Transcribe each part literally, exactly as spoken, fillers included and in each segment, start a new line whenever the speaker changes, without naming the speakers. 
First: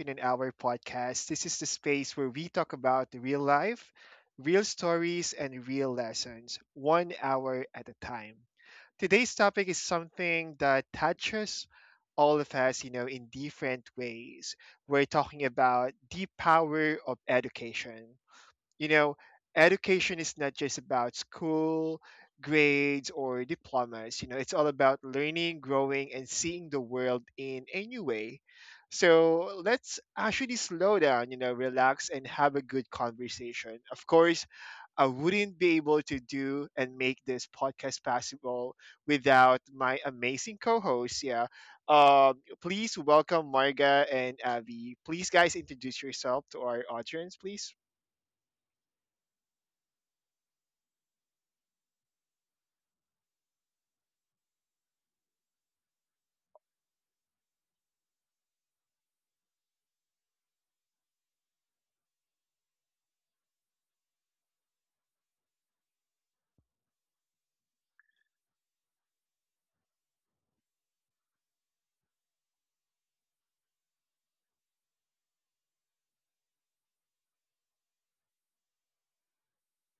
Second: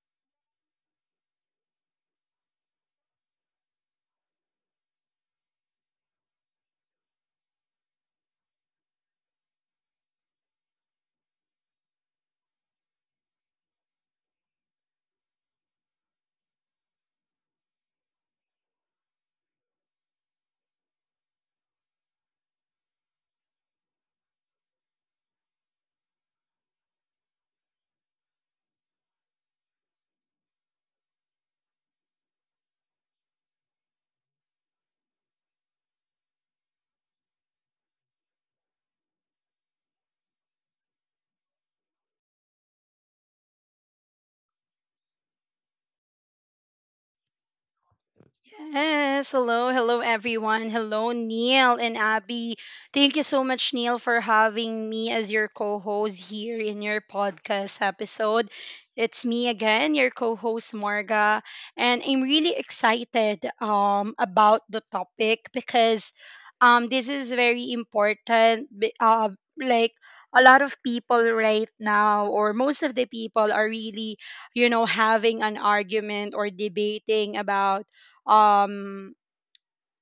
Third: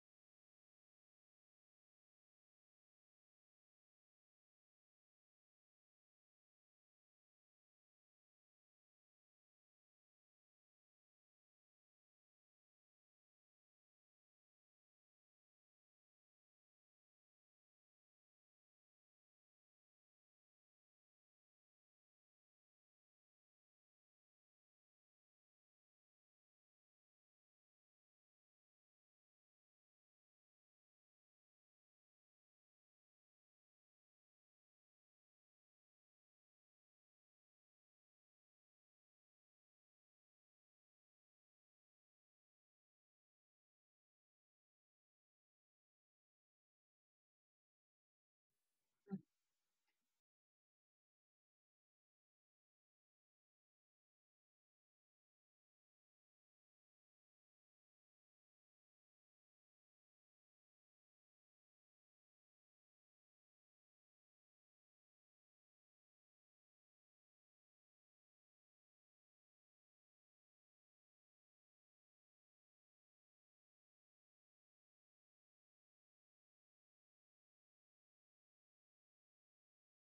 in an Hour podcast. This is the space where we talk about real life, real stories, and real lessons, one hour at a time. Today's topic is something that touches all of us, you know, in different ways. We're talking about the power of education. You know, education is not just about school, grades, or diplomas. You know, it's all about learning, growing, and seeing the world in a new way. So let's actually slow down, you know, relax and have a good conversation. Of course, I wouldn't be able to do and make this podcast possible without my amazing co-hosts. Yeah, um, please welcome Marga and Abby. Please, guys, introduce yourself to our audience, please.
Yes, hello, hello everyone. Hello, Neil and Abby. Thank you so much, Neil, for having me as your co host here in your podcast episode. It's me again, your co host, Marga, and I'm really excited um, about the topic because um, this is very important. B- Uh, like, a lot of people right now, or most of the people, are really, you know, having an argument or debating about um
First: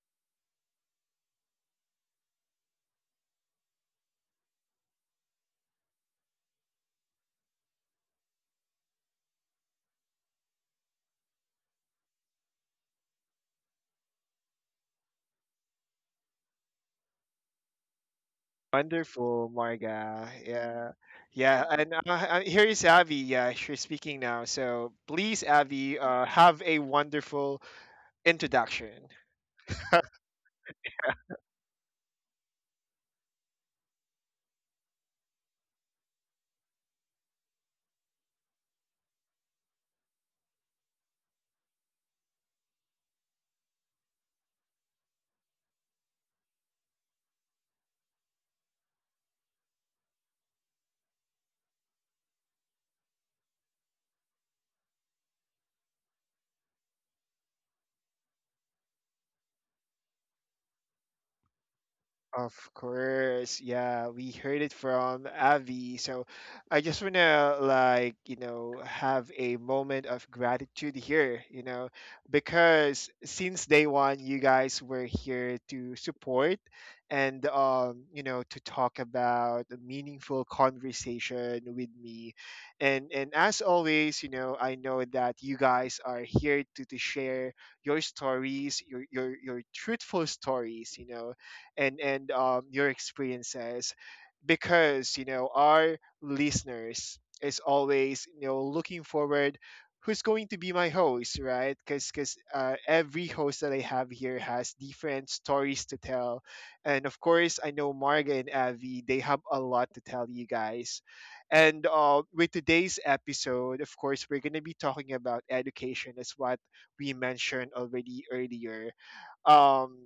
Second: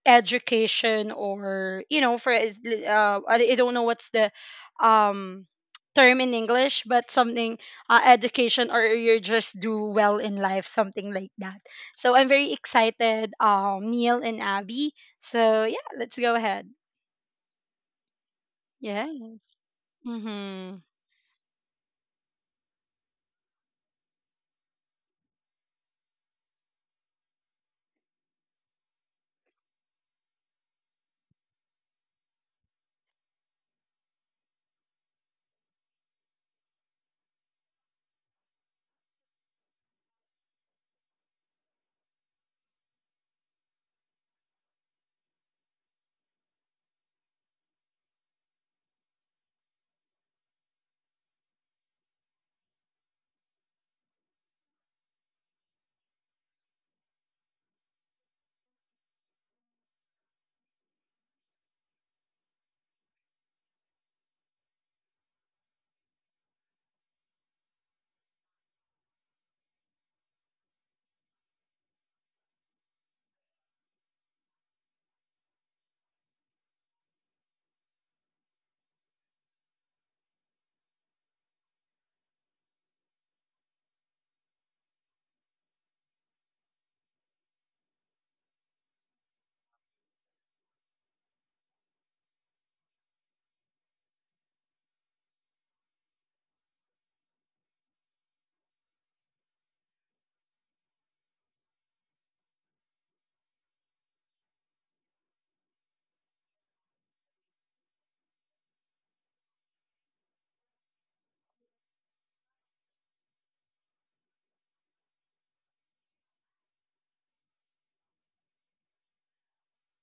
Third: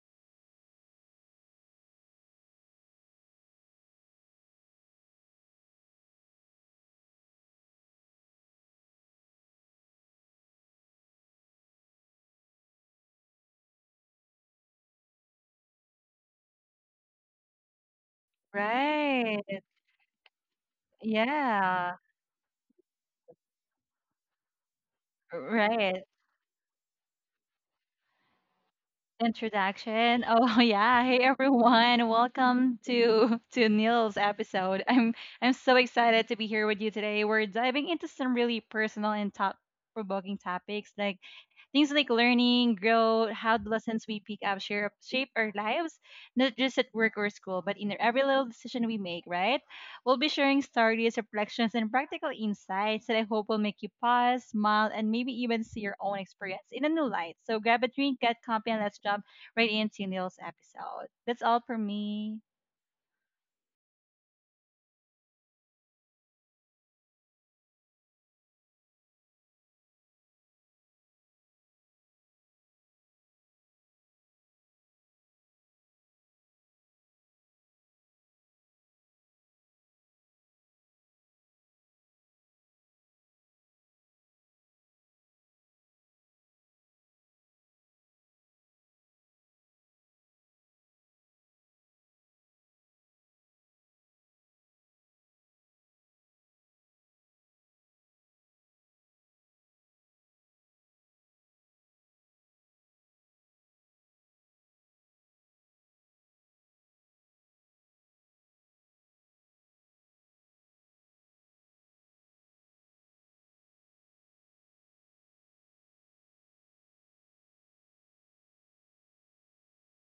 education or you know for is- uh, I I don't know what's the um term in English but something uh, education or you just do well in life something like that. So I'm very excited, um Neil and Abby. So yeah, let's go ahead.
Right.
Wonderful,
Yes.
Marga.
Mhm.
Yeah, yeah. And
Yeah.
uh, uh, here is Avi. Yeah, she's speaking now. So please, Avi,
Right.
uh, have a wonderful introduction.
Introduction. Oh yeah. Hey everyone. Welcome to to Neil's episode. I'm I'm so excited to be here with you today. We're diving into some really personal and top provoking topics like Things like learning, growth, how the lessons we pick up shape, shape our lives, not just at work or school, but in every little decision we make, right? We'll be sharing stories, reflections, and practical insights that I hope will make you pause, smile, and maybe even see your own experience in a new light. So grab a drink, get comfy, and let's jump right into Neil's episode. That's all for me.
Of course, yeah, we heard it from Avi. So I just want to, like, you know, have a moment of gratitude here, you know, because since day one, you guys were here to support and, um, you know, to talk about a meaningful conversation with me. And, and as always, you know, I know that you guys are here to, to share your stories, your, your, your truthful stories, you know and and um, your experiences because you know our listeners is always you know looking forward who's going to be my host, right? Because because uh, every host that I have here has different stories to tell. And of course I know marga and avi, they have a lot to tell you guys. And uh, with today's episode, of course we're going to be talking about education as what we mentioned already earlier. um,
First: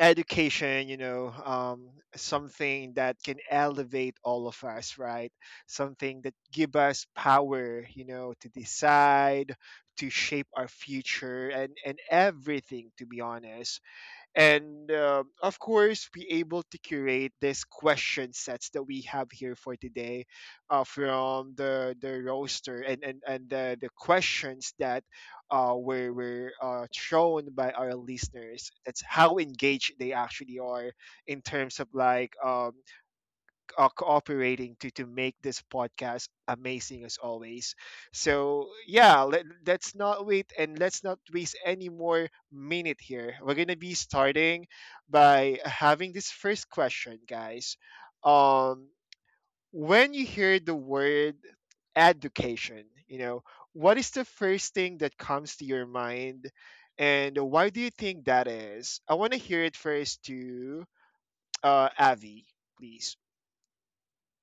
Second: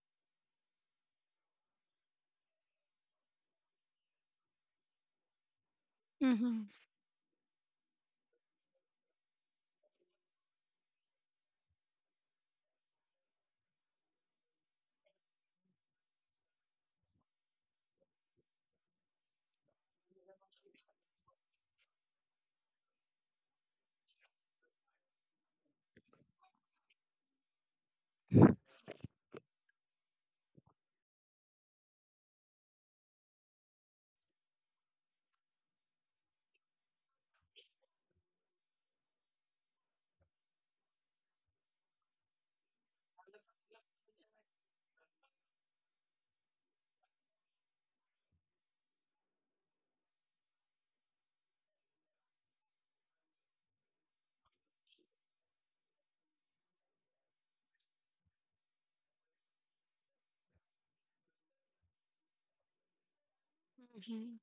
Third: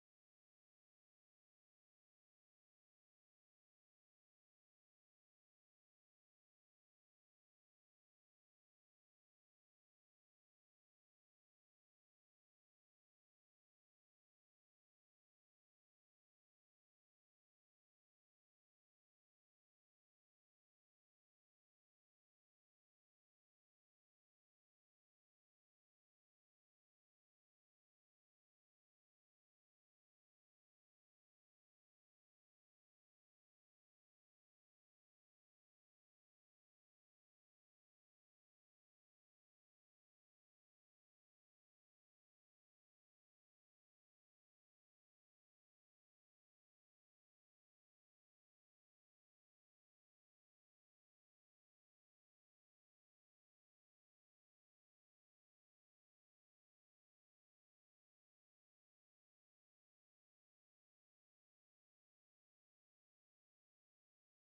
Education, you know um, something that can elevate all of us, right? Something that
Mhm.
give us power, you know to decide, to shape our future and and everything, to be honest. And um, of course be able to curate this question sets that we have here for today, uh, from the the roaster and and, and the, the questions that uh, were, were uh, shown by our listeners. That's how engaged they actually are in terms of like, um, uh, cooperating to to make this podcast amazing as always. So yeah, let, let's not wait and let's not waste any more minute here. We're gonna be starting by having this first question, guys. Um, when you hear the word education, you know, what is the first thing that comes to your mind? And why do you think that is? I want to hear it first to, uh, Avi, please.
Mhm.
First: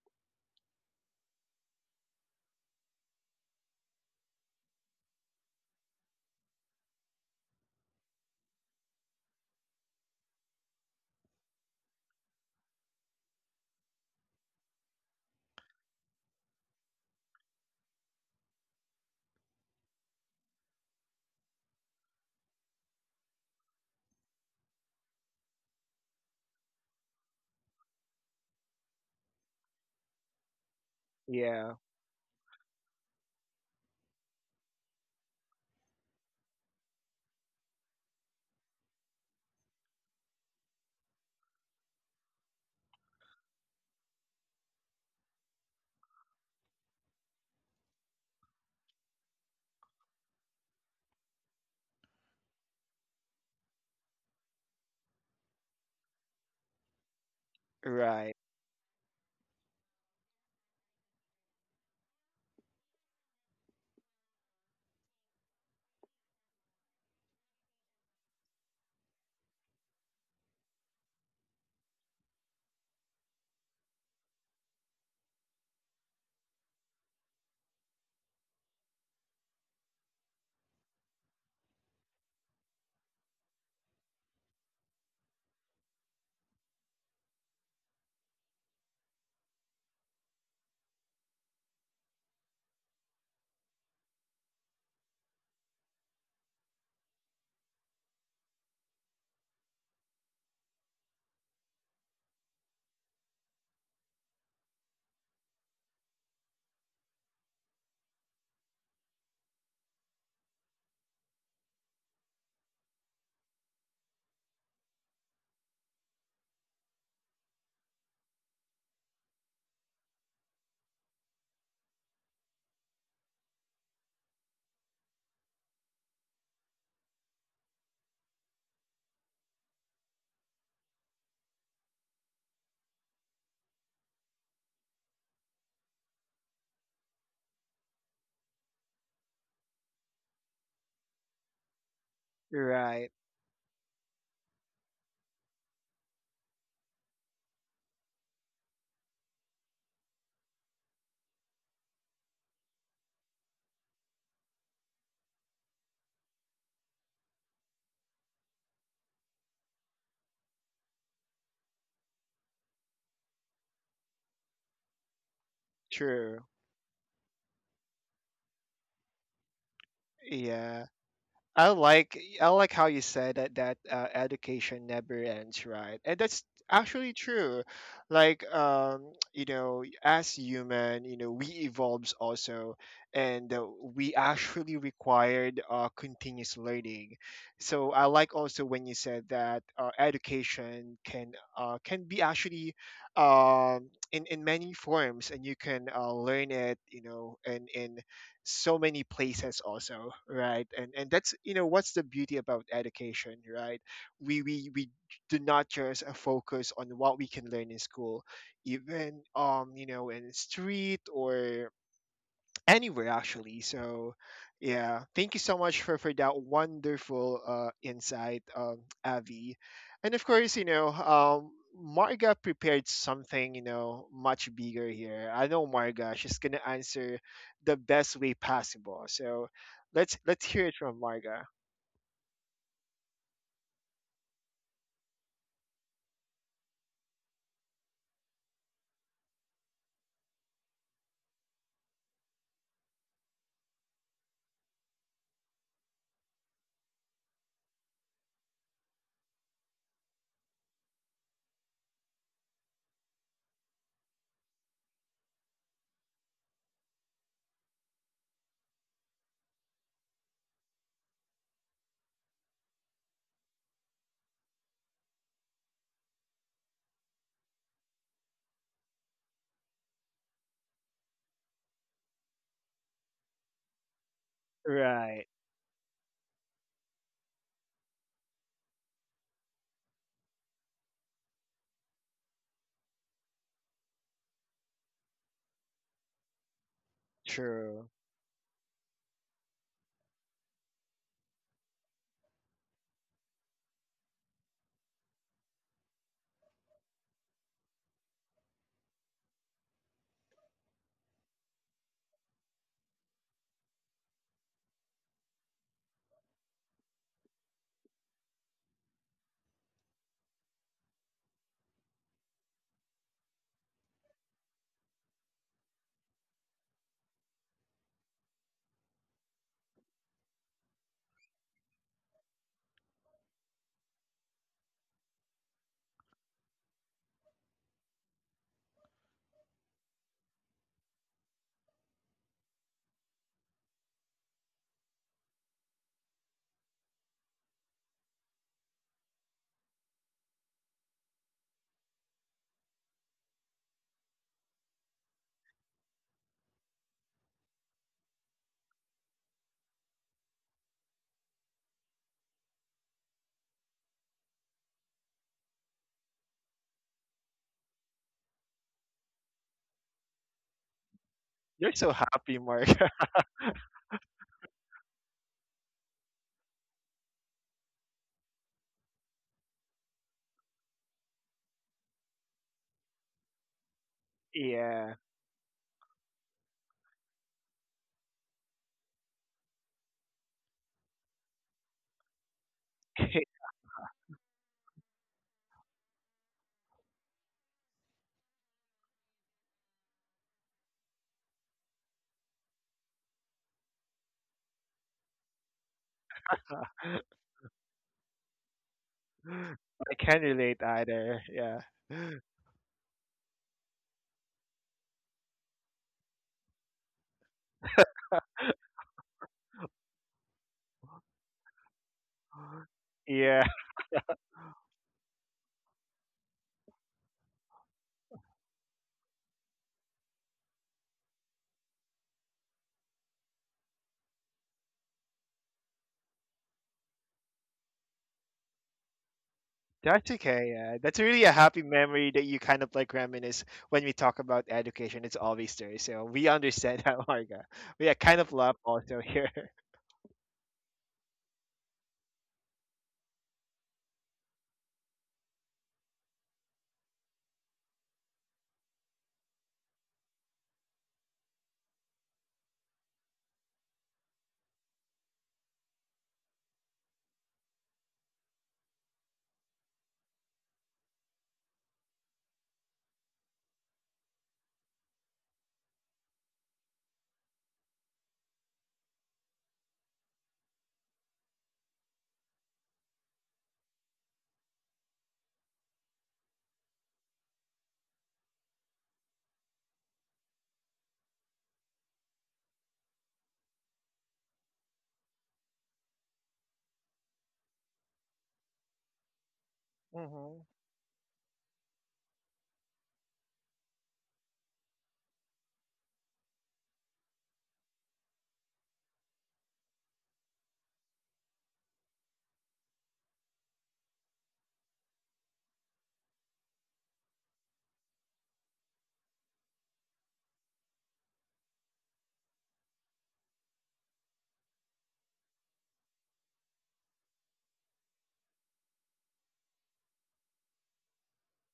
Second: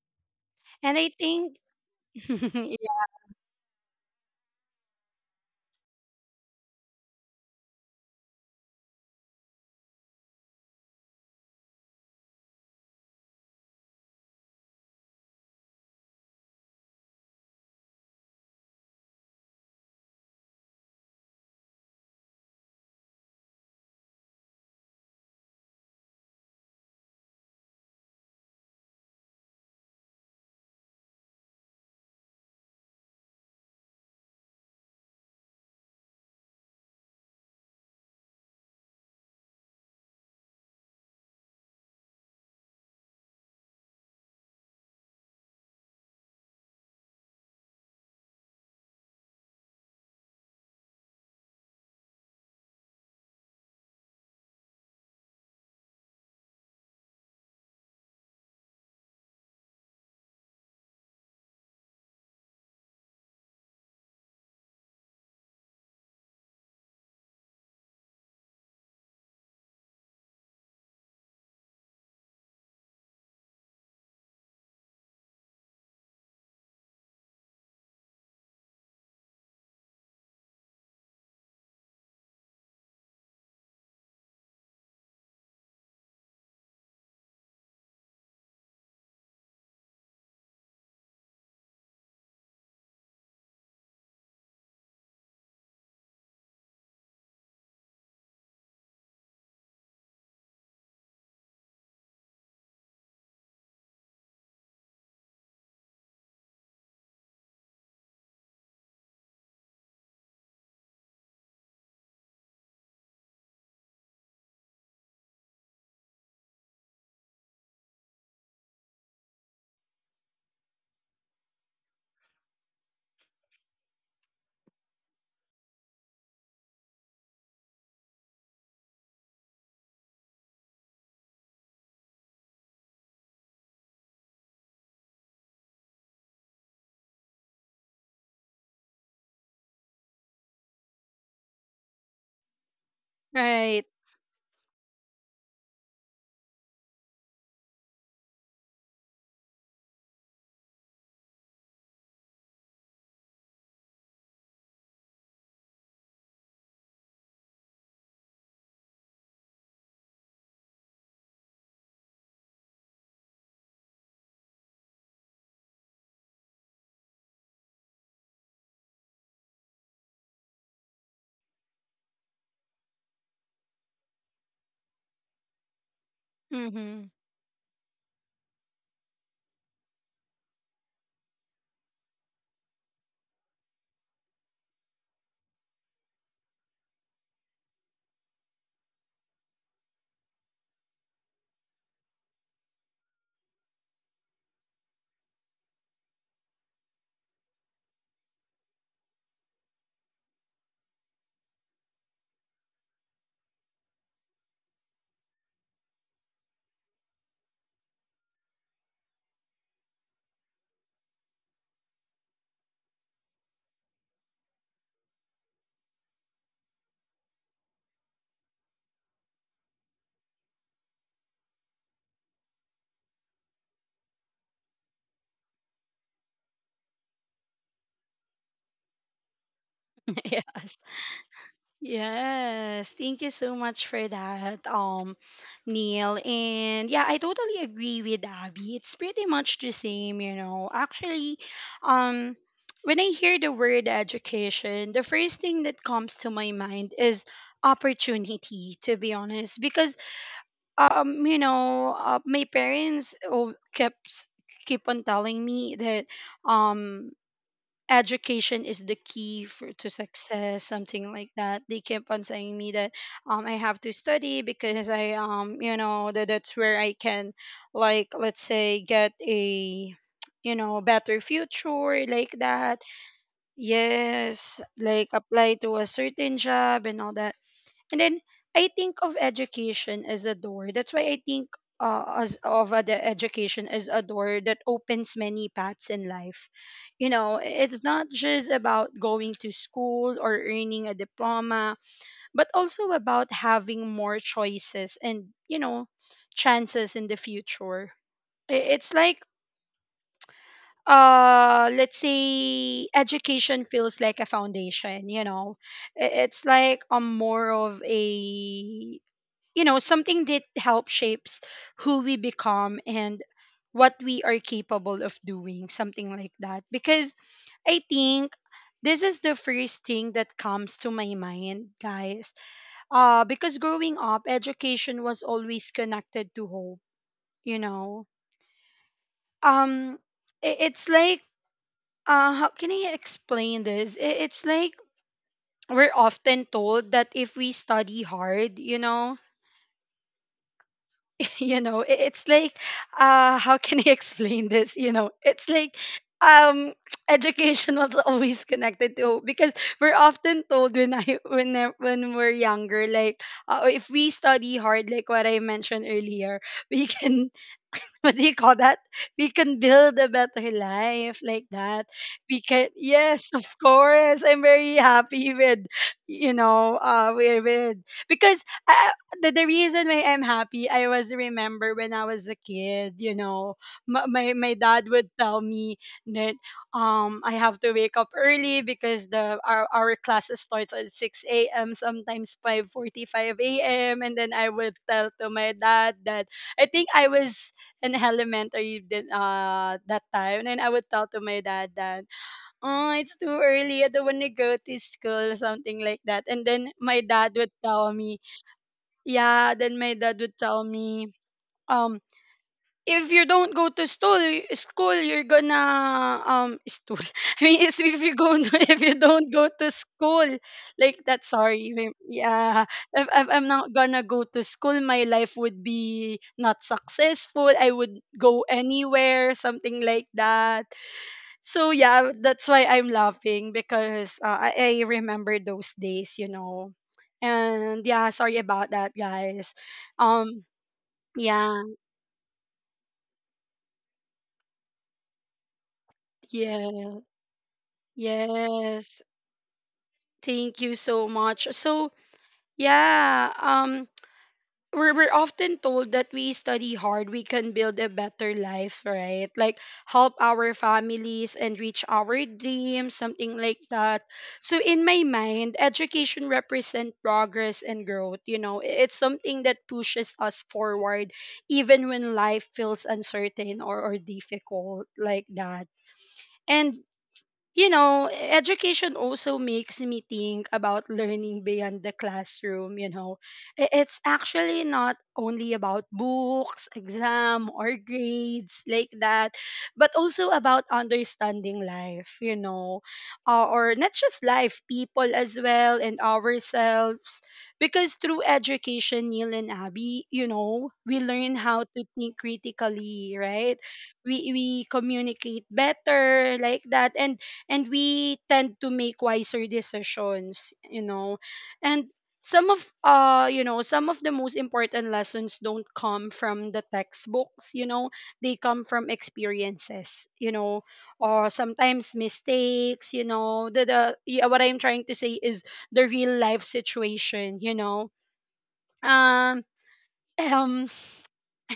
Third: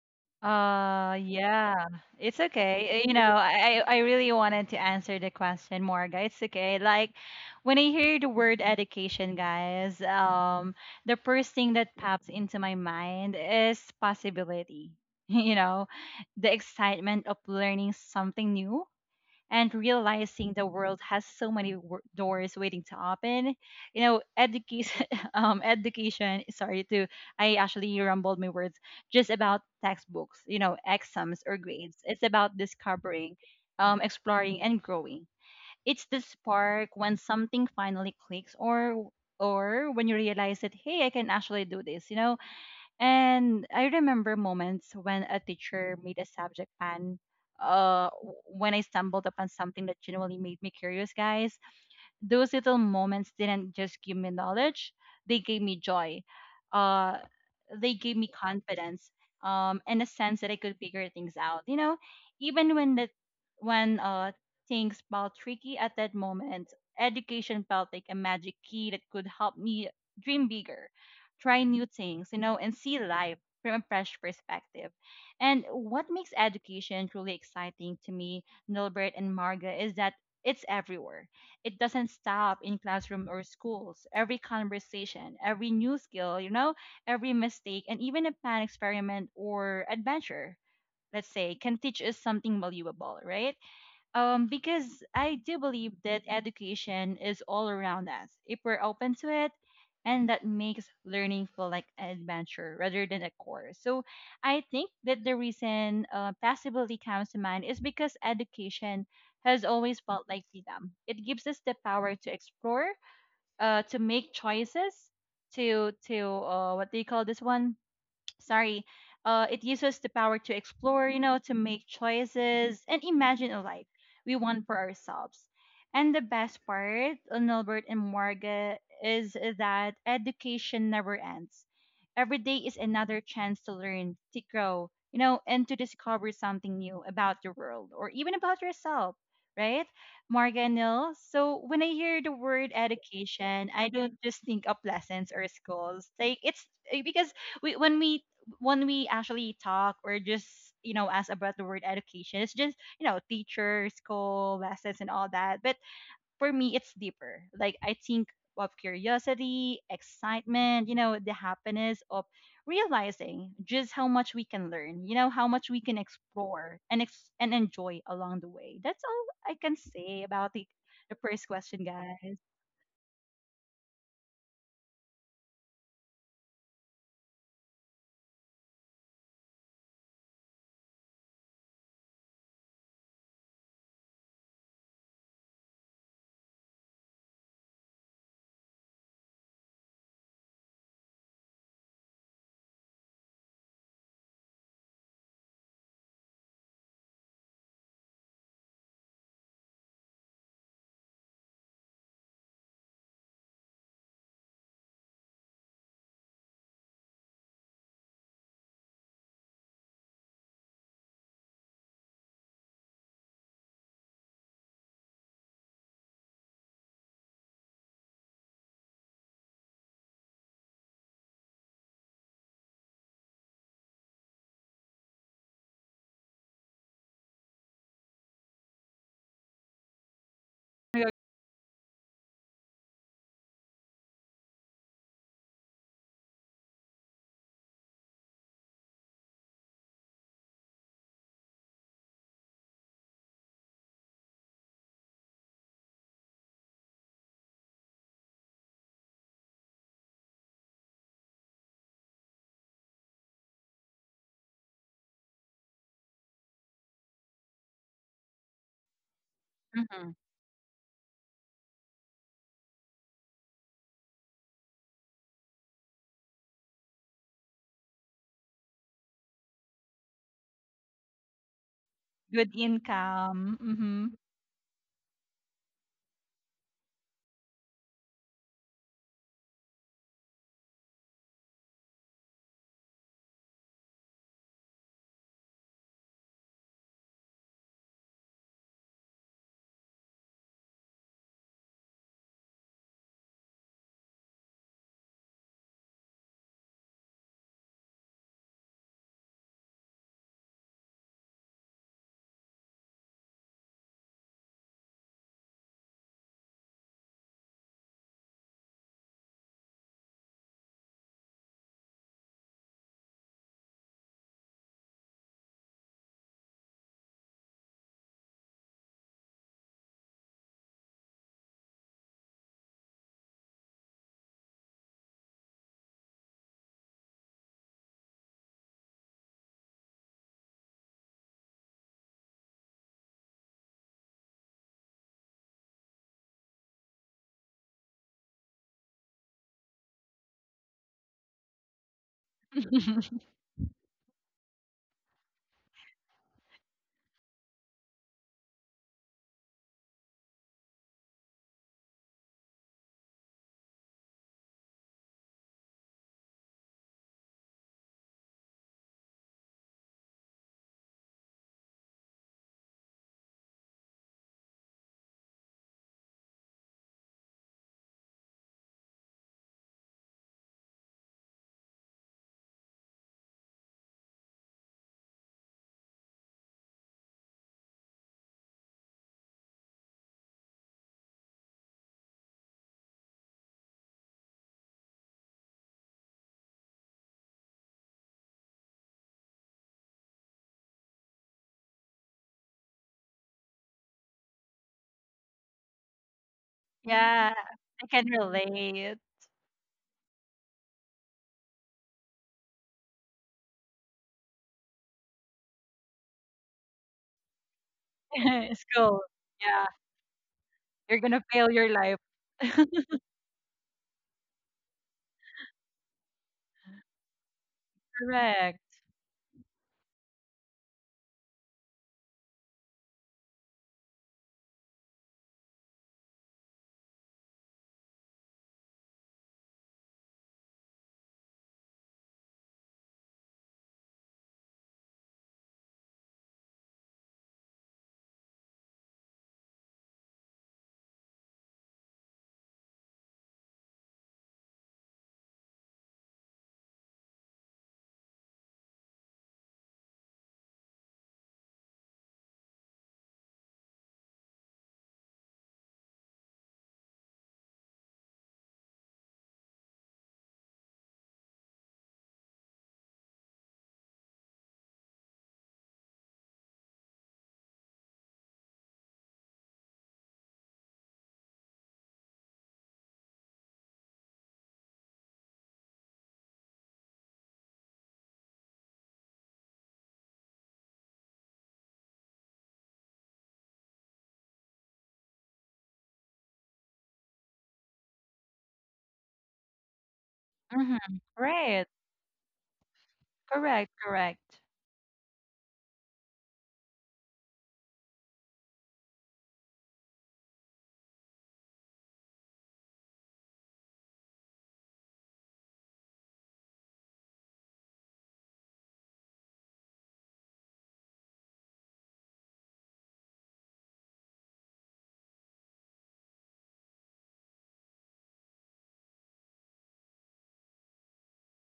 And I
Uh,
think,
yeah, it's okay.
yeah,
Uh, You know, I I I really wanted to answer the question, more, guys. It's okay. Like when I hear the word education, guys, um, the first thing that pops into my mind is possibility. You know, the excitement of learning something new and realizing the world has so many w- doors waiting to open, you know. Education um education sorry, to I actually rumbled my words. Just about textbooks, you know, exams or
Yeah,
grades, it's about discovering, um, exploring and growing. It's the spark when something finally clicks or or when you realize that, hey, I can actually do this, you know. And I remember moments when a teacher made a subject plan. Uh, w- when I stumbled upon something that genuinely made me curious, guys, those little moments didn't just give me knowledge, they gave me joy. Uh, they gave me
right.
confidence, um, and a sense that I could figure things out. You know, even when the when uh, things felt tricky at that moment, education felt like a magic key that could help me dream bigger, try new things, you know, and see life from a fresh perspective. And what makes education truly exciting to me, Nilbert and Marga, is that it's everywhere. It doesn't stop in classroom or schools. Every conversation, every new skill, you know, every mistake, and even a planned experiment or adventure, let's say, can teach us something valuable, right? Um, because I do believe that education is all around us if we're open to it, and that makes learning feel like an adventure rather than a course. So I think that the reason uh, possibility comes to mind is because education has always felt like freedom. It gives us the power to explore, uh, to make choices, to to uh, what do you call this one? Sorry. Uh, it gives us the power to explore, you know, to make choices and imagine a life we want for ourselves. And the best part, on and Morga, is that education never ends. Every day is another chance to learn, to grow, you know, and to discover something new about the world or even about yourself, right, Morga and Nil? So when I hear the word
Right.
education,
right.
I don't just think of lessons or schools. Like it's eh, because we when we when we actually talk or just, you know, ask about the word education, it's just, you know, teacher, school, lessons, and all that. But for me it's deeper. Like, I think of curiosity, excitement, you know, the happiness of realizing just how much we can learn, you know, how much we can
True.
explore and ex- and enjoy along the way. That's all I can say about the,
Yeah.
the first
I
question,
like
guys.
I like how you said that that uh, education never ends, right? And that's
Mhm.
actually true. Like, um, you know, as human, you know, we evolves also, and uh, we actually required uh, continuous learning. So I like also when you said that uh, education can uh, can be actually, um, in in many forms, and you can, uh, learn it, you know, in in so many places also, right? And and that's, you know what's the beauty about education, right? We we we do not just, uh, focus on what we can learn in school, even, um you know in street or anywhere actually. So, yeah, thank you so much for for that wonderful, uh, insight, um, Avi. And of course, you know, um, Marga prepared something, you know, much bigger here. I know Marga; she's gonna answer the best way possible. So, let's let's hear it
yes.
from Marga.
Yes, thank you so much for that, um, Neil. And yeah, I totally agree with Abby. It's pretty much the same, you know. Actually, um, when I hear the word education, the first thing that comes to my mind is opportunity, to be honest, because um, you know, uh, my parents oh, kept s- keep on telling me that um education is the key for to
Mhm.
success something like that. They keep on saying me that um I have to study because i um you know that that's where I can, like let's say, get a you know better future like
Good
that.
income. Hmm.
Yes, like
Right,
apply to a certain job and all that. And then I think of education as a door. That's why I think uh, as of uh, the education as a door that opens many paths in life. You know, it's
true.
not just about going to school or earning a diploma, but also about having more choices and, you know, chances in the future. I- It's like, uh let's say, education feels like a foundation, you know. I- it's like a more of a, you know, something that helps shapes who we become and what we are capable of doing, something like that. Because I think this is the first thing that comes to my mind, guys. Uh because growing up, education was always connected to hope, you know. Um i- it's like, uh how can I explain this? I- it's like, we're often told that if we study hard, you know. You know, it, it's like, uh how can I explain this? You know, it's like, um education was always connected to, because we're often told when i when I- when we're younger, like, uh, if we study hard, like what I mentioned earlier, we can what do you call that? We can build a better life like
You're
that.
so happy,
We can,
Marga.
yes, of course. I'm very happy with, you know, uh, with, with because I, the, the reason why I'm happy, I was remember when I was a kid, you know, my, my, my dad
yeah,
would tell me that um I have to wake up early because the our, our classes starts at six a m, sometimes
I
five forty-five a m And then I would tell to my dad that I think I was in elementary then, uh, that time. And I would tell to my dad that, oh, it's too early. I don't want to go to school, something like that. And then my dad
Yeah,
would
I
tell
can
me,
relate.
yeah. Then my dad
can
would
relate
tell me,
either. Yeah.
um, if you don't go to school, school you're gonna um school. I mean, it's if you go to, if you
School.
don't go
Yeah.
to school, like
You're
that.
gonna fail your
Sorry, may-
life.
yeah. If, if
Yeah.
I'm not gonna go to school, my life would be not successful. I would go
Correct.
anywhere, something like that. So yeah, that's why I'm laughing because uh, I, I remember those days, you know. And yeah, sorry about that, guys.
That's
Um,
okay. Yeah. That's really a
yeah,
happy memory that you kind of like reminisce when we talk about education. It's always there. So we understand that,
yeah.
Marga. We are kind of love also
Yes,
here.
thank you so much. So, yeah, um we're we're often told that we study hard, we can build a better life, right? Like help our families and reach our dreams, something like that. So in my mind, education represents progress and growth, you know. I- It's something that pushes us forward even when life feels uncertain or, or difficult like that. And you know, education also makes me think about learning beyond the classroom, you know. I- It's actually not only about books, exam, or grades like that, but also about understanding life, you know, uh, or not just life, people as well, and ourselves. Because through education, Neil and Abby, you
Hmm.
know,
Mm-hmm.
we learn
Right.
how to think critically, right?
Correct.
We,
Correct.
we communicate better like that. And and we tend to make wiser decisions, you know. And some of uh you know some of the most important lessons don't come from the textbooks, you know. They come from experiences, you know, or sometimes mistakes. You know, the the yeah, what I'm trying to say is the real life situation, you know. Um um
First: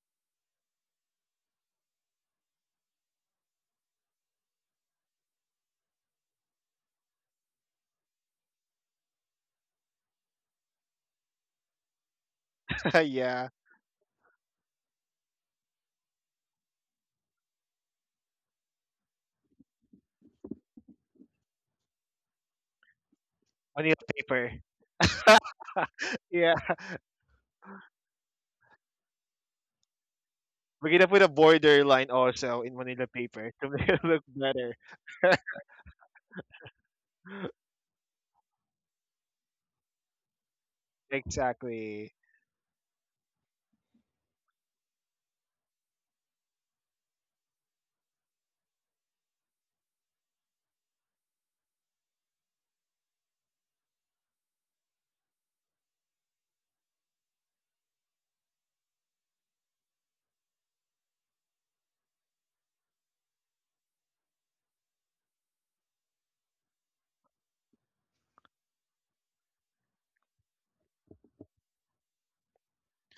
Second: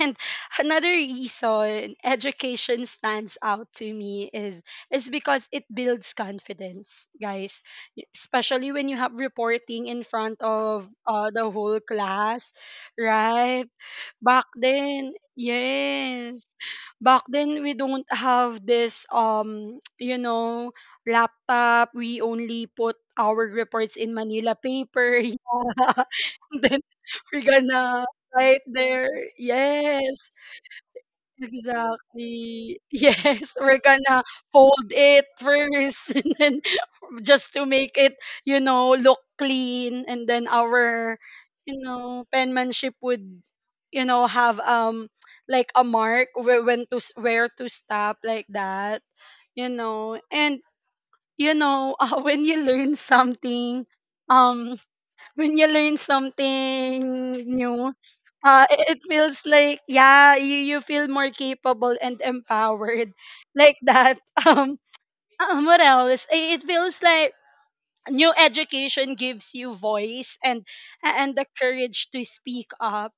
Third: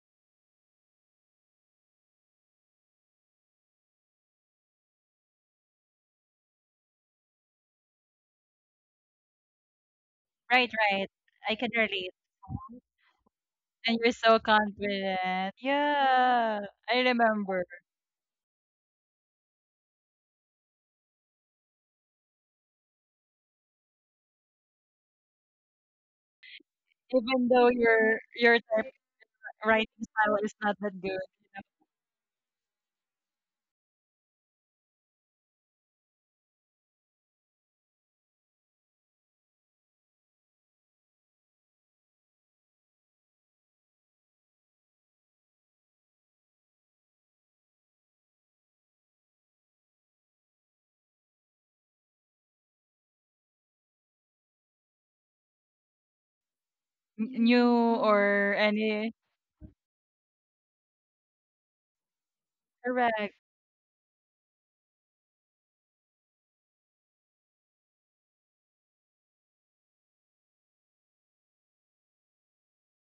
and another reason education stands out to me is is because it builds confidence, guys. Y- Especially when you have reporting in front
Right.
of
Right.
uh, the
I can
whole
relate.
class,
Yeah.
right?
And you're so
Back then,
confident.
yes.
Yeah. I
Back then
remember.
we don't have this, um, you know, laptop. We only put our
Manila
reports in Manila
paper.
paper. Yeah.
Yeah.
Then we're
Even though
gonna
your your
right
type
there.
writing
Yes.
style is not
We're
that
going to
good,
put a borderline also in
Exactly.
Manila paper
Yes,
to
we're
make it look
gonna
better.
fold it first and then just to make it, you know, look clean. And then our, you
Exactly.
know, penmanship would, you know, have um like a mark where when to s- where to stop like that, you know. And you know, uh, when you learn something, um when you learn
you
something
know, n- new
new,
or
uh i- it
any.
feels like, yeah, you you feel more capable and empowered
Correct.
like that. Um um, what else? I- It feels like new education gives you voice and and the courage to speak up,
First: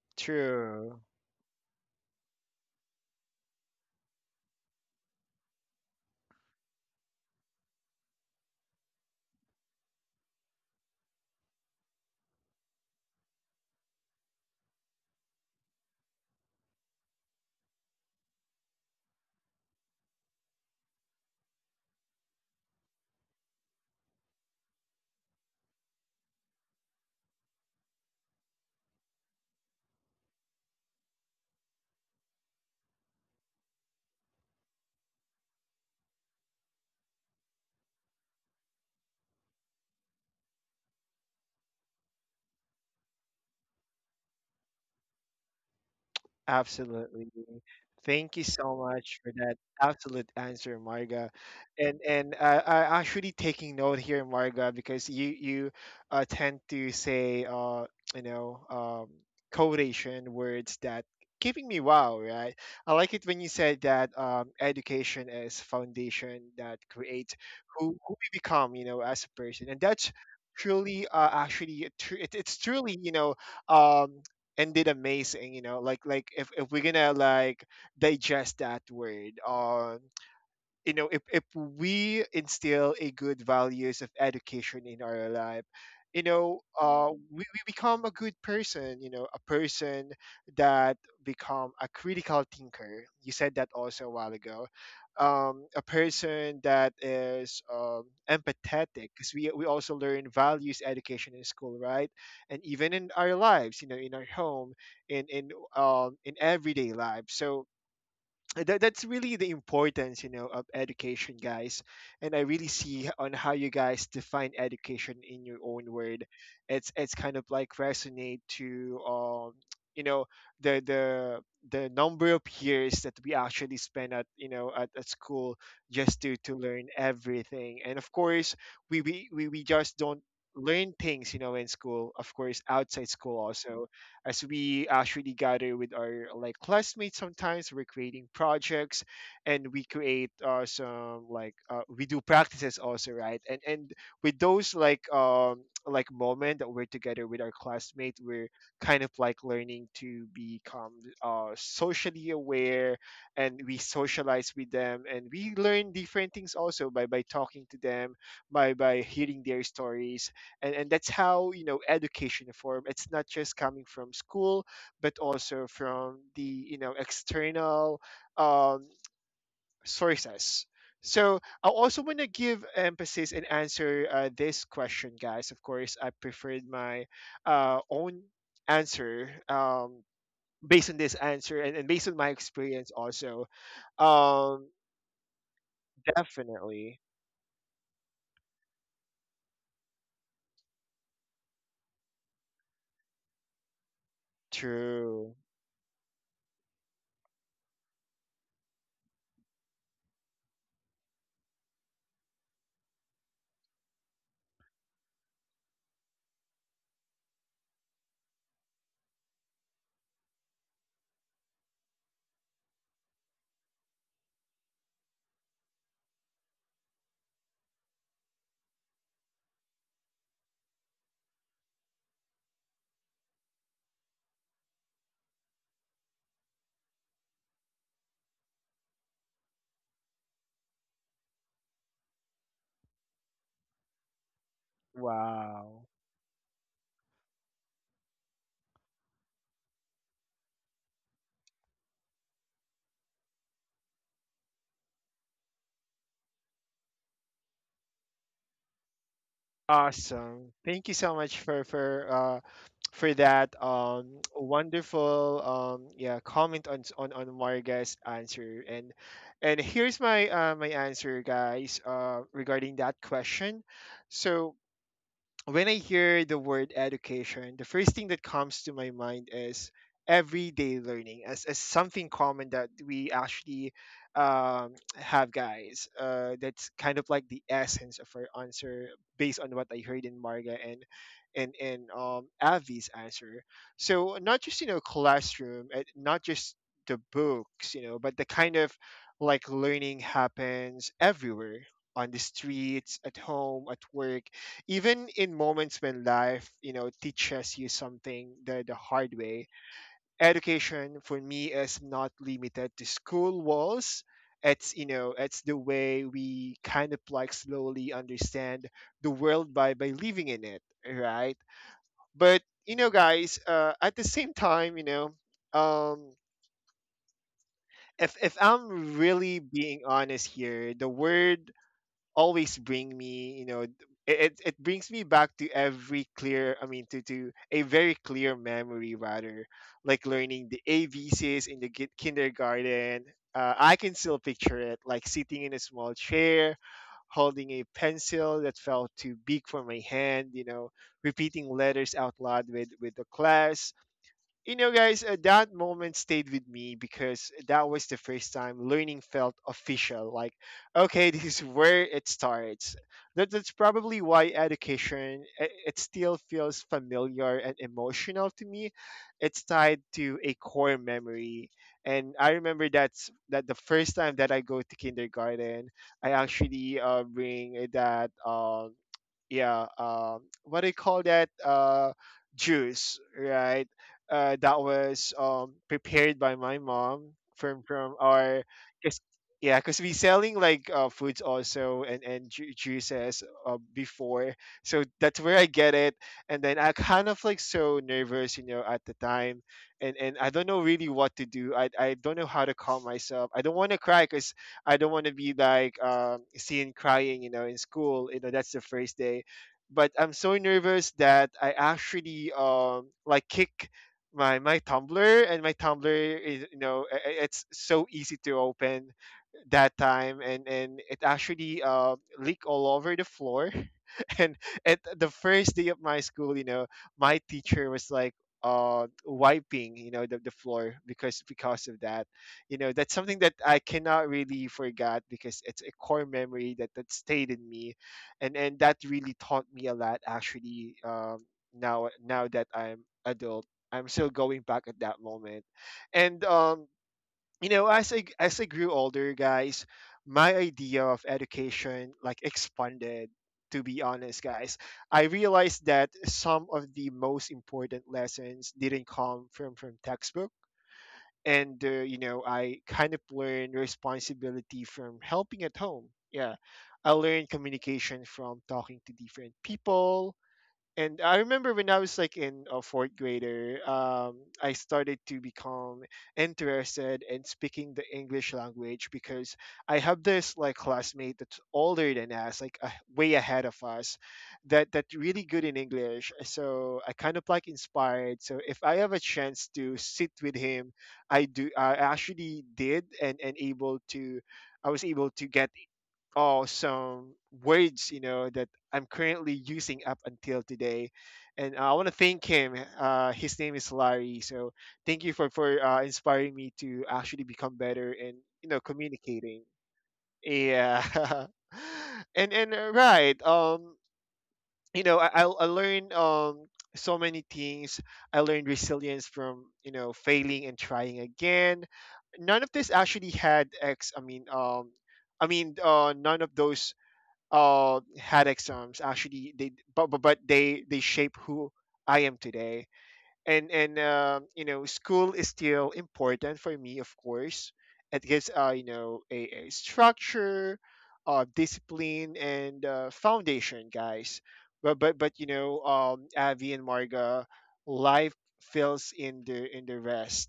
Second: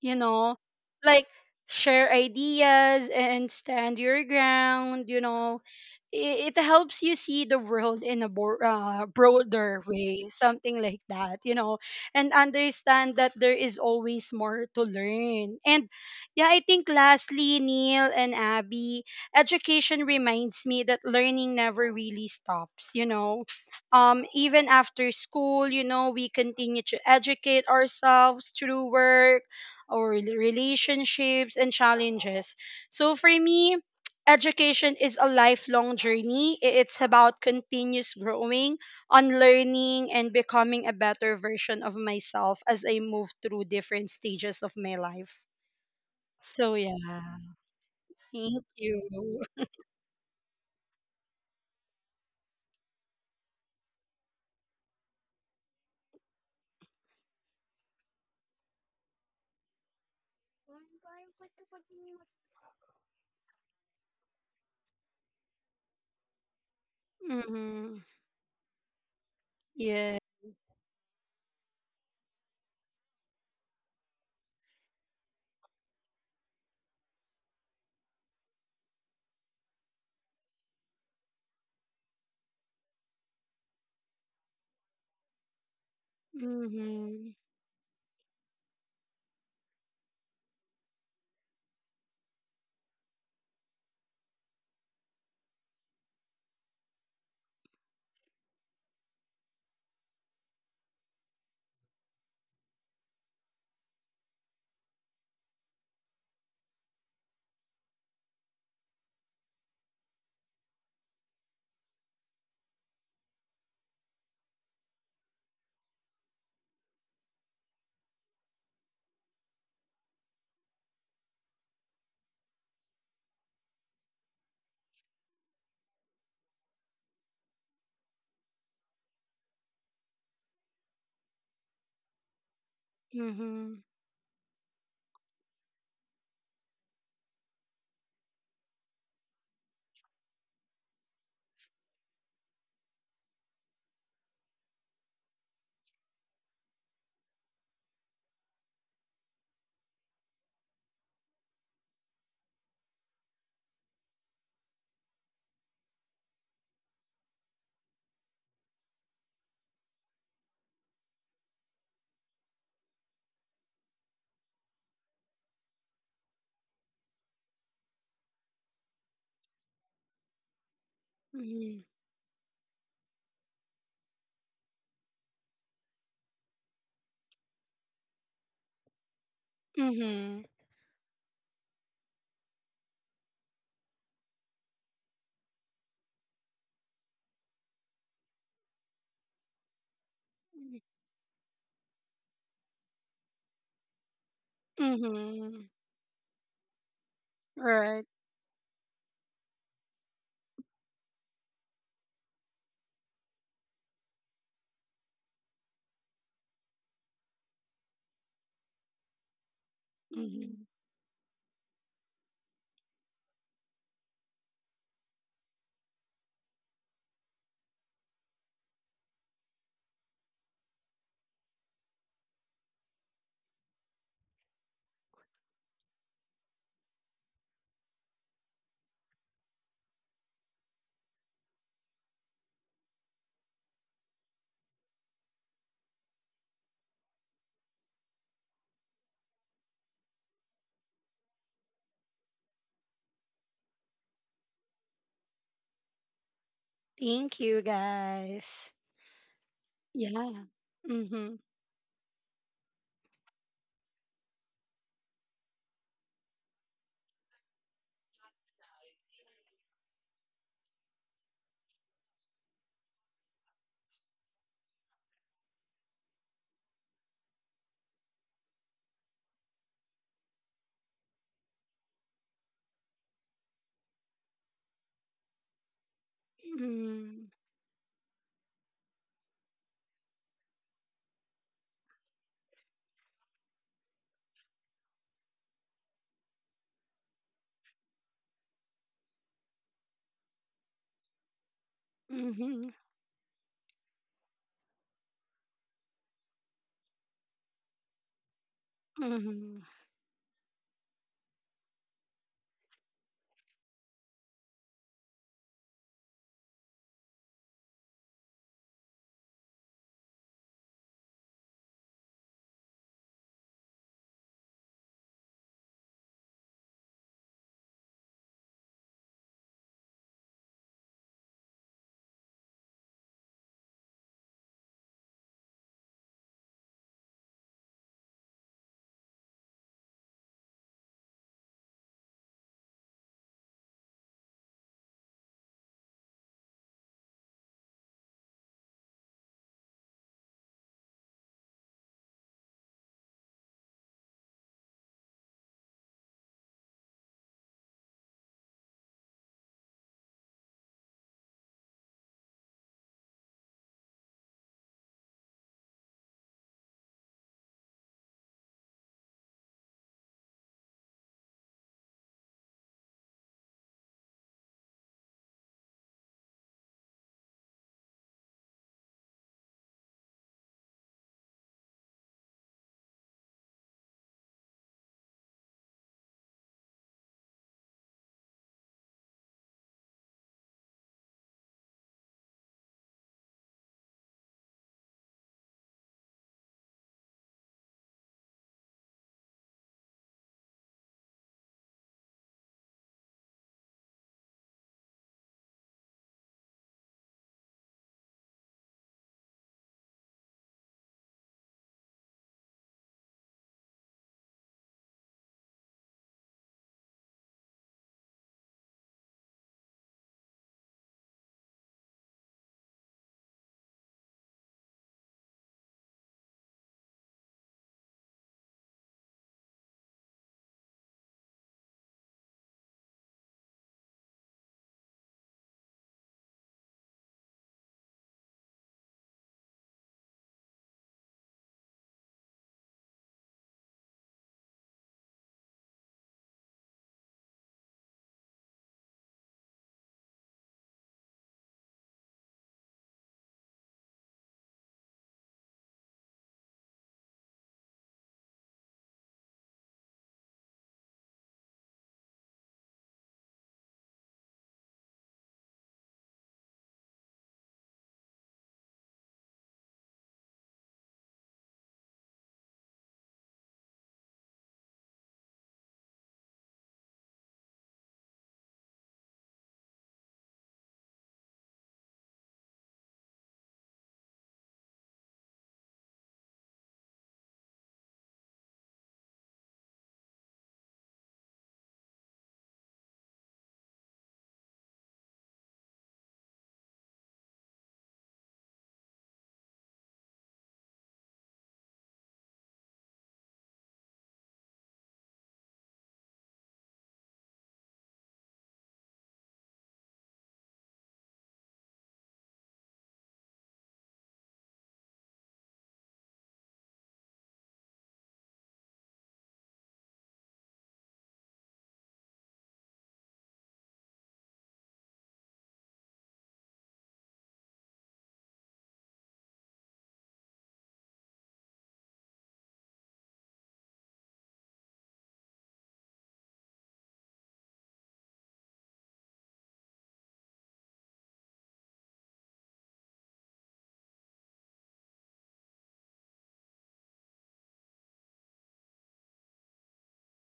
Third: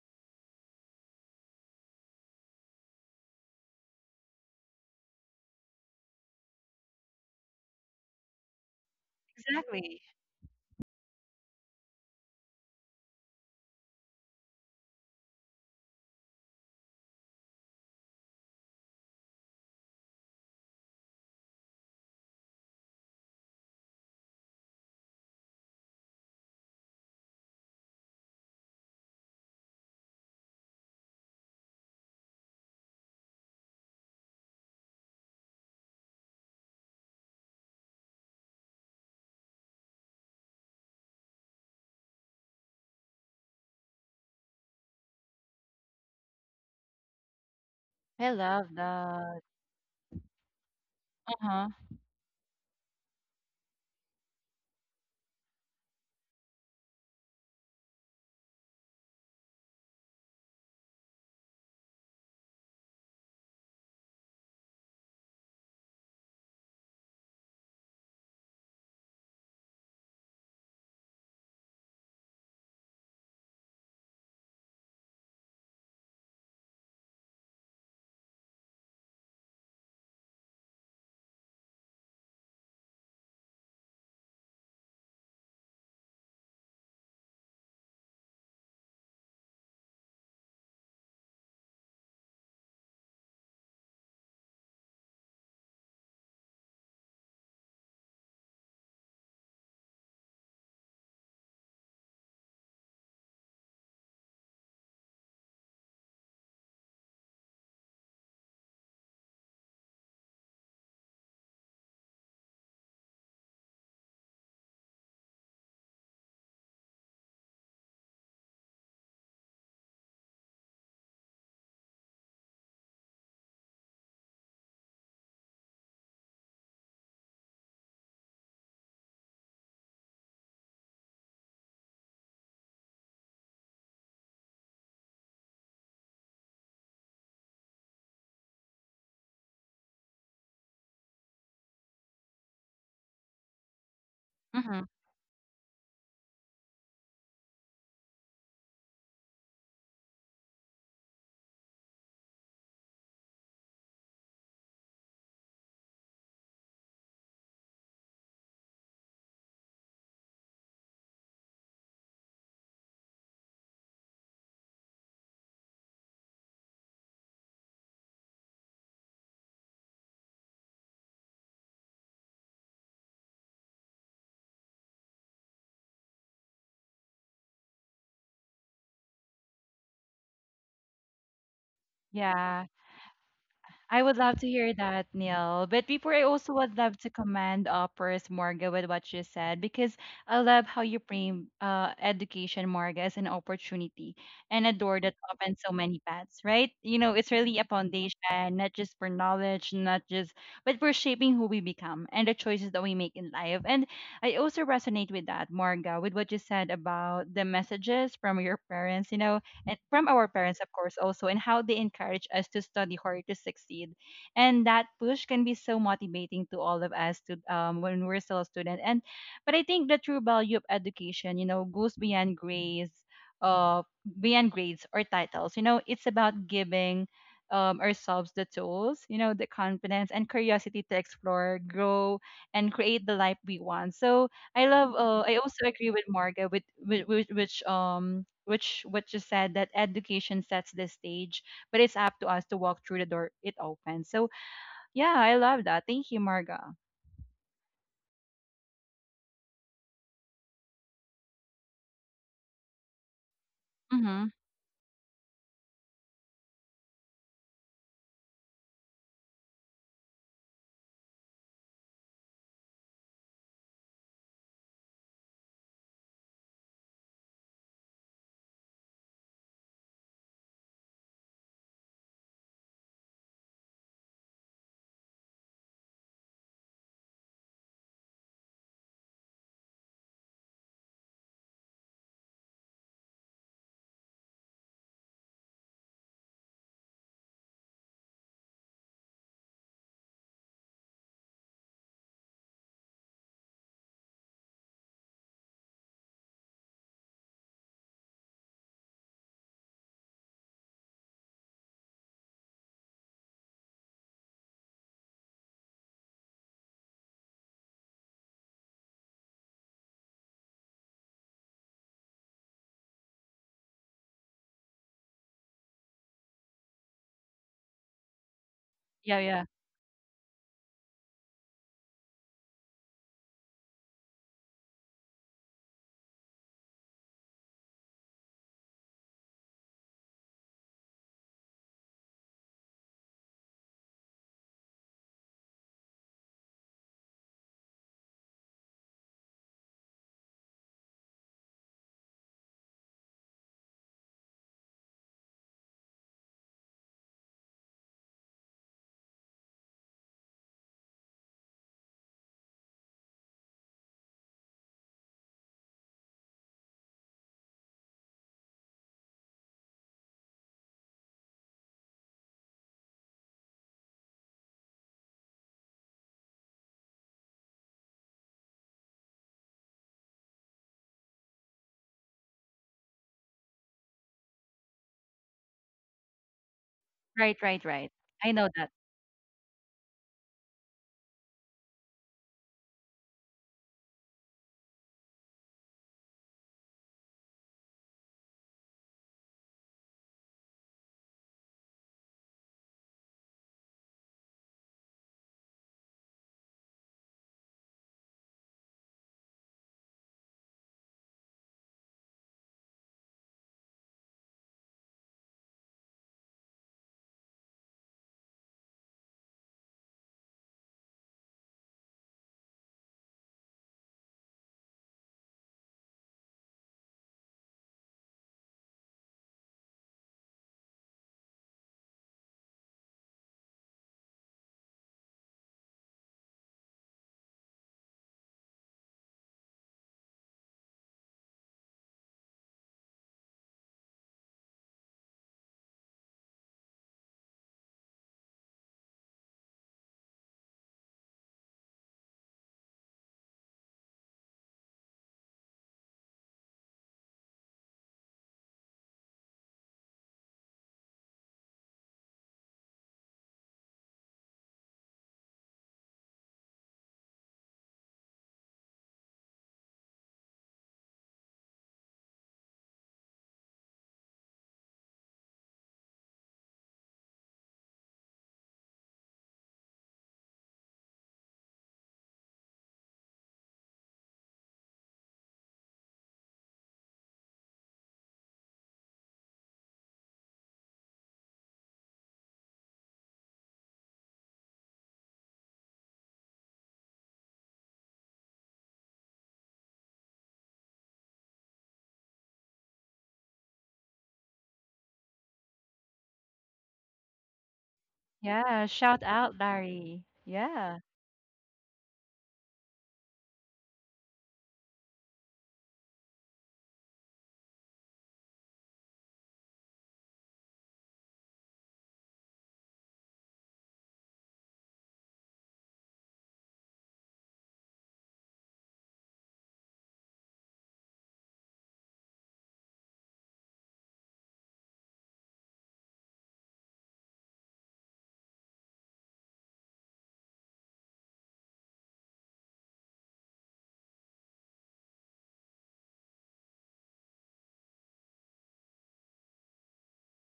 you know,
True.
like share ideas and stand your ground, you know. it, it helps you see the world in a bro- uh, broader
Exactly.
way something like that, you know. And understand that there is always more to learn. And yeah, I think lastly, Neil and Abby, education reminds me that learning never really stops, you know. Um even after school, you know, we continue to educate ourselves through work or relationships and challenges. So for me, education is a lifelong journey. I- It's about continuous growing, unlearning, and becoming a better version of myself as I move through different stages of my life. So yeah,
Absolutely.
I
Thank you
thank
love
so
you.
much for
that.
that absolute answer, Marga.
Uh huh.
And and uh, I actually taking note here, Marga, because you you uh, tend to say, uh you know um codation words that keeping me wow, right? I like it when you said that, um education is foundation that creates who
Mm-hmm.
who we become, you know, as a person, and that's
Yeah.
truly, uh, actually a tru- it, it's truly, you know um and did amazing, you know like like if, if we're gonna like digest that word. Um you know, if, if we instill a good values of education in our life, you know, uh,
Mm-hmm.
we, we become a good person, you know, a person that become a critical thinker, you said that also a while ago. Um, a person that is, um, empathetic, because we, we also learn values education in school, right? And even in our lives, you know, in our home, in in um, in everyday life. So that, that's really the importance, you know of education, guys. And I really see on how you guys define education in your own word. It's it's kind of like resonate to, um you know the the the number of years that we actually spend at, you know at, at school, just to to learn everything. And of course we we, we, we just don't learn things, you know, in school, of course outside school
Mm-hmm.
also, as we actually gather with our like classmates. Sometimes we're creating projects and we create, uh, some like uh, we do practices also, right? And and with those
Mm-hmm.
like, um like moment that we're together with our classmate, we're kind of like learning to become, uh socially aware. And we socialize with them and we learn different things also by by talking to them, by by hearing their stories. And, and that's how, you know education form. It's not just coming from school, but also from the, you know external, um, sources. So I
Mm-hmm.
also want to give emphasis and answer, uh, this question, guys. Of course I preferred my, uh, own answer, um,
Mm-hmm.
based on this answer, and, and based on my
Yeah.
experience also.
I would love to
um,
hear that, Neil. But before, I also would love
Definitely
to commend, uh, first, Morga with what you said, because I love how you frame, uh, education, Morga, as an opportunity and a door that
true.
opens
Mm-hmm.
so many paths, right? You know, it's really a
Right.
foundation, not just for knowledge, not just, but for shaping who we become and the choices that we make in life. And I also resonate with that, Morga, with what you said about the messages from your parents, you know, and from our parents,
Mm-hmm.
of course, also, and how they encourage us to study hard to succeed. And that push can be so motivating to all of us to um, when we're still a student. And but I think the true value of education, you know, goes beyond grades, uh, beyond grades or titles. You know, it's about giving, um, ourselves the tools, you know, the confidence and curiosity to explore, grow, and create the life we want. So I love. Uh, I also
Wow,
agree with Marga with, with, with which um which what you said, that education sets the stage, but it's up to us to walk through the door it opens. So yeah, I love that. Thank you, Marga.
Thank you, guys. Yeah.
awesome. Thank you so
Mhm.
much for for uh, for that, um
Mm-hmm.
wonderful, um yeah, comment on s- on on Marga's answer. And and here's my, uh, my answer, guys, uh regarding that question. So when I hear the word education, the first thing that comes to my mind is everyday learning, as, as something common that we actually, um, have, guys. Uh, that's kind of
Mm.
like the essence of our answer, based on what I heard in Marga and and and um, Avi's answer. So not just, you know, classroom, and not just the books, you know, but the kind of like learning happens everywhere: on the
Mhm.
streets, at home, at work, even in moments when life, you know, teaches you something the, the hard way.
Mhm.
Education for me is not limited to school walls. It's, you know, it's the way we kind of like slowly understand the world by by living in it, right? But you know, guys, uh, at the same time, you know, um, if if I'm
Yeah,
really
yeah.
being honest here, the word always bring me, you know it, it it brings me back to every clear I mean to to a very clear memory rather, like learning the A B C's in the ki- kindergarten. Uh, I can still picture it, like sitting in a small chair, holding a pencil that felt too big for my hand, you know, repeating letters out loud with with the class. You know, guys, uh, that moment stayed with me because that was the first time learning felt official. Like, okay, this is where it starts. That, that's probably why education, it, it still feels familiar and emotional to me. It's tied to a core memory, and I remember that's that the first time that I go to kindergarten. I actually uh, bring that um yeah, um what do you call that, uh juice, right? Uh, that was um, prepared by my mom
Right,
from
right, right.
from
I
our
know that.
cause, yeah, because we selling like uh, foods also, and and ju- juices uh, before, so that's where I get it. And then I kind of like so nervous you know at the time, and and I don't know really what to do. I I don't know how to calm myself. I don't want to cry because I don't want to be like um, seen crying you know in school. You know that's the first day. But I'm so nervous that I actually um like kick my my Tumblr, and my Tumblr is you know i- i- it's so easy to open that time, and and it actually uh leak all over the floor, and at the first day of my school, you know, my teacher was like uh wiping you know the, the floor because because of that. You know that's something that I cannot really forget because it's a core memory that that stayed in me. And and that really taught me a lot actually. um now now that I'm adult, I'm still going back at that moment, and um you know, as I as I grew older, guys, my idea of education like expanded. To be honest, guys, I realized that some of the most important lessons didn't come from from textbook, and uh, you know, I kind of learned responsibility from helping at home. Yeah, I learned communication from talking to different people. And I remember when I was like in a fourth grader, um, I started to become interested in speaking the English language, because I have this like classmate that's older than us, like uh, way ahead of us, that that really good in English. So I kind of like inspired. So if I have a chance to sit with him, I do. I actually did, and and able to. I was able to get all some words you know that I'm currently using up until today, and uh, I want to thank him. Uh, his name is Larry. So thank you for for uh, inspiring me to actually become better in you know
Yeah. Shout out,
communicating.
Larry. Yeah.
Yeah, and and uh, right. Um, you know, I I I learned um so many things. I learned resilience from you know failing and trying again. None of this actually had ex. I mean um. I mean, uh, none of those uh had exams actually they, but but, but they they shape who I am today, and and um, you know school is still important for me, of course. It gives uh, you know a, a structure, uh, discipline, and uh, foundation, guys, but but but you know um, Avi and Marga, life fills in the in the rest.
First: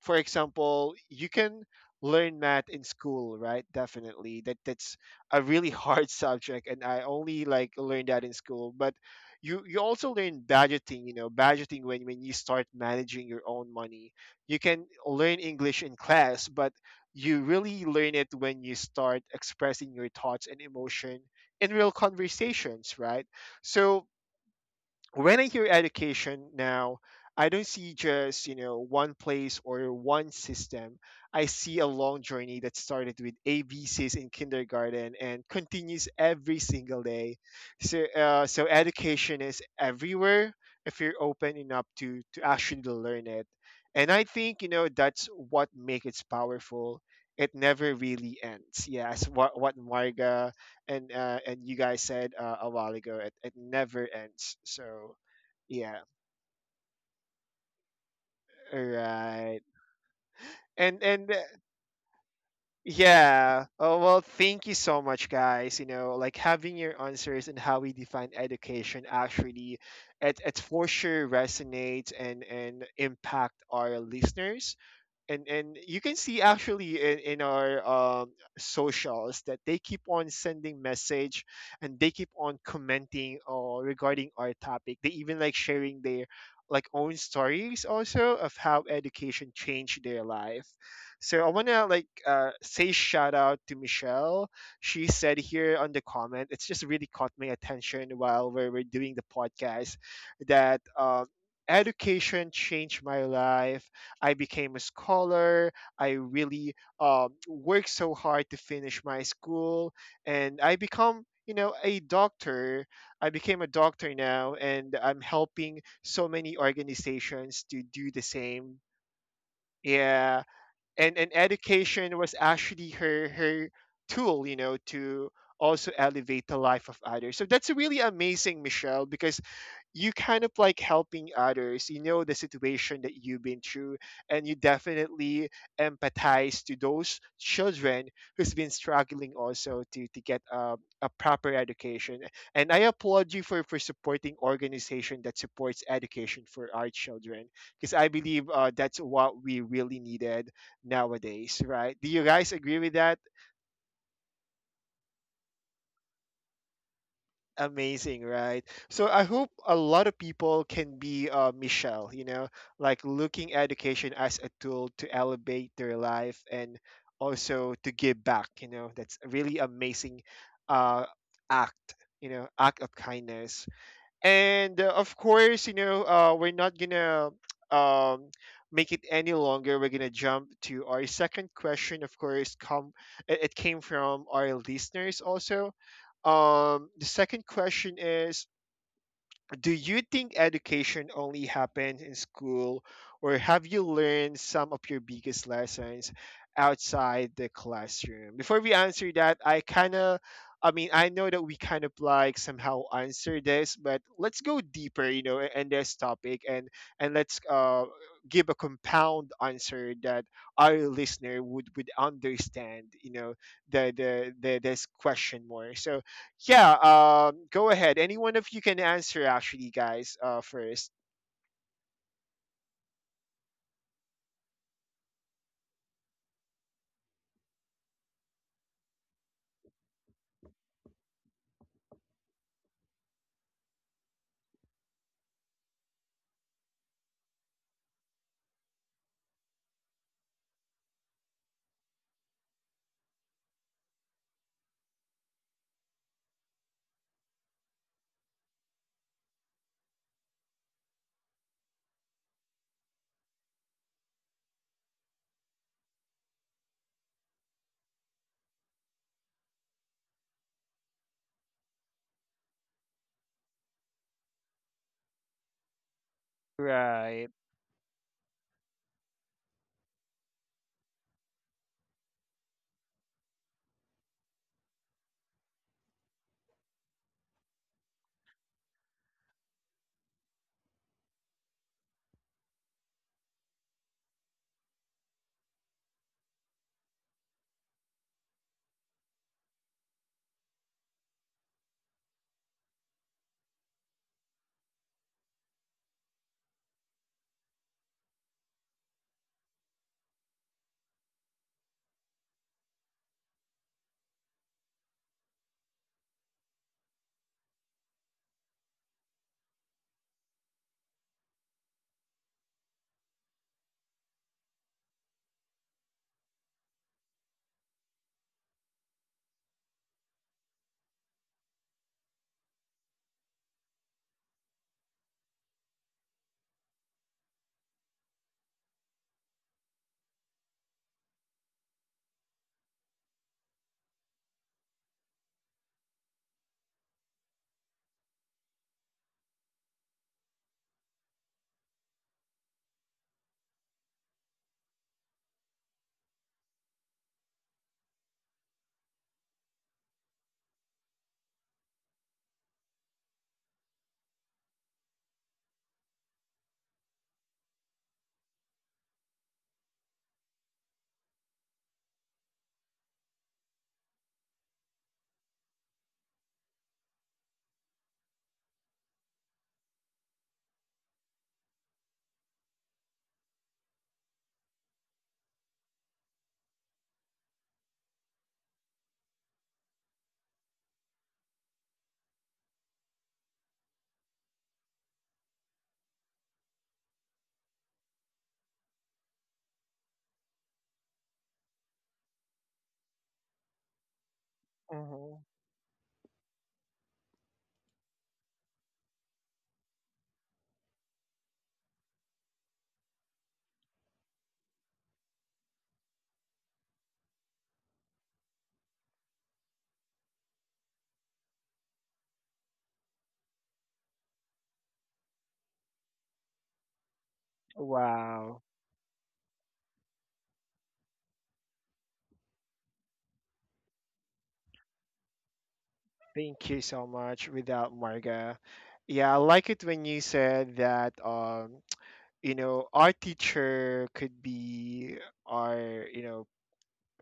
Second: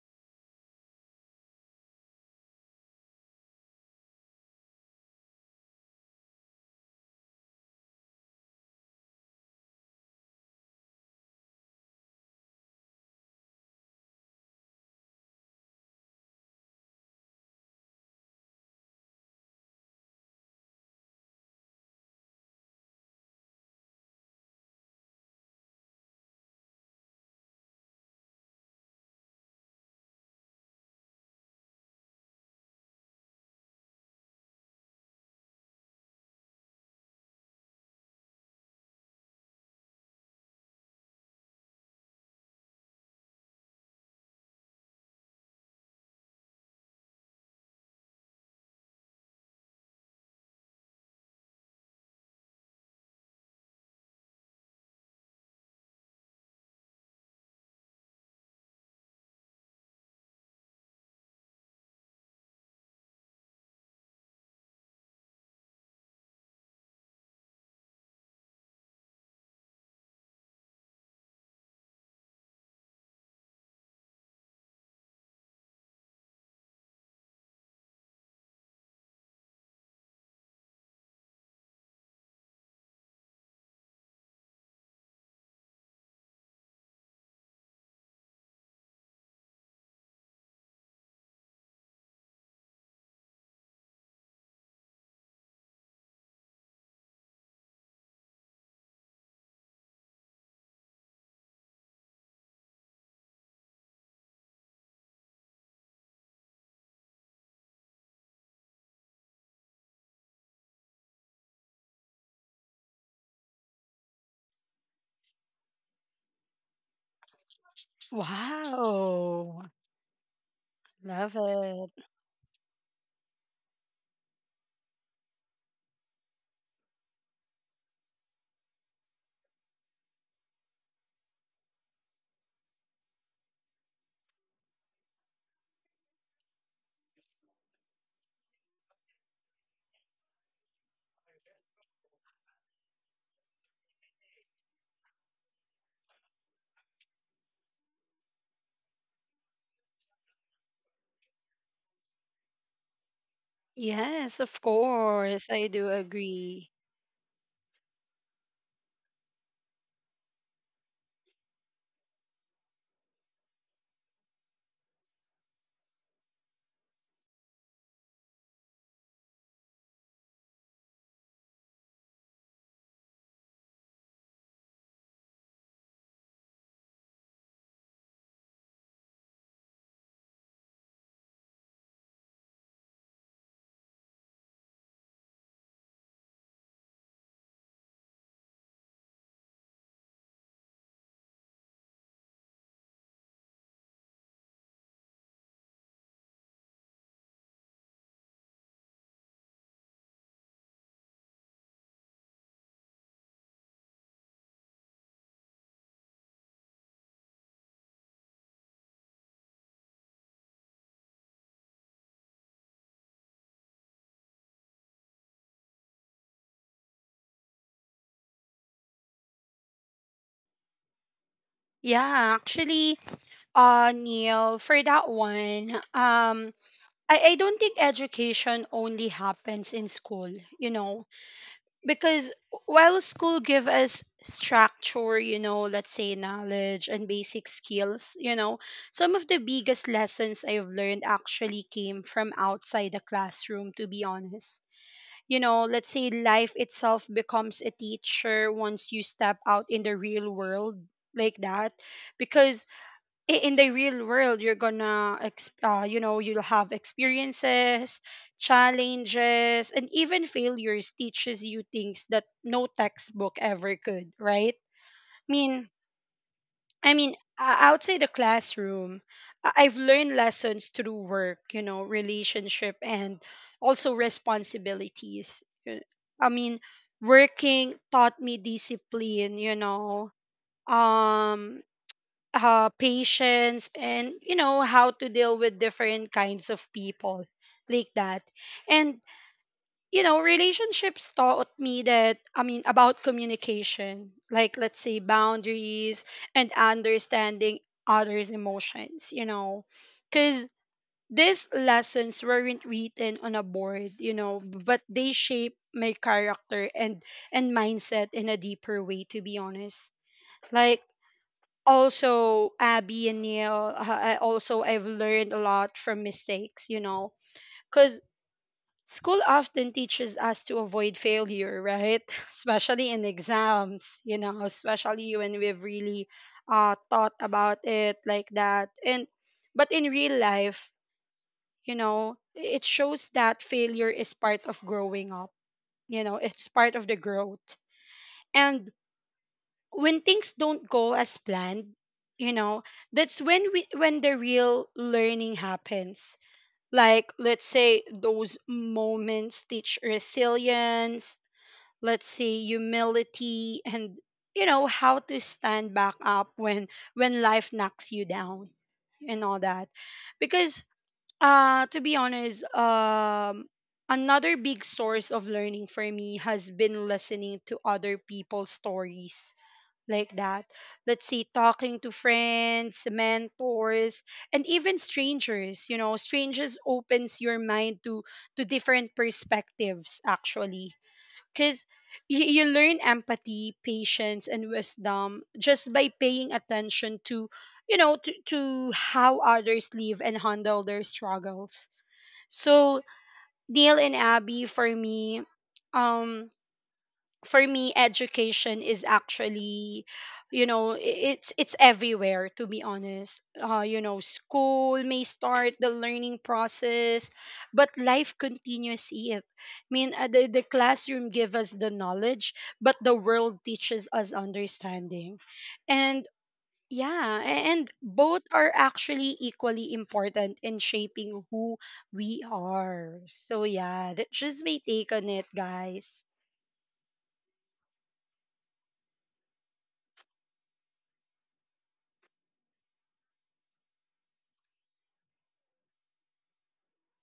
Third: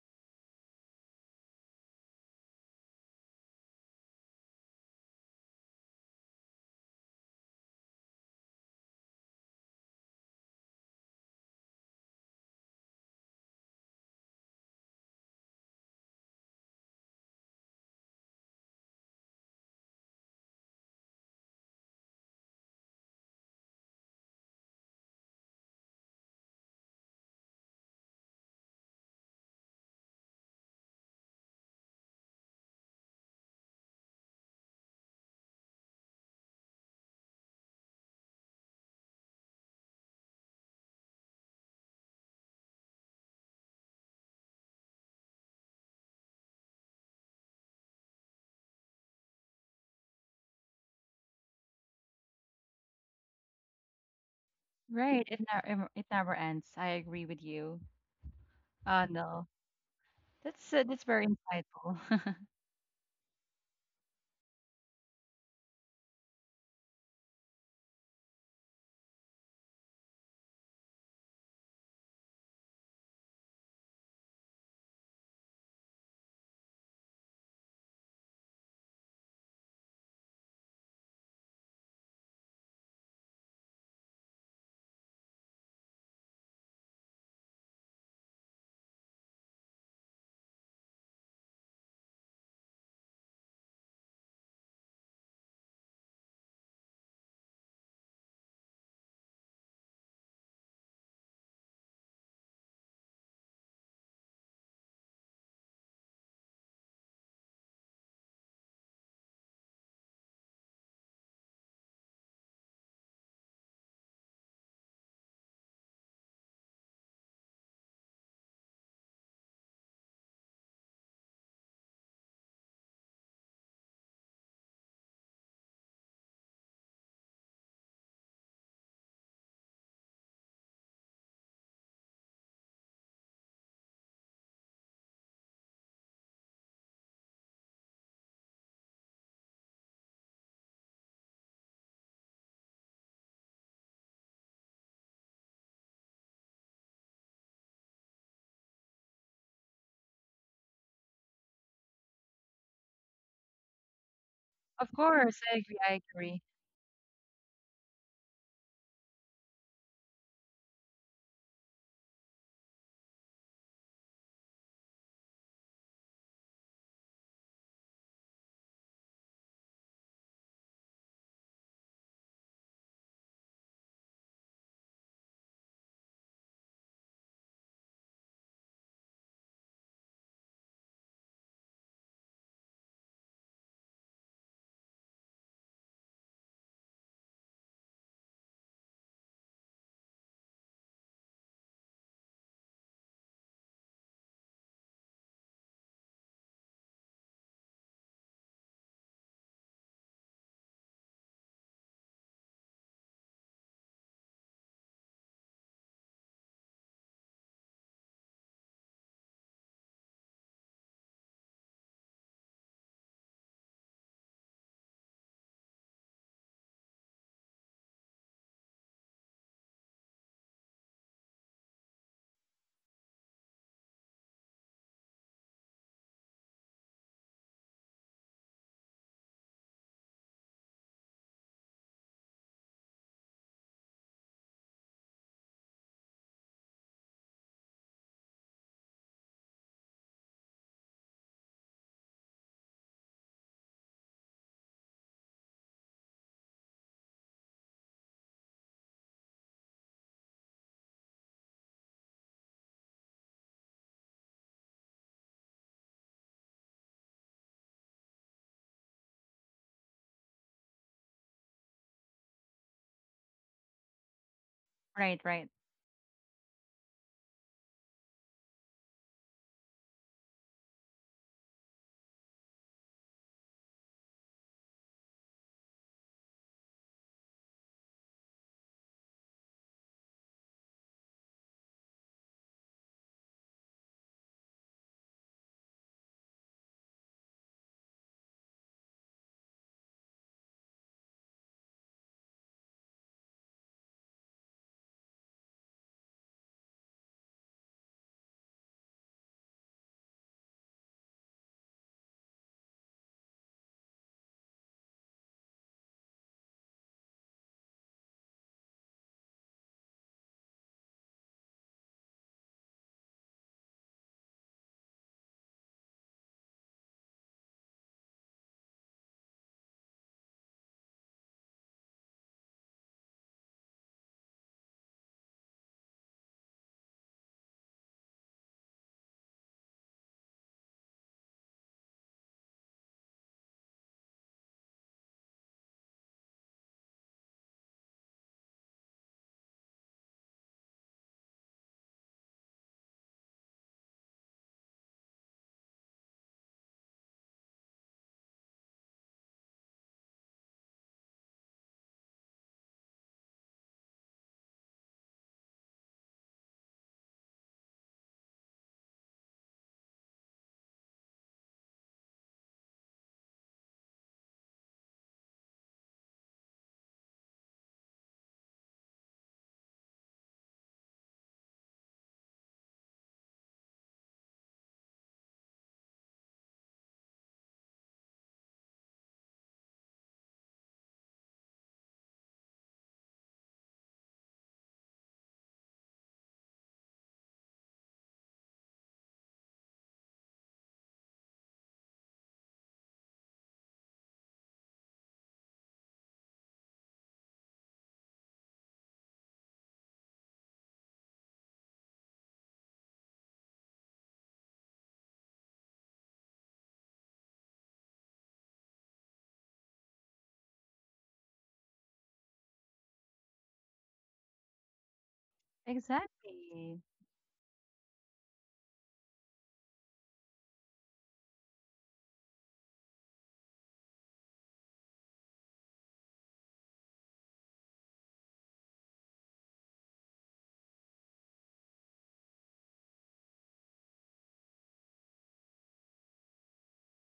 For example, you can learn math in school, right? Definitely, that that's a really hard subject, and I only like learned that in school, but you you also learn budgeting, you know budgeting when when you start managing your own money. You can learn English in class, but you really learn it when you start expressing your thoughts and emotion in real conversations, right? So when I hear education now, I don't see just, you know, one place or one system. I see a long journey that started with A B C's in kindergarten and continues every single day. So, uh, so education is everywhere if you're open enough to, to actually learn it. And I think, you know, that's what makes it powerful. It never really ends. Yeah, as what, what Marga and uh, and you guys said uh, a while ago, it, it never ends, so
Right. It never,
yeah,
it never ends. I agree with you.
all
Uh, no.
right,
That's, uh,
and
that's very
and uh,
insightful.
yeah. Oh well, thank you so much, guys. You know like having your answers, and how we define education actually, it, it for sure resonates and and impact our listeners, and and you can see actually in, in our um, socials that they keep on sending message, and they keep on commenting or regarding our topic. They even like sharing their like own stories also of how education changed their life. So I want to like uh, say shout out to Michelle. She said here on the comment, it's just really caught my attention while we were doing the podcast, that um, education changed my life. I became a scholar. I really um, worked so hard to finish my school, and I become you know a doctor. I became a doctor now, and I'm helping so many organizations to do the same.
Wow.
Yeah, and and
Love it.
education was actually her her tool, you know, to also elevate the life of others. So that's really amazing, Michelle, because you kind of like helping others. You know the situation that you've been through, and you definitely empathize to those children who's been struggling also to to get a, a proper education. And I applaud you for for supporting organization that supports education for our children, because I believe uh, that's what we really needed nowadays, right? Do you guys agree with that?
Yes, of
Of course,
course.
I
I
agree.
do
I agree.
agree.
Amazing, right? So I hope a lot of people can be uh, Michelle, you know, like looking at education as a tool to elevate their life and also to give back. You know, that's a really amazing uh, act, you know, act of kindness. And uh, of course, you know, uh, we're not gonna um, make it any longer. We're gonna jump to our second question, of course. Come it it came from our listeners also. Um, the second question is: do you think education only happens in school, or have you learned some of your biggest lessons outside the classroom? Before we answer that, I kind of I mean, I know that we kind of like somehow answer this, but let's go deeper, you know, in this topic, and and let's uh, give a compound answer that our listener would would understand, you know, the the, the this question more. So yeah, um, go ahead. Anyone of you can answer, actually, guys, uh, first.
Yeah, actually, uh, Neil, for that one, um, I, I don't think education only happens in school, you know. Because while school give us structure, you know, let's say knowledge and basic skills, you know, some of the biggest lessons I've learned actually came from outside the classroom, to be honest. You know, let's say life itself becomes a teacher once you step out in the real world like that. Because i- in the real world you're gonna ex- uh, you know you'll have experiences, challenges, and even failures teaches you things that no textbook ever could, right?
Right,
i
right.
mean i mean
Right.
o- Outside the classroom, I- I've learned lessons through work, you know, relationship, and also responsibilities. Y- i mean Working taught me discipline, you know, um uh, patience, and you know how to deal with different kinds of people like that. And you know, relationships taught me that, I mean, about communication, like let's say boundaries and understanding others emotions, you know. Because these lessons weren't written on a board, you know, but they shape my character and and mindset in a deeper way, to be honest. Like, also Abby and Neil, uh, I also I've learned a lot from mistakes, you know. Because school often teaches us to avoid failure, right? Especially in exams, you know, especially when we've really uh, thought about it like that. And but in real life, you know, it shows that failure is part of growing up, you know. It's part of the growth. And when things don't go as planned, you know, that's when we when the real learning happens. Like let's say those moments teach resilience, let's say humility, and you know how to stand back up when when life knocks you down and all that. Because uh to be honest, um another big source of learning for me has been listening to other people's stories like that. Let's see, talking to friends, mentors, and even strangers. You know, strangers opens your mind to to different perspectives actually. Cause you, you learn empathy, patience, and wisdom just by paying attention to you know to, to how others live and handle their struggles. So Neil and Abby, for
Hmm.
me, um for me education is actually, you know i- it's it's everywhere, to be honest. Uh you know, school may start the learning process, but life continues it. I mean uh, the, the classroom give us the knowledge, but the world teaches us understanding. And
Exactly.
yeah, a- and both
Wow.
are actually equally important in shaping who we are. So yeah, that's just my take on it, guys.
Thank you so much. Without Marga. Yeah, I like it when you said that, um, you know, our teacher could be our, you know,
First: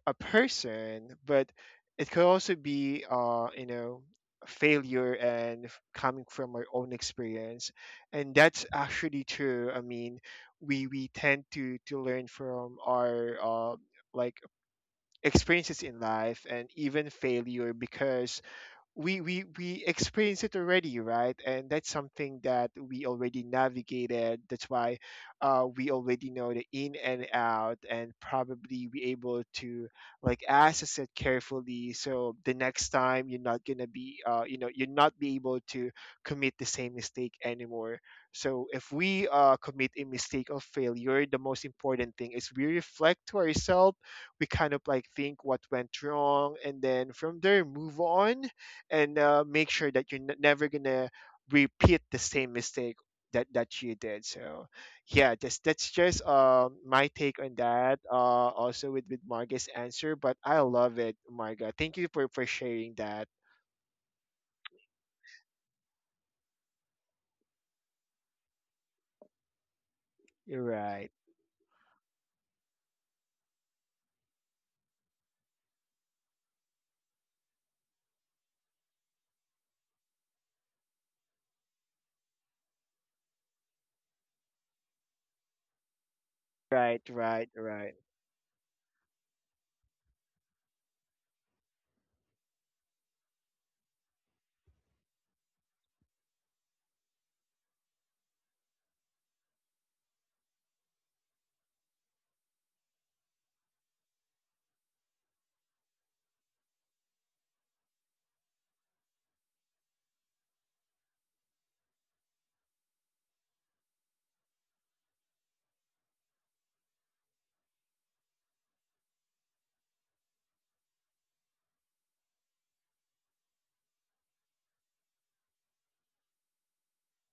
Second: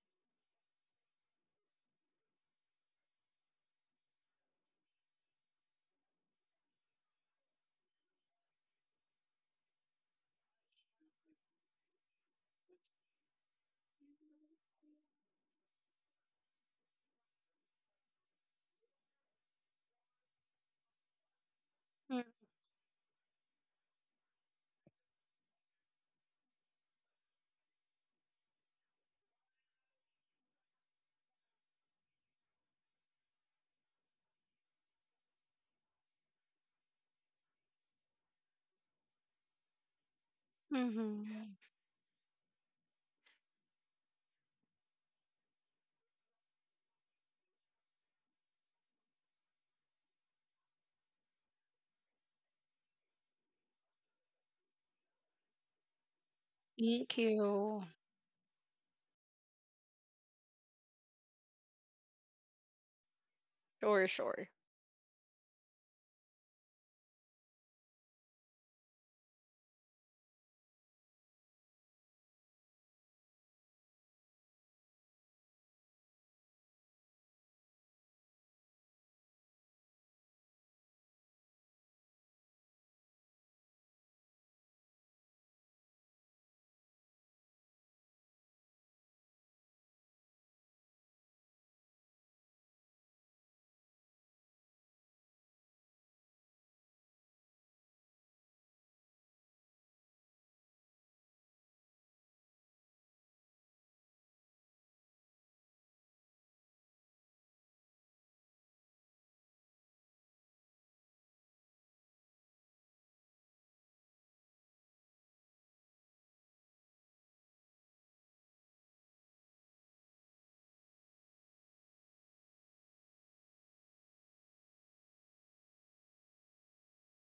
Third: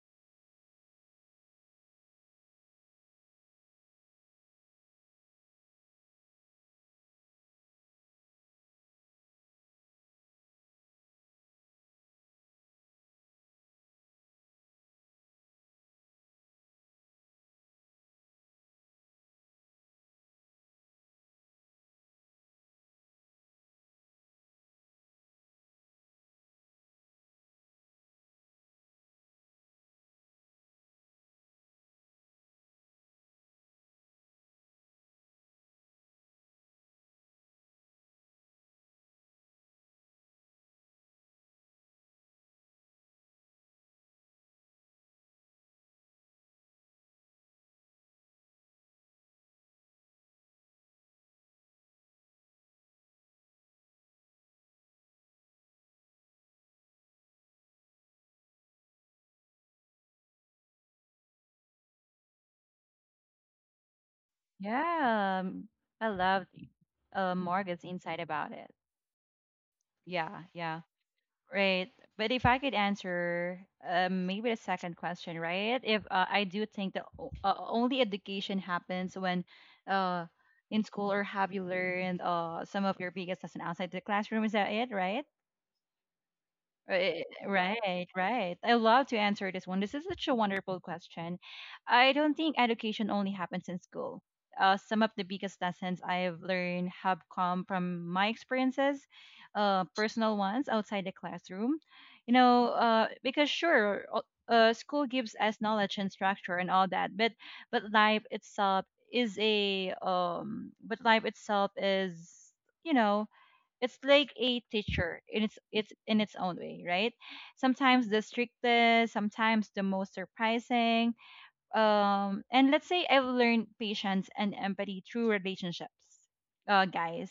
a person, but it could also be, uh, you know, failure and f- coming from our own experience, and that's actually true. I mean, we we tend to to learn from our uh, like experiences in life and even failure, because we we we experience it already, right? And that's something that we already navigated, that's why uh, we already know the in and out and probably be able to like assess it carefully, so the next time you're not gonna be uh, you know you're not be able to commit the same mistake anymore. So if we uh, commit a mistake of
Mm-hmm.
failure, the most important thing is we reflect to ourselves. We kind of like think what went wrong, and then from there, move on, and uh, make sure that you're n- never gonna repeat the same mistake that that you did. So yeah, that's that's just um my
Thank
take on
you.
that. Uh, also with with Marga's answer, but I love it, Marga. Thank you for for sharing that.
Sure, sure.
Yeah, um, I love, uh, Morgan's insight about it. Yeah, yeah,
Right,
right. But if I could answer, uh, maybe the second question, right? If, uh, I do think that o- uh, only education happens when, uh, in school, or have you learned, uh, some of your biggest lesson outside the classroom, is that it, right?
right,
Right,
right, right.
right, right. I love to answer this one. This is such a wonderful question. I don't think education only happens in school. Uh, some of the biggest lessons I've learned have come from my experiences, uh, personal ones outside the classroom. You know, uh, because sure, o- uh, school gives us knowledge and structure and all that, but but life itself is a um, but life itself is, you know, it's like a teacher in its it's in its own way, right? Sometimes the strictest, sometimes the most surprising. Um, and let's say I've learned patience and empathy through relationships, uh, guys.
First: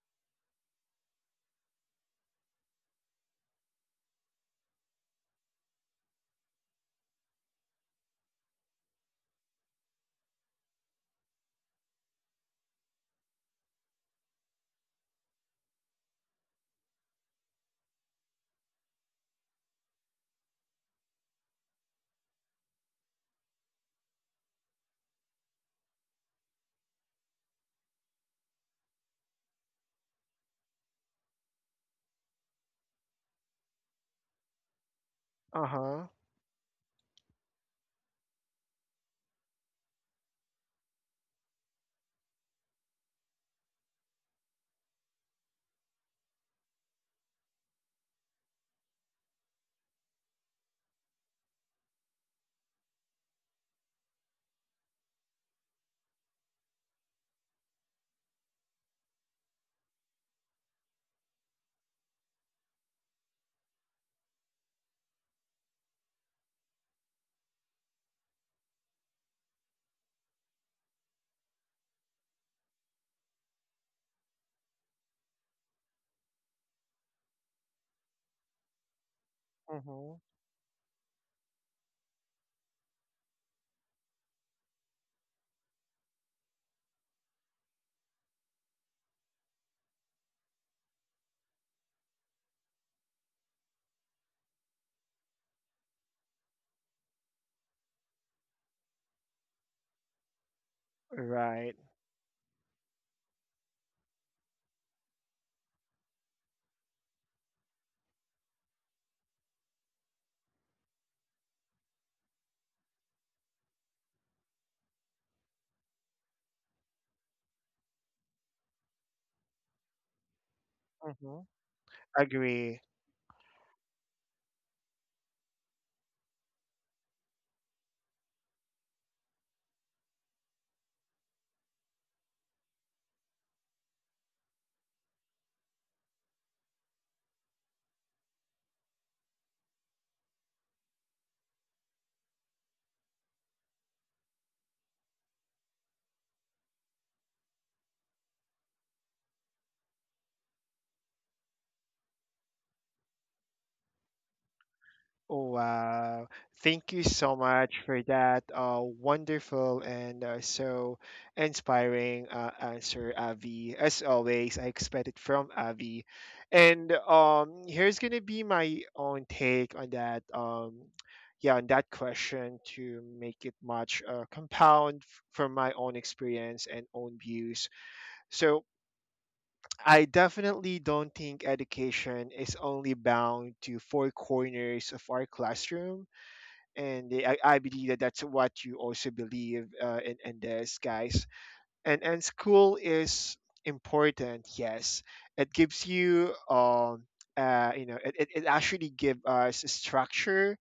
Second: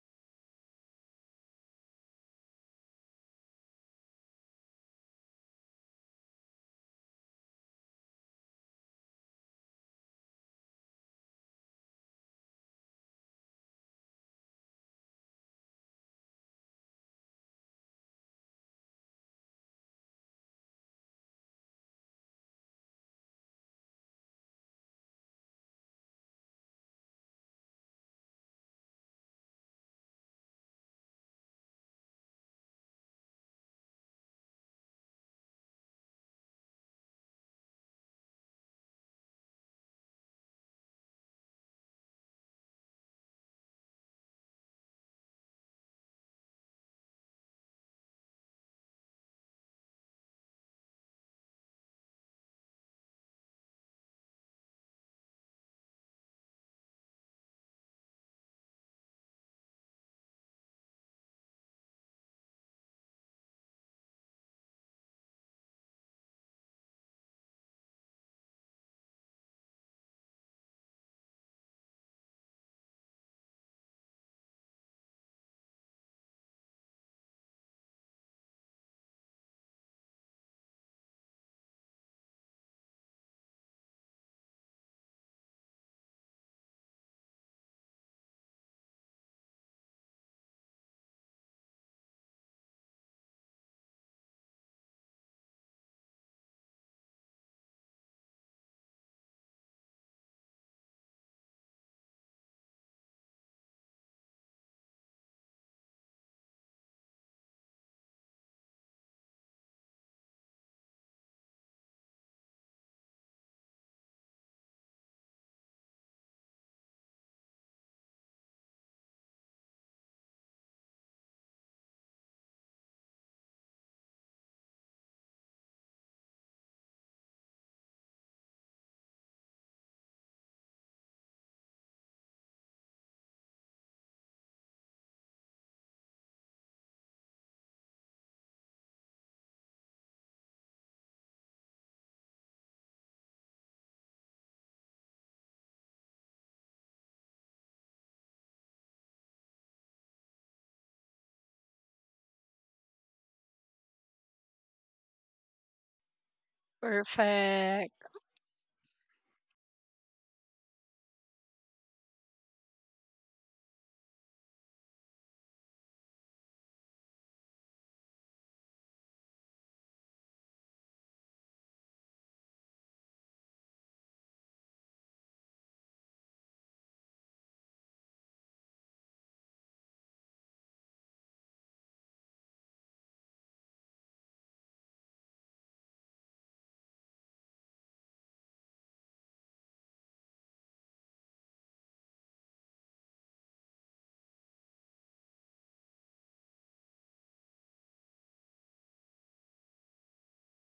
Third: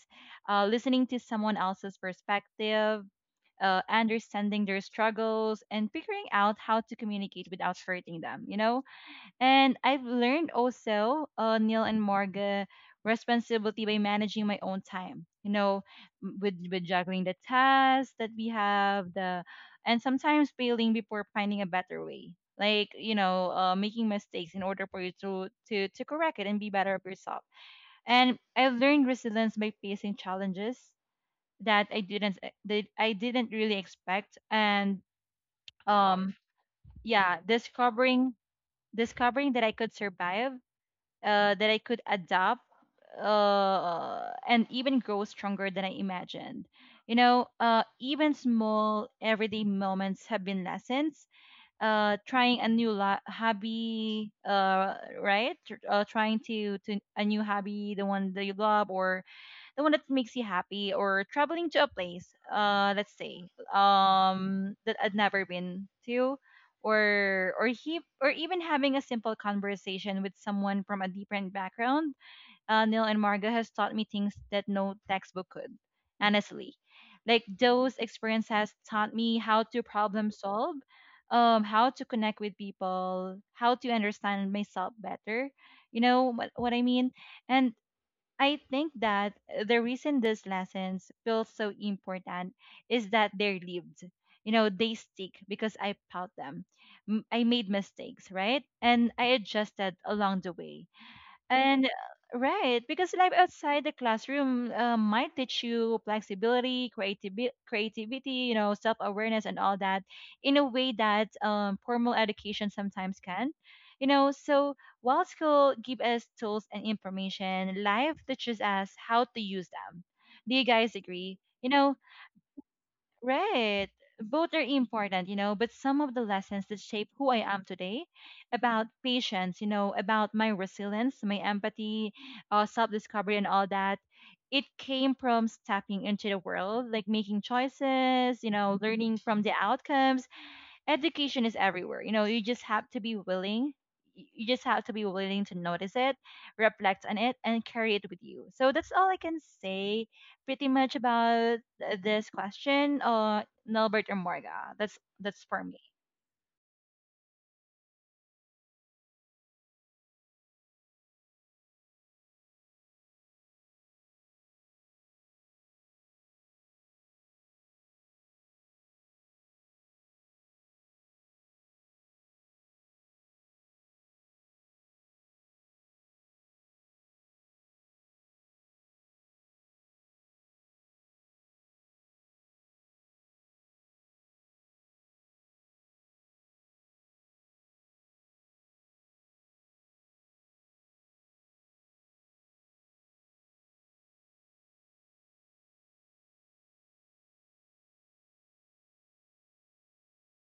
Uh, listening to someone else's perspective, uh, understanding their struggles, and figuring out how to communicate without hurting them. You know, and I've learned also, uh, Neil and Morga, responsibility by managing my own time. You know, m- with with juggling the tasks that we have, the and sometimes failing before finding a better way. Like, you know, uh, making mistakes in order for you to to to correct it and be better of yourself. And I've learned resilience by facing challenges that I didn't e- that I didn't really expect. And,
Uh huh.
um, yeah, discovering discovering that I could survive, uh, that I could adapt, uh, and even grow stronger than I imagined. You know, uh, even small everyday moments have been lessons. Uh, trying a new lo- hobby, uh, right? Tr- Uh, trying to to a new hobby, the one that you love, or the one that makes you happy, or traveling to a place, uh let's say, um, that I'd never been to, or or he or even having a simple conversation with someone from a different background, uh, Neil and Marga, has taught me things that no textbook could, honestly. Like, those experiences has taught me how
Uh
to
huh.
problem solve, um, how to connect with people, how to understand myself better, you know what, what I mean. And I think that, uh, the reason these lessons feel so important is that they're lived. You know, they stick because I felt them. M- I made mistakes, right? And I adjusted along the way.
Right.
And, uh, right, because life outside the classroom, uh, might teach you flexibility, creativity, creativity, you know, self-awareness and all that, in a way that, um, formal education sometimes can. You know, so while school give us tools and information, life teaches us how to use them. Do you guys
Uh huh.
agree? You know,
Agree.
right. Both are important, you know, but some of the lessons that shape who I am today, about patience, you know, about my resilience, my empathy, uh, self discovery, and all that, it came from stepping into the world, like making choices, you know, learning from the outcomes. Education is everywhere. You know, you just have to be willing. y- You just have to be willing to notice it, reflect on it, and carry it with you. So that's all I can say pretty much about th- this question, uh, Nelbert or Morga. That's that's for me.
Wow. Thank you so much
Perfect.
for that uh, wonderful and uh, so inspiring uh, answer, Avi. As always, I expect it from Avi. And um, here's going to be my own take on that. Um, yeah, on that question, to make it much uh, compound f- from my own experience and own views. So I definitely don't think education is only bound to four corners of our classroom, and they, I, I believe that that's what you also believe uh, in, in this, guys. And and school is important, yes. It gives you um uh, you know it, it, it actually give us structure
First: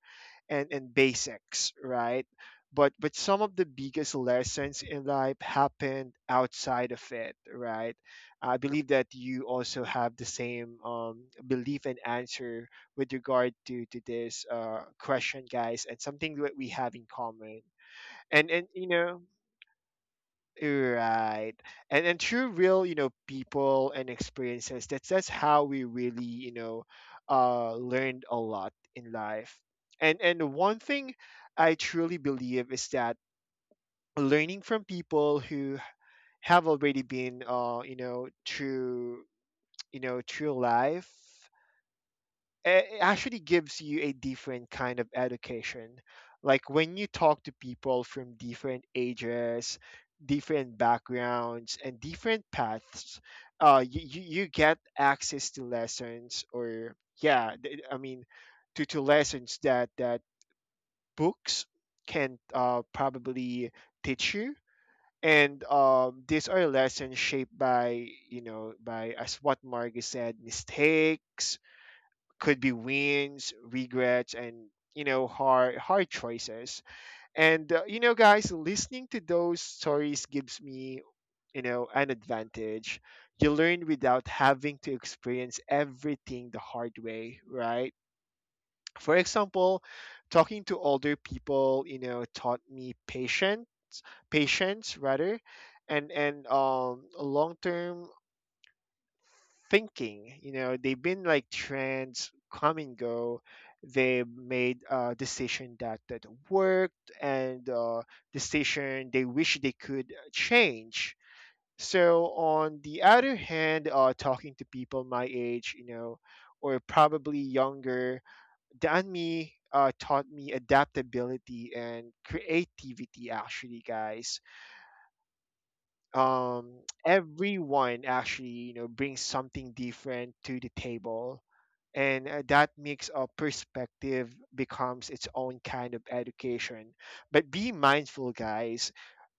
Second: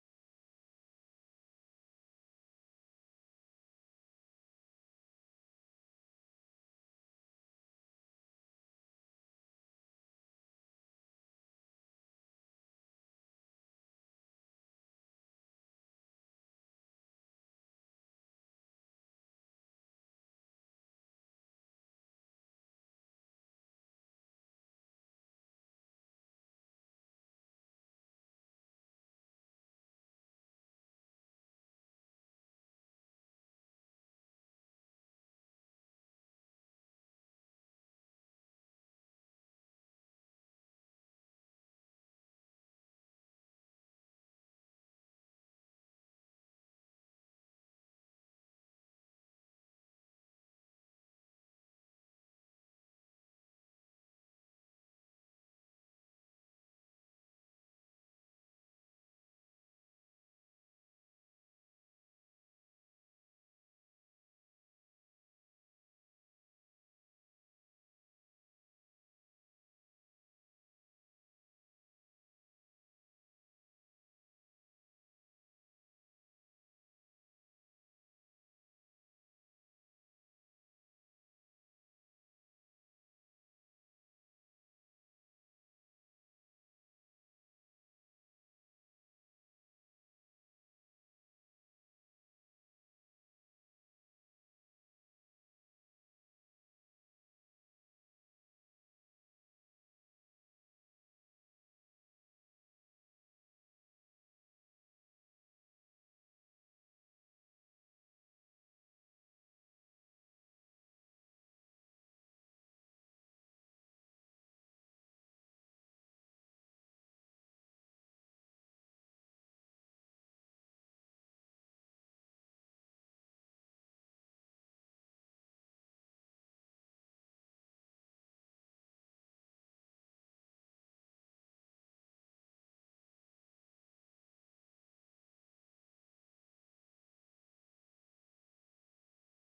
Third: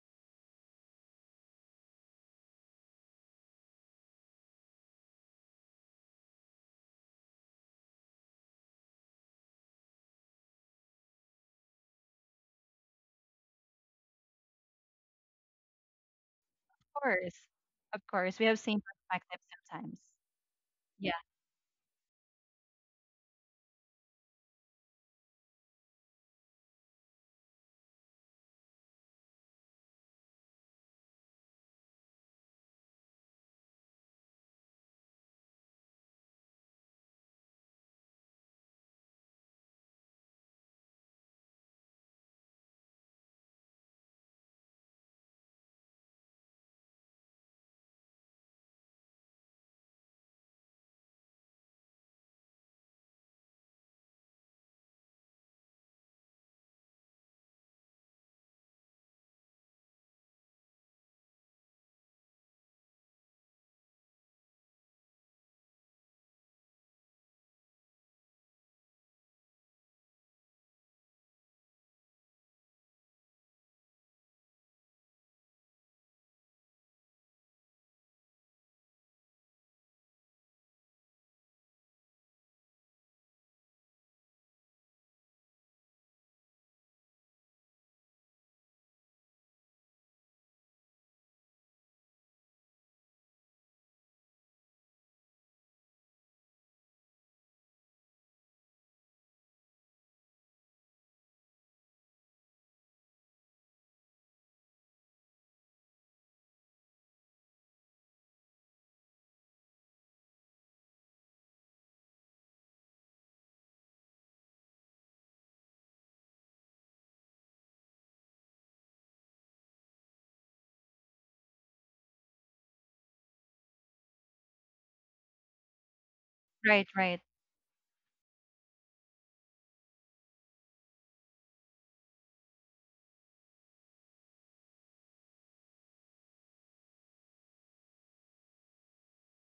and and basics, right? But but some of the biggest lessons in life happened outside of it, right? I believe that you also have the same um, belief and answer with regard to to this uh, question, guys, and something that we have
Of
in
course,
common.
of course, we
And
have
and
same
you know.
perspective sometimes. Yeah.
Right. And and through real, you know, people and experiences, that's that's how we really, you know, uh learned a lot in life. And and one thing I truly believe is that learning from people who have already been uh, you know, through you know, through life, eh, it actually gives you a different kind of education. Like when you talk to people from different ages, different backgrounds, and different paths, uh, you, you, you get access to lessons, or yeah, th- I mean, to, to lessons that, that books can uh, probably teach you. And um, these are lessons shaped by, you know, by as what Margie said, mistakes, could be wins, regrets, and you know hard hard choices. And uh, you know, guys, listening to those stories gives me you know an advantage. You learn without having to experience everything the hard way, right? For example, talking to older people, you know, taught me patient patience rather, and and um long term thinking. You know, they've been like trends come and go. They made a decision that that worked, and uh, decision they wish they could uh, change. So on the other hand, uh, talking to people my age, you know, or probably younger than me, uh, taught me adaptability and creativity. Actually, guys um,
Right. Right.
everyone actually you know brings something different to the table and uh, that makes a perspective becomes its own kind of education. But be mindful guys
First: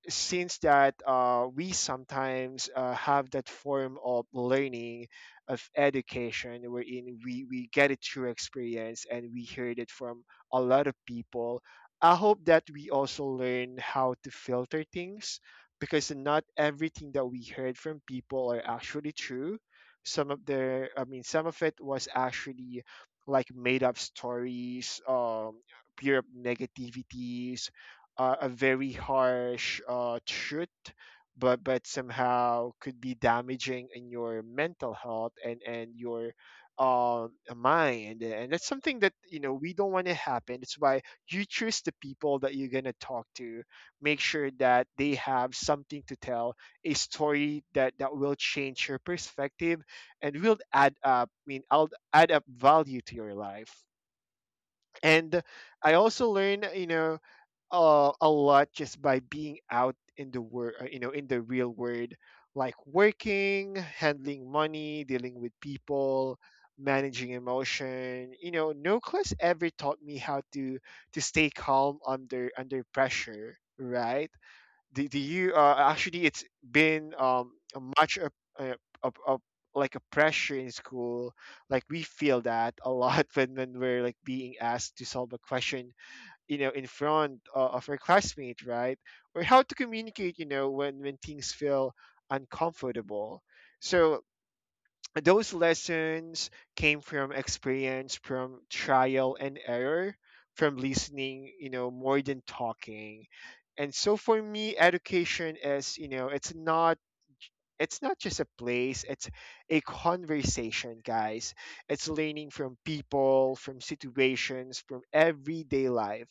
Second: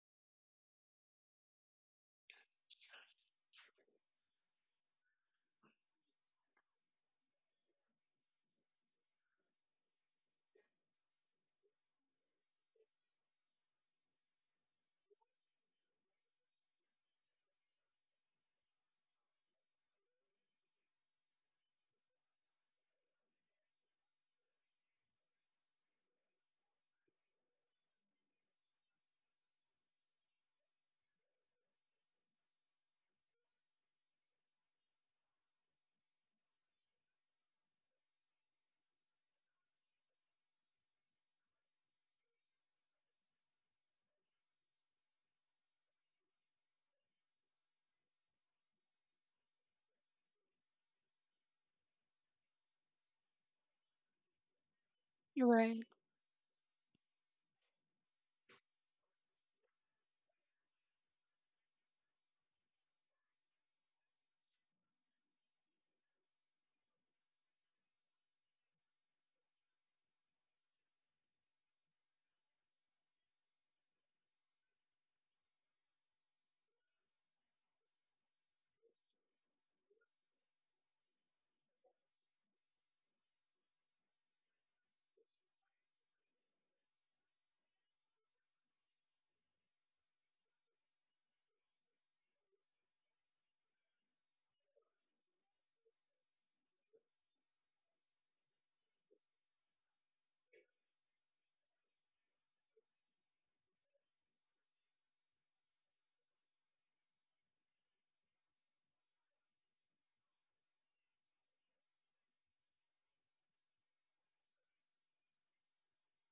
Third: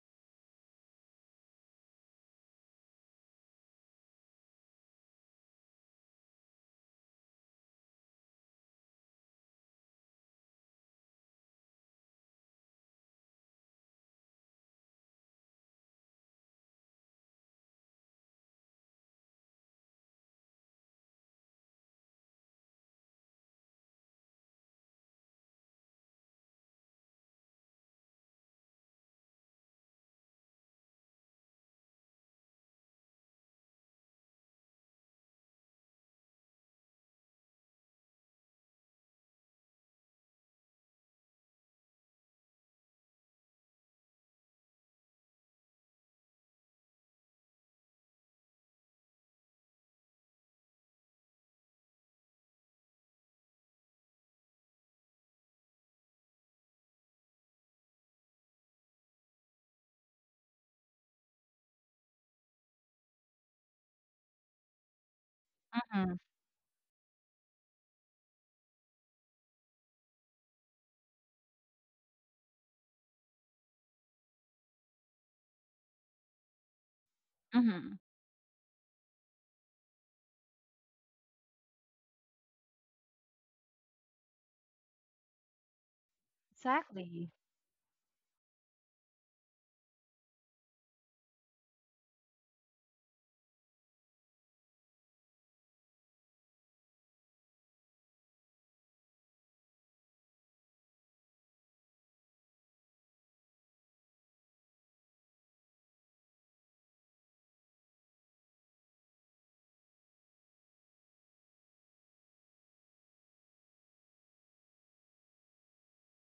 since that uh, we sometimes uh, have that form of learning of education wherein we, we get it through experience and we heard it from a lot of people. I hope that we also learn how to filter things because not everything that we heard from people are actually true. Some of their, I mean some of it was actually like made up stories, um pure up negativities, uh, a very harsh uh, truth, but but somehow could be damaging in your mental health and and your um mind. And that's something that you know we don't want to happen. It's why you choose the people that you're going to talk to. Make sure that they have something to tell, a story that that will change your perspective and will add up, I mean I'll add up value to your life. And
Right.
I also learned, you know, uh, a lot just by being out in the world, you know, in the real world, like working, handling money, dealing with
Mm-hmm.
people, managing emotion. You know, no class ever taught me how to to stay calm under under pressure, right? Do, do you uh, actually? It's been um a
Mm-hmm.
much a, a, a, a like a pressure in school. Like we feel that a lot when when we're like being asked to solve a question, you know, in
Exactly.
front uh, of your classmate, right? Or how to communicate, you know, when when things feel uncomfortable. So those lessons came from experience, from trial and error, from listening, you know, more than talking. And so for me education is, you know, it's not, it's not just a place, it's a conversation guys. It's learning from people, from situations, from everyday life.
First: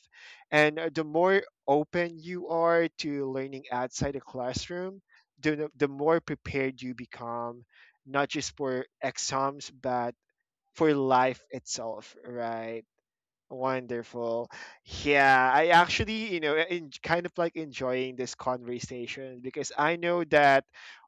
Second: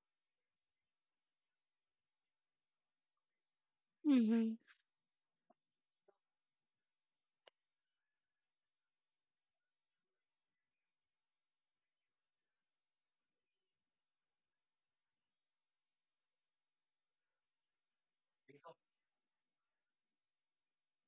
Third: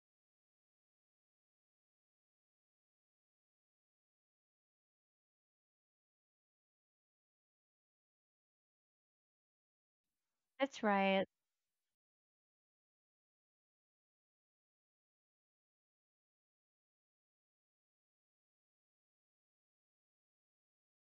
And uh, the more open you are to learning outside the
Mm-hmm.
classroom, the, the more prepared you become, not just for exams but
That's
for
right.
life itself, right? Wonderful. Yeah, I actually, you know, in, kind of like enjoying this conversation because I know that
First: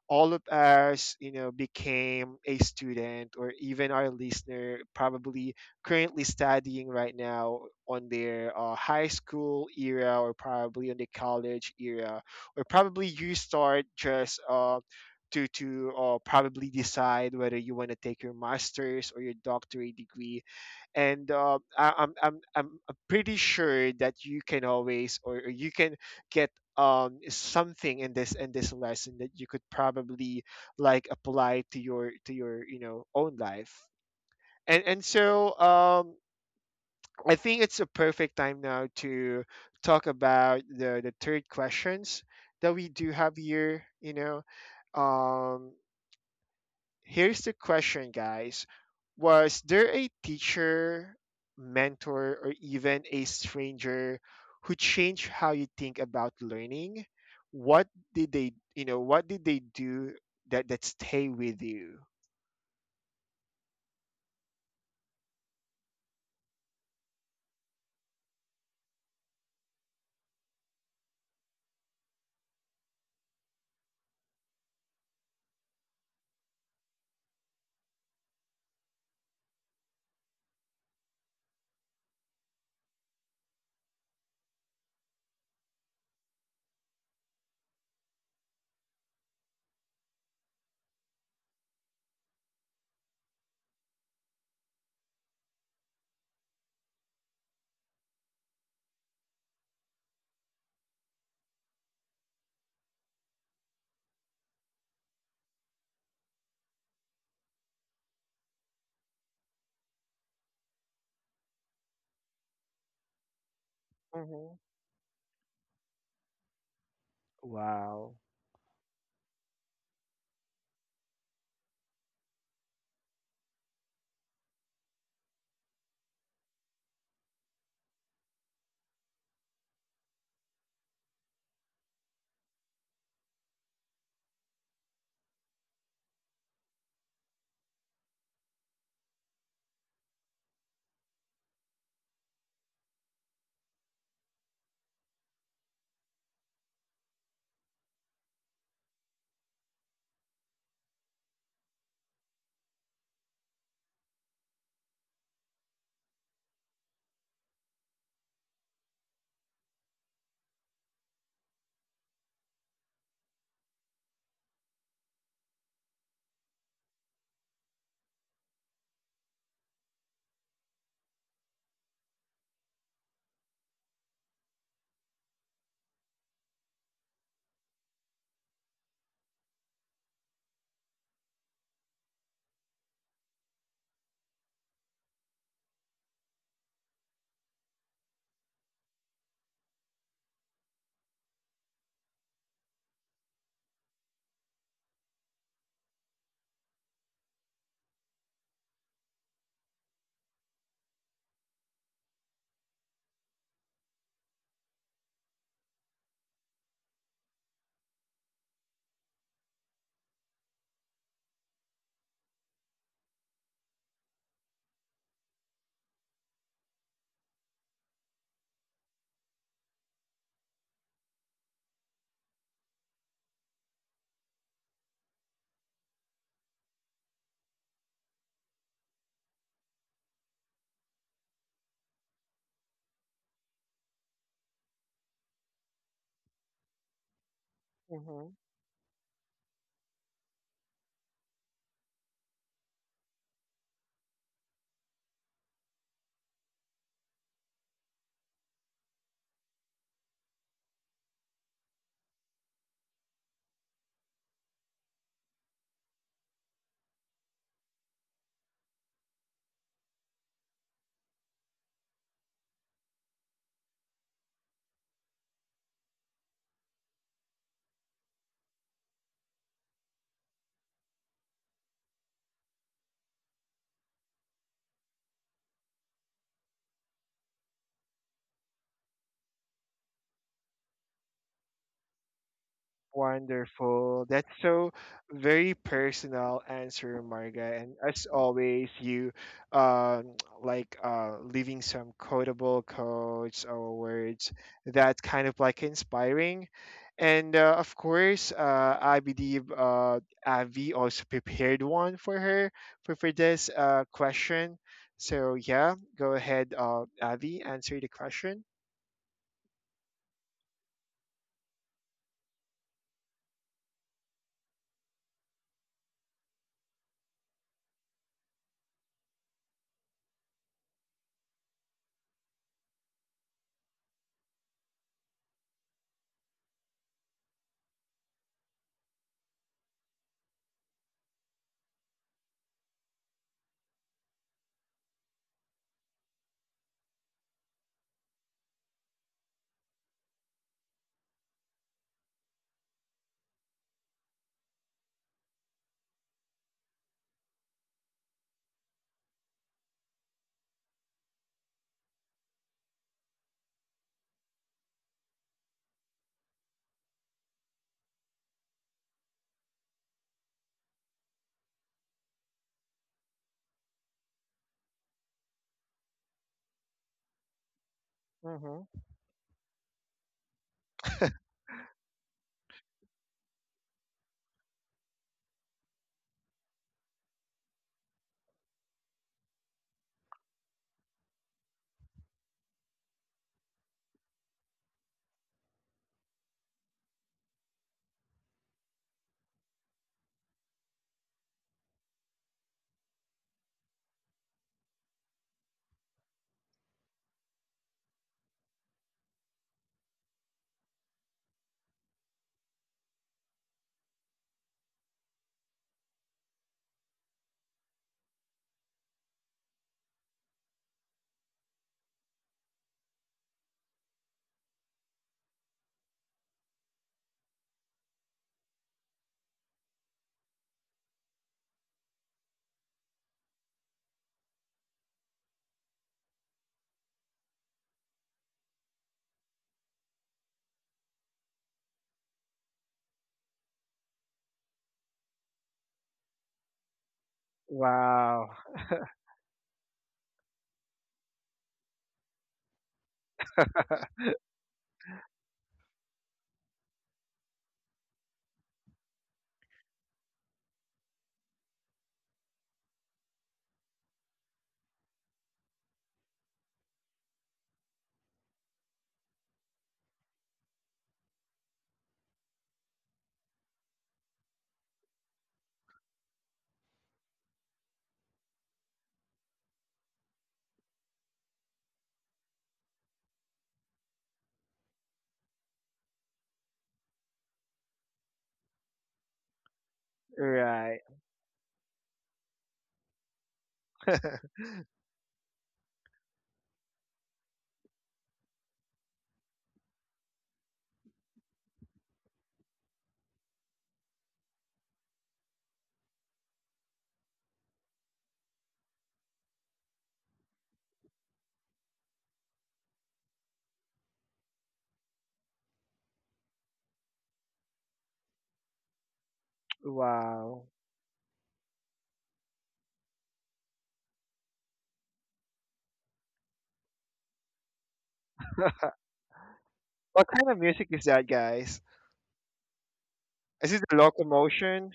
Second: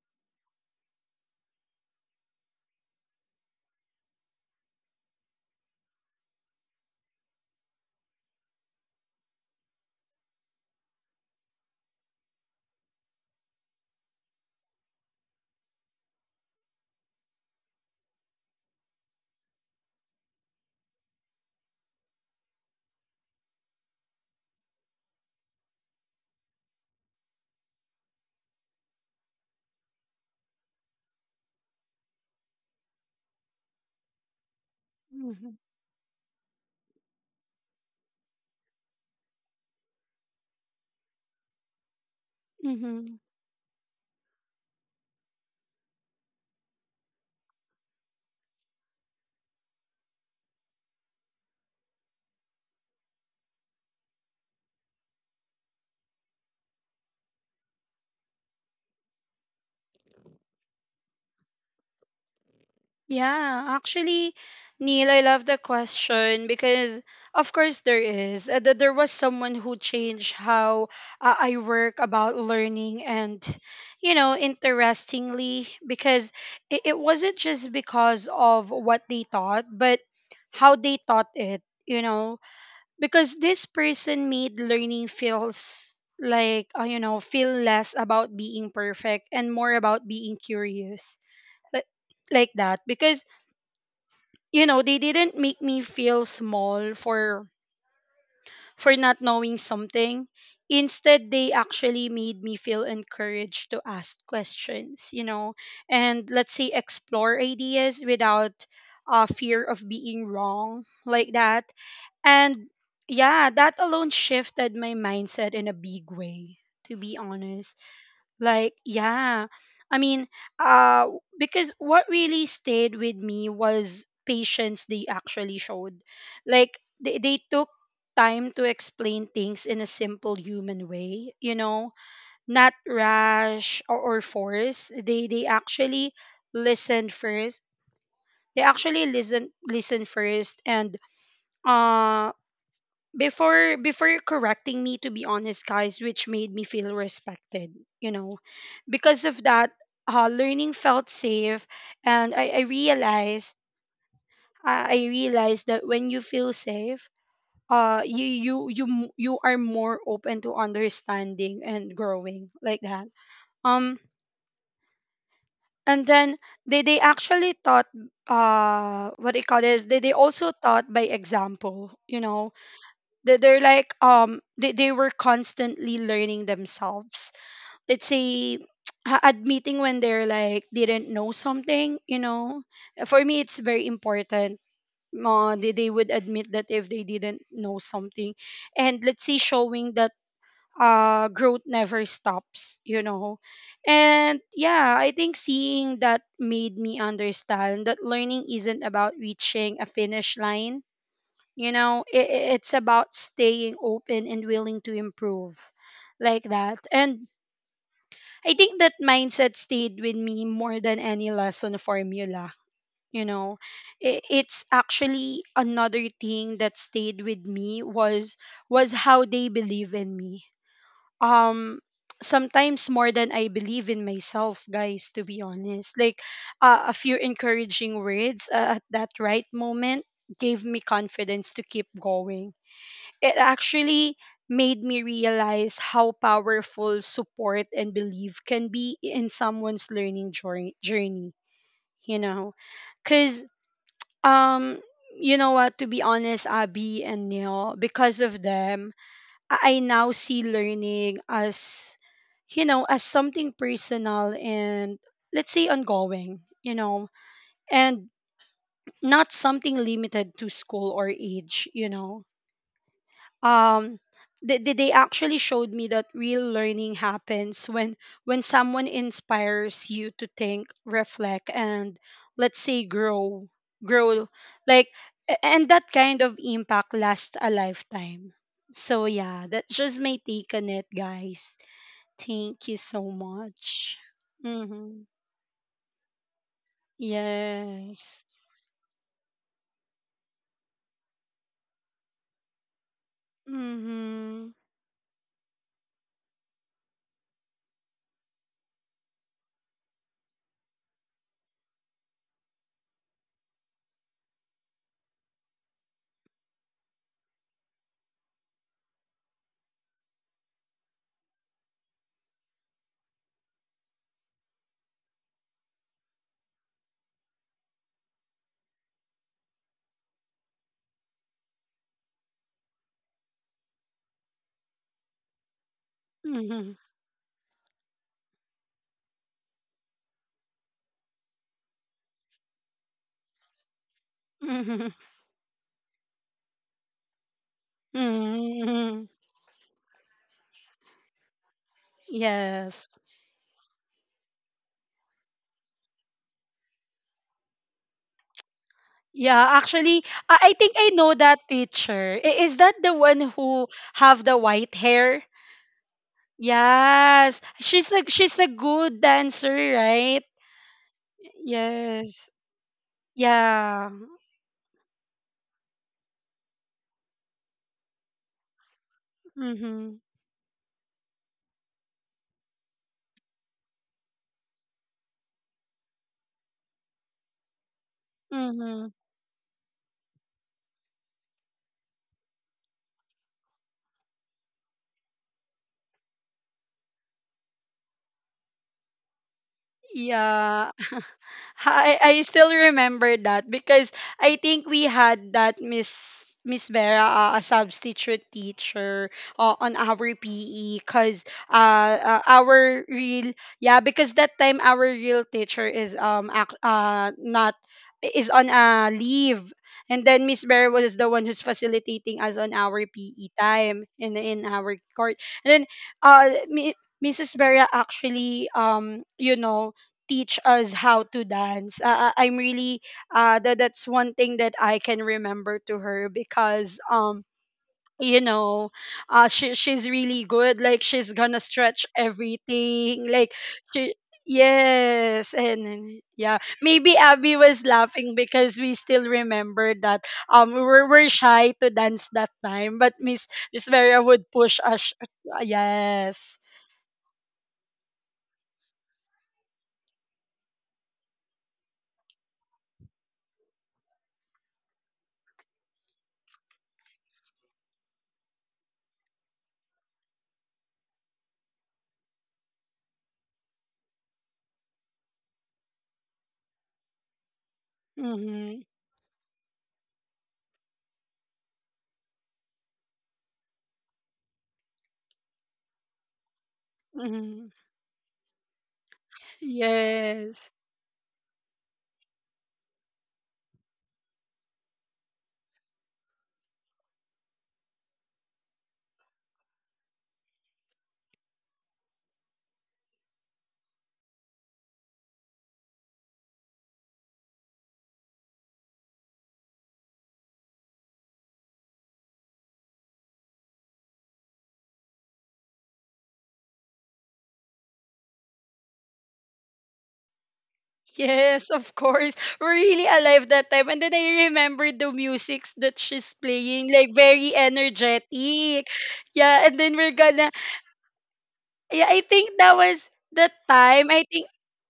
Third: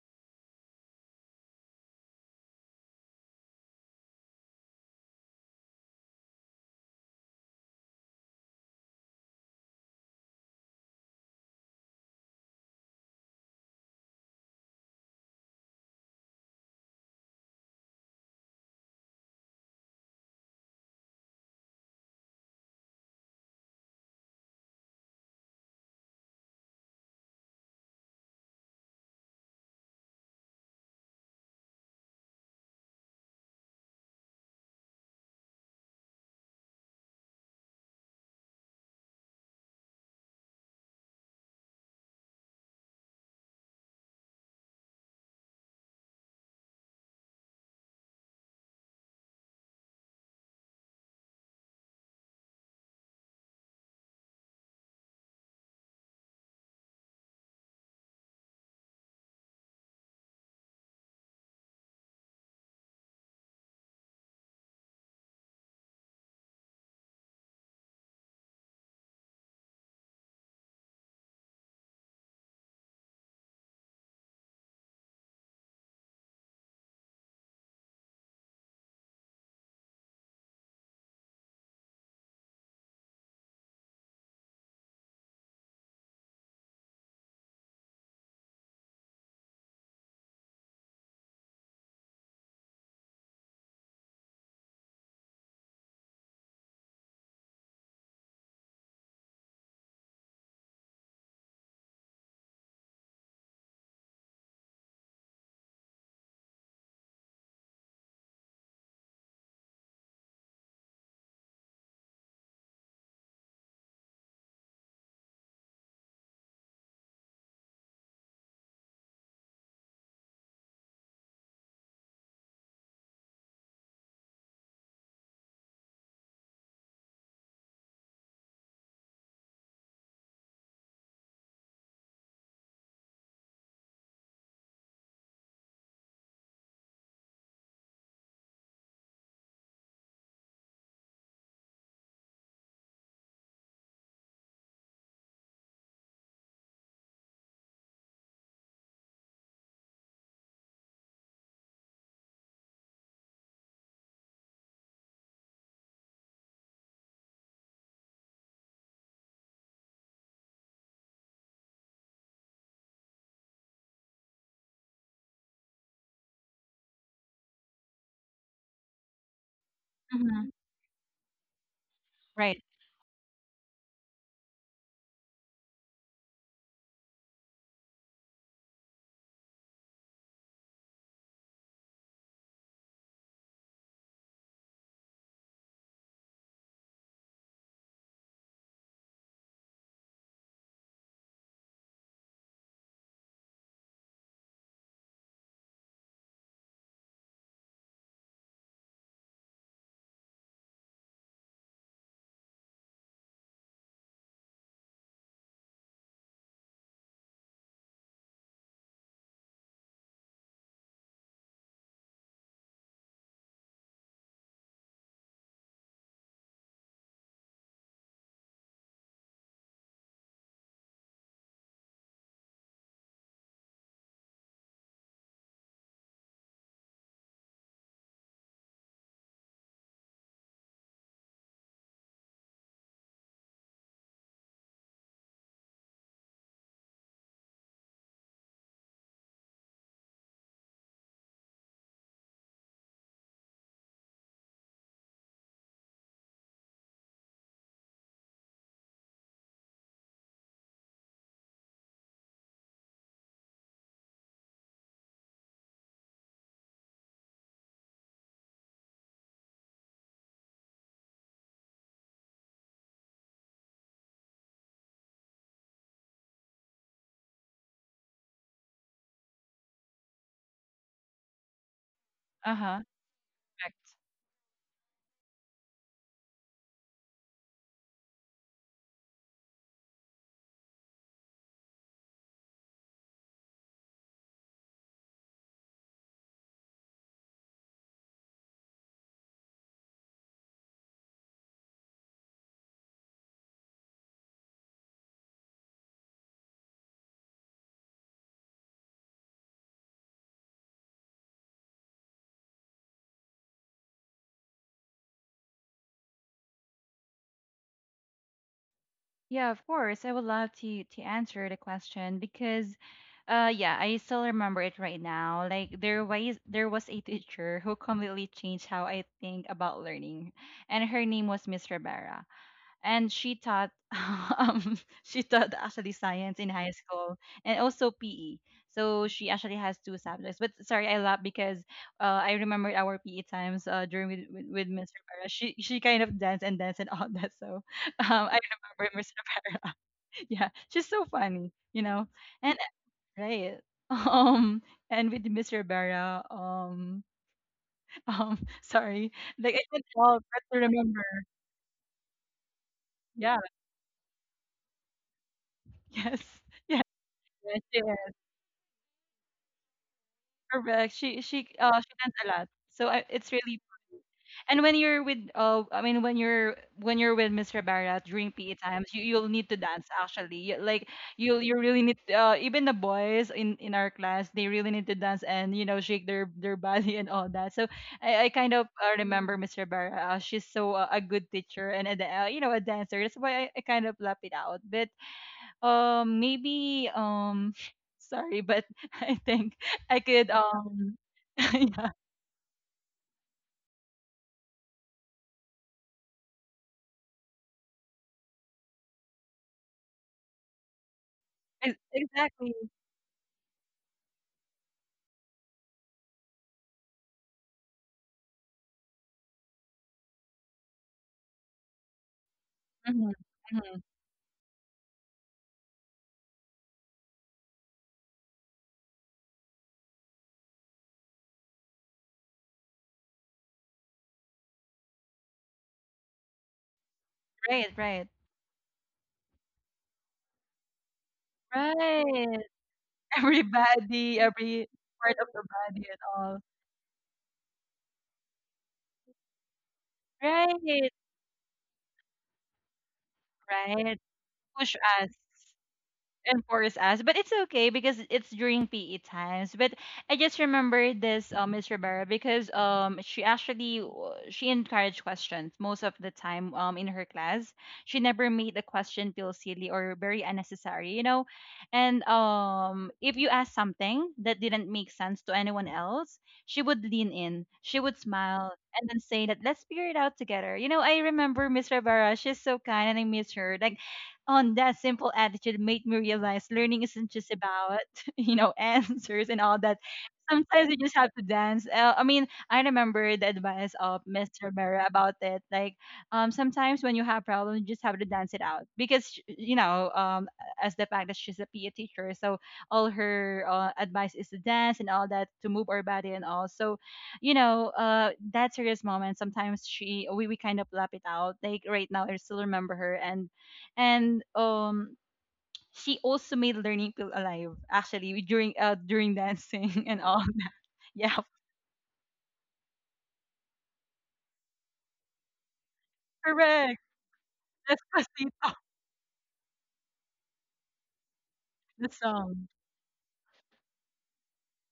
all of us, you know, became a student, or even our listener probably currently studying right now on their uh, high school era or probably on the college era, or probably you start just uh, to to uh, probably decide whether you want to take your master's or your doctorate degree. And uh, I, I'm I'm I'm pretty sure that you can always, or, or you can get um something in this, in this lesson that you could probably like apply to your, to your, you know, own life. And and
Mm-hmm.
so um I think it's a perfect time now to talk about the the third questions that we do
Mm-hmm.
have here, you know. um Here's the question, guys. Was there a teacher, mentor, or even a stranger who changed how you think about learning? What did they, you know, what did they do that that stay with you?
Yeah, actually, Neil, I love the question because, of course, there is. Uh, th- there was someone who changed how uh, I work about learning, and, you know, interestingly, because it, it wasn't just because of what they taught, but how they taught it, you know. Because this person made learning feels like, uh, you know, feel less about being perfect and more about being curious, like, like that. Because you know, they didn't make me feel small for for not knowing something. Instead, they actually made me feel encouraged to ask questions, you know, and let's say explore ideas without uh, fear of being wrong, like that. And yeah, that alone
Mm-hmm.
shifted my mindset in a big way, to be honest.
Wow.
Like, yeah, I mean, uh, because what really stayed with me was patience they actually showed. Like, they, they took time to explain things in a simple human way, you know, not rash or, or force. They, they actually listened first. They actually listen listen first and uh before before correcting me, to be honest, guys, which made me feel respected, you know. Because of that, uh, learning felt safe, and i, I realized, I, I realized that when you feel safe, uh you you you m- you are more open to understanding and growing, like that. Um and then they they actually taught, uh what they call this, they, they
Mm-hmm.
also taught by example, you know.
Right.
They- They're like um they, they were constantly learning themselves. Let's say ha- admitting when they're like didn't know something, you know. For me, it's very important. Uh, they, they would admit that if they didn't know something. And let's say showing that uh growth never stops, you know. And yeah, I think seeing that made me understand that learning isn't about reaching a finish line, you know. I It's about staying open and willing to improve, like that. And I think that mindset stayed with me more than any lesson formula. You know, I it's actually another thing that stayed with me was was how they believe in me. Um, Sometimes more than I believe in myself, guys. To be honest, like, uh, a few encouraging words uh, at that right moment gave me confidence to keep going. It actually made me realize how powerful support and belief can be in someone's learning jour- journey, you know. Because um you know what, to be honest, Abby and Neil, because of them, i I now see learning as, you know, as something personal and, let's say, ongoing, you know. And not something limited to school or age, you know. um they, they they actually showed me that real learning happens when when someone inspires you to think, reflect, and,
Uh
let's
huh.
say, grow, grow, like. A- and that kind of impact lasts a lifetime. So yeah, that's just my take on it, guys. Thank you so much.
Wonderful. That's so
Mm-hmm.
very personal answer, Marga. And as
Yes.
always, you um, like uh, leaving some quotable quotes or words
Mm-hmm.
that kind of like inspiring. And uh, of course, uh, I believe uh, Avi also prepared one for her for, for this uh, question. So yeah, go ahead, uh, Avi, answer the question.
Yeah, of course. I would love to to answer the question, because, uh, yeah, I still remember it right now. Like there was there was a teacher who completely changed how I think about learning. And her name was Miss Rivera and she taught um, she taught actually science in high
Mm-hmm.
school and also P E. So she actually has two subjects. But sorry, I laugh because uh, I remembered our P E times uh, during with, with, with
Mm-hmm.
Miss Rivera. She she kind of danced and danced and all that. So um, I remember
Hmm.
Miss Rivera. Yeah, she's so funny, you know. And
Yes.
right, um, and with Miss Rivera, um, um, sorry,
Yeah,
like I can't
actually,
help
I I
but to
think I
remember.
know that teacher. I- Is that the one
Yeah,
who have the white hair?
yes, yeah,
Yes,
yes, she
she's a she's a good dancer, right?
correct. She she uh she dance a
Yes.
lot. So I, it's really
Yeah.
fun. And when you're with uh I mean when you're when you're with Miss Rivera during P E
Mm-hmm.
times, you you'll need to dance
Mhm.
actually. You, like you you really need uh even the boys in in our class, they really need to dance and you know shake their their body and all that. So I, I kind of
Mhm.
uh, remember Miss Rivera. Uh, she's so uh, a good teacher and a da- uh, you know a dancer. That's why I, I kind of lap it out. But um, maybe um, sorry, but I think I could
Yeah.
um, yeah,
I I still remember that because I think we had that Miss Miss Vera, uh, a substitute teacher uh, on our P E, because
ex-
uh, uh
exactly.
our real, yeah, because that time our real teacher is um ac- uh not is on a leave. And then Miss Vera was the one who's facilitating us on our
Hmm,
P E
hmm,
time in in our court. And then uh Mi- Missus Vera actually, um you know, teach us how to dance. Uh, I- I'm really, uh, that that's one thing that I can remember to her, because um
right, right,
you know, uh she she's really good. Like, she's gonna stretch
right.
everything, like
Every
she.
body, every part of
Yes,
the body, and
and
all.
yeah, maybe Abby was laughing
Wow.
because we still remember that. Um we were,
Right,
were shy to dance that time, but Miss miss
right.
Vera would push
Push
us.
us.
Uh, yes.
And force us. But it's okay because it's during P E times. But I just remember this uh, Miss Rivera because um she actually w- she encouraged questions most of the time um in her class. She never made the question feel silly or very unnecessary, you know. And um if you ask something that didn't make sense to anyone else, she would lean in. She would smile
Mm-hmm.
and then say that let's figure it out together. You know, I remember Miss Rivera. She's so kind and I miss her. Like on that simple attitude made me realize learning isn't just
Mm-hmm.
about you know answers and all that.
Yes.
Sometimes you
Right.
just have to dance uh, I mean I remember the advice of Mr. Mera about it. Like um sometimes when you have problems you just have to dance it out because sh- you know um as the fact that she's a P E teacher, so all her uh, advice is to dance and all that, to move our body and all. So you know uh that serious moment sometimes she we, we kind of lap it out like right now I still remember her. And and um she also made learning feel alive actually during uh during dancing and all
Wow.
that. Yeah,
Yes, of course. We're really alive that time. And then I remember the musics that she's playing,
correct,
like very
that's
energetic.
Despacito,
Yeah, and then we're
What kind
gonna,
of music is that, guys?
yeah,
the
I think
song.
that was the
Is it the
time. I think
locomotion?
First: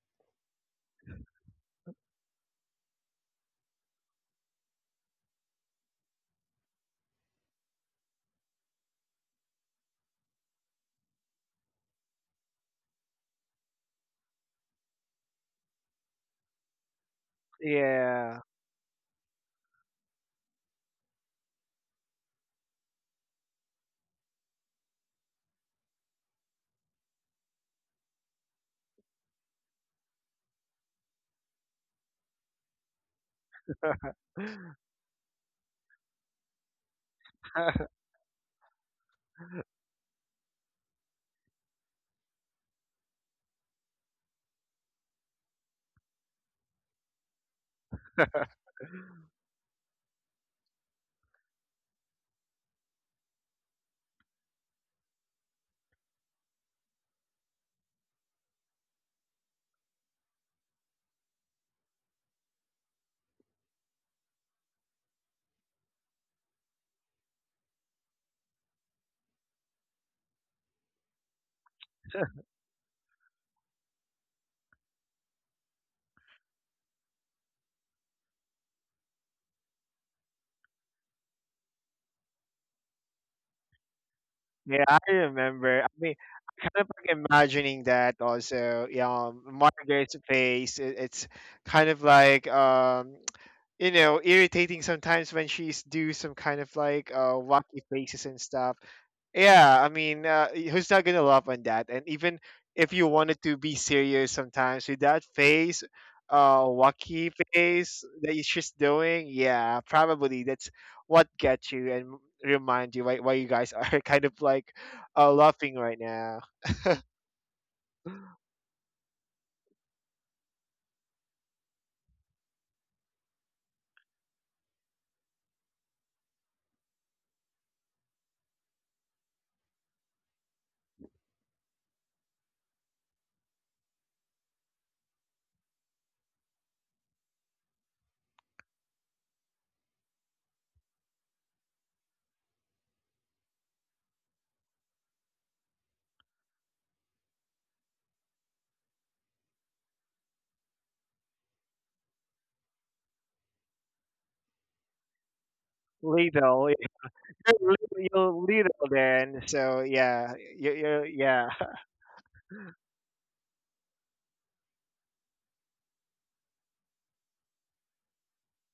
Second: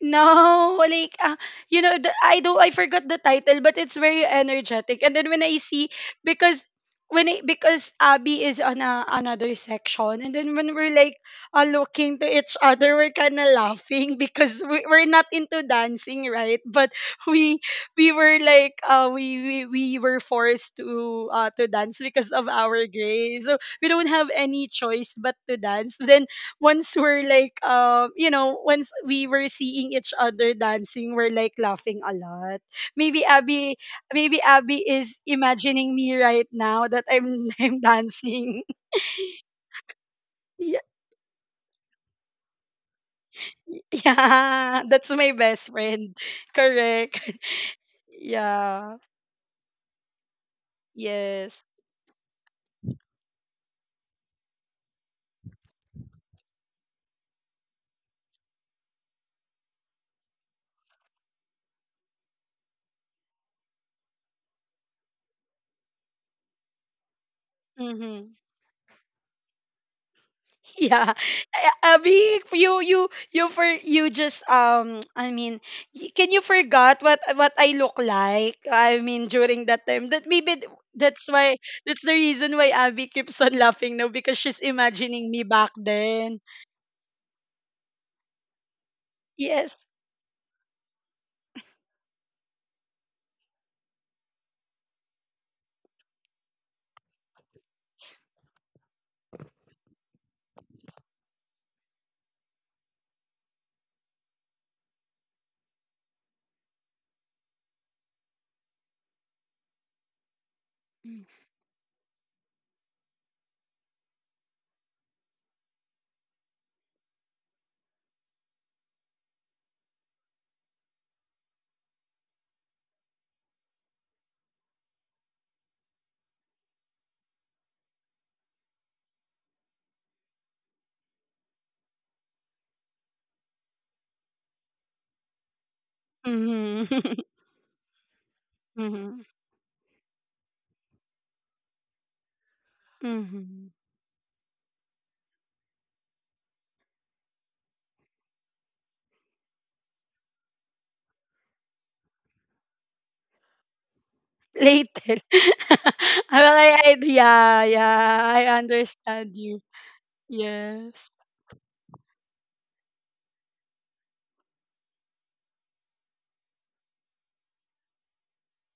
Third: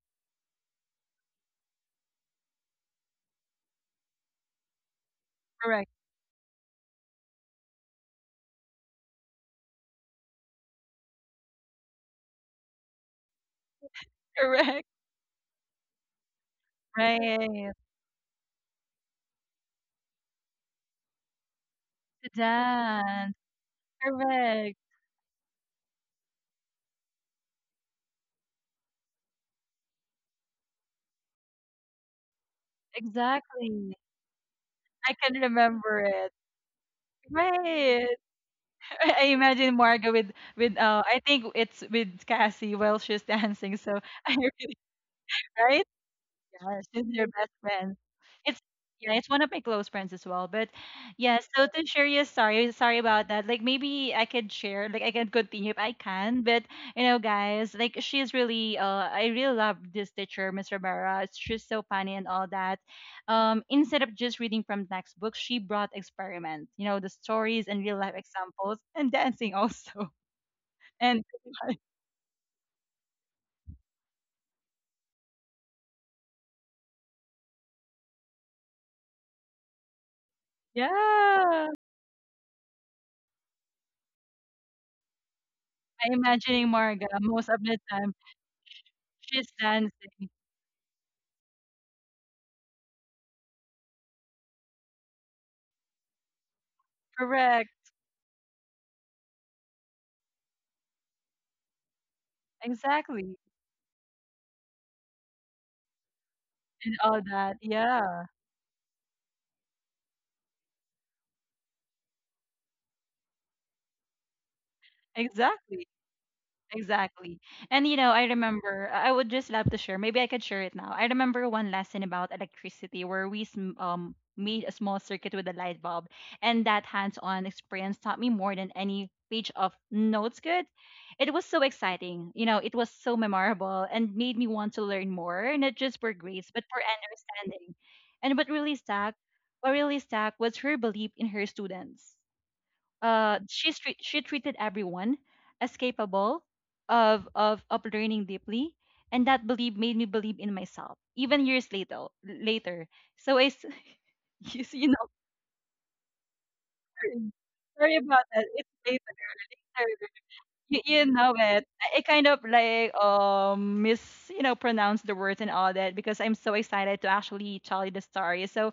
no, like, uh, you know, the, I don't, I forgot the title, but it's very energetic. And then when I see,
Correct,
because when I, because Abby is on a, another section, and then when we're like uh, looking to each other, we're kind of laughing because
correct,
we, we're not into dancing, right? But we
right,
we were
Yeah.
like uh we we, we were forced to uh to dance
to
because of our
dance,
grades. So we don't have any
correct,
choice but to dance. Then once we're like, um you know, once we were seeing each other dancing, we're like laughing a lot. Maybe abby
exactly.
maybe Abby
I
is
can
imagining
remember
me
it,
right now that i'm I'm
right.
dancing.
I imagine Marga with with
Yeah,
uh I think it's with Cassie while she's dancing, so I really
yeah, that's my best
right.
friend.
Yeah, she's
Correct.
your best friend. It's
Yeah.
yeah, it's one of my close friends as well. But yeah,
Yes.
so to share you, sorry, sorry about that. Like maybe I could share, like I can continue if I can. But you know, guys, like she's really, uh, I really love this teacher, Miss Rivera. She's so funny and all that. Um, instead of just reading from textbooks, she brought experiment. You know, the stories and real life
Mm-hmm.
examples and dancing also.
Yeah,
And
A- Abby, you you you for you just, um I mean, y- can you forgot what what I look like? I mean, during that time, that maybe th- that's why
yeah,
that's the reason why Abby keeps on laughing now, because she's
Yeah, I
imagining me back
remember. I
I'm
mean,
then.
imagining
I'm kind of
Marga
like
most of the
imagining
time.
that also. Yeah, um,
She's
Yes.
dancing.
Margaret's face. It, it's kind of like um you know irritating sometimes when she's do some kind of like uh
Correct.
wacky faces and stuff. Yeah, I mean, uh, who's not gonna love on that? And even if you
Exactly.
wanted to be serious sometimes with that face, uh
And all
wacky
that.
face
Yeah.
that you- she's doing, yeah probably that's what gets you and remind you why, why you guys are kind of like uh laughing
Exactly.
right now.
Exactly. And you know, I remember I I would just love to share. Maybe I could share it now. I remember one lesson about electricity where we sm- um made a small circuit with a light bulb, and that hands-on experience taught me more than any page of notes could. It was so exciting. You know, it was so memorable and made me want to learn more, not just for grades, but for
Mm-hmm.
understanding. And what really stuck,
Mm-hmm.
what really stuck was her belief in her students. Uh,
Mm-hmm.
she treat, she treated everyone as capable of of of learning deeply, and that belief made me believe in myself even years later. Later, so I s- you, see, you know
Later. Well,
Little
I, I
Corinne,
yeah,
you're
sorry about
yeah, I
little,
that. It's
little
later.
understand
then.
you.
So
Sorry.
yeah you
You,
you
you
Yes.
know
yeah.
it. I, I kind of like um mis you know pronounce the words and all that because I'm so excited to actually tell you the story. So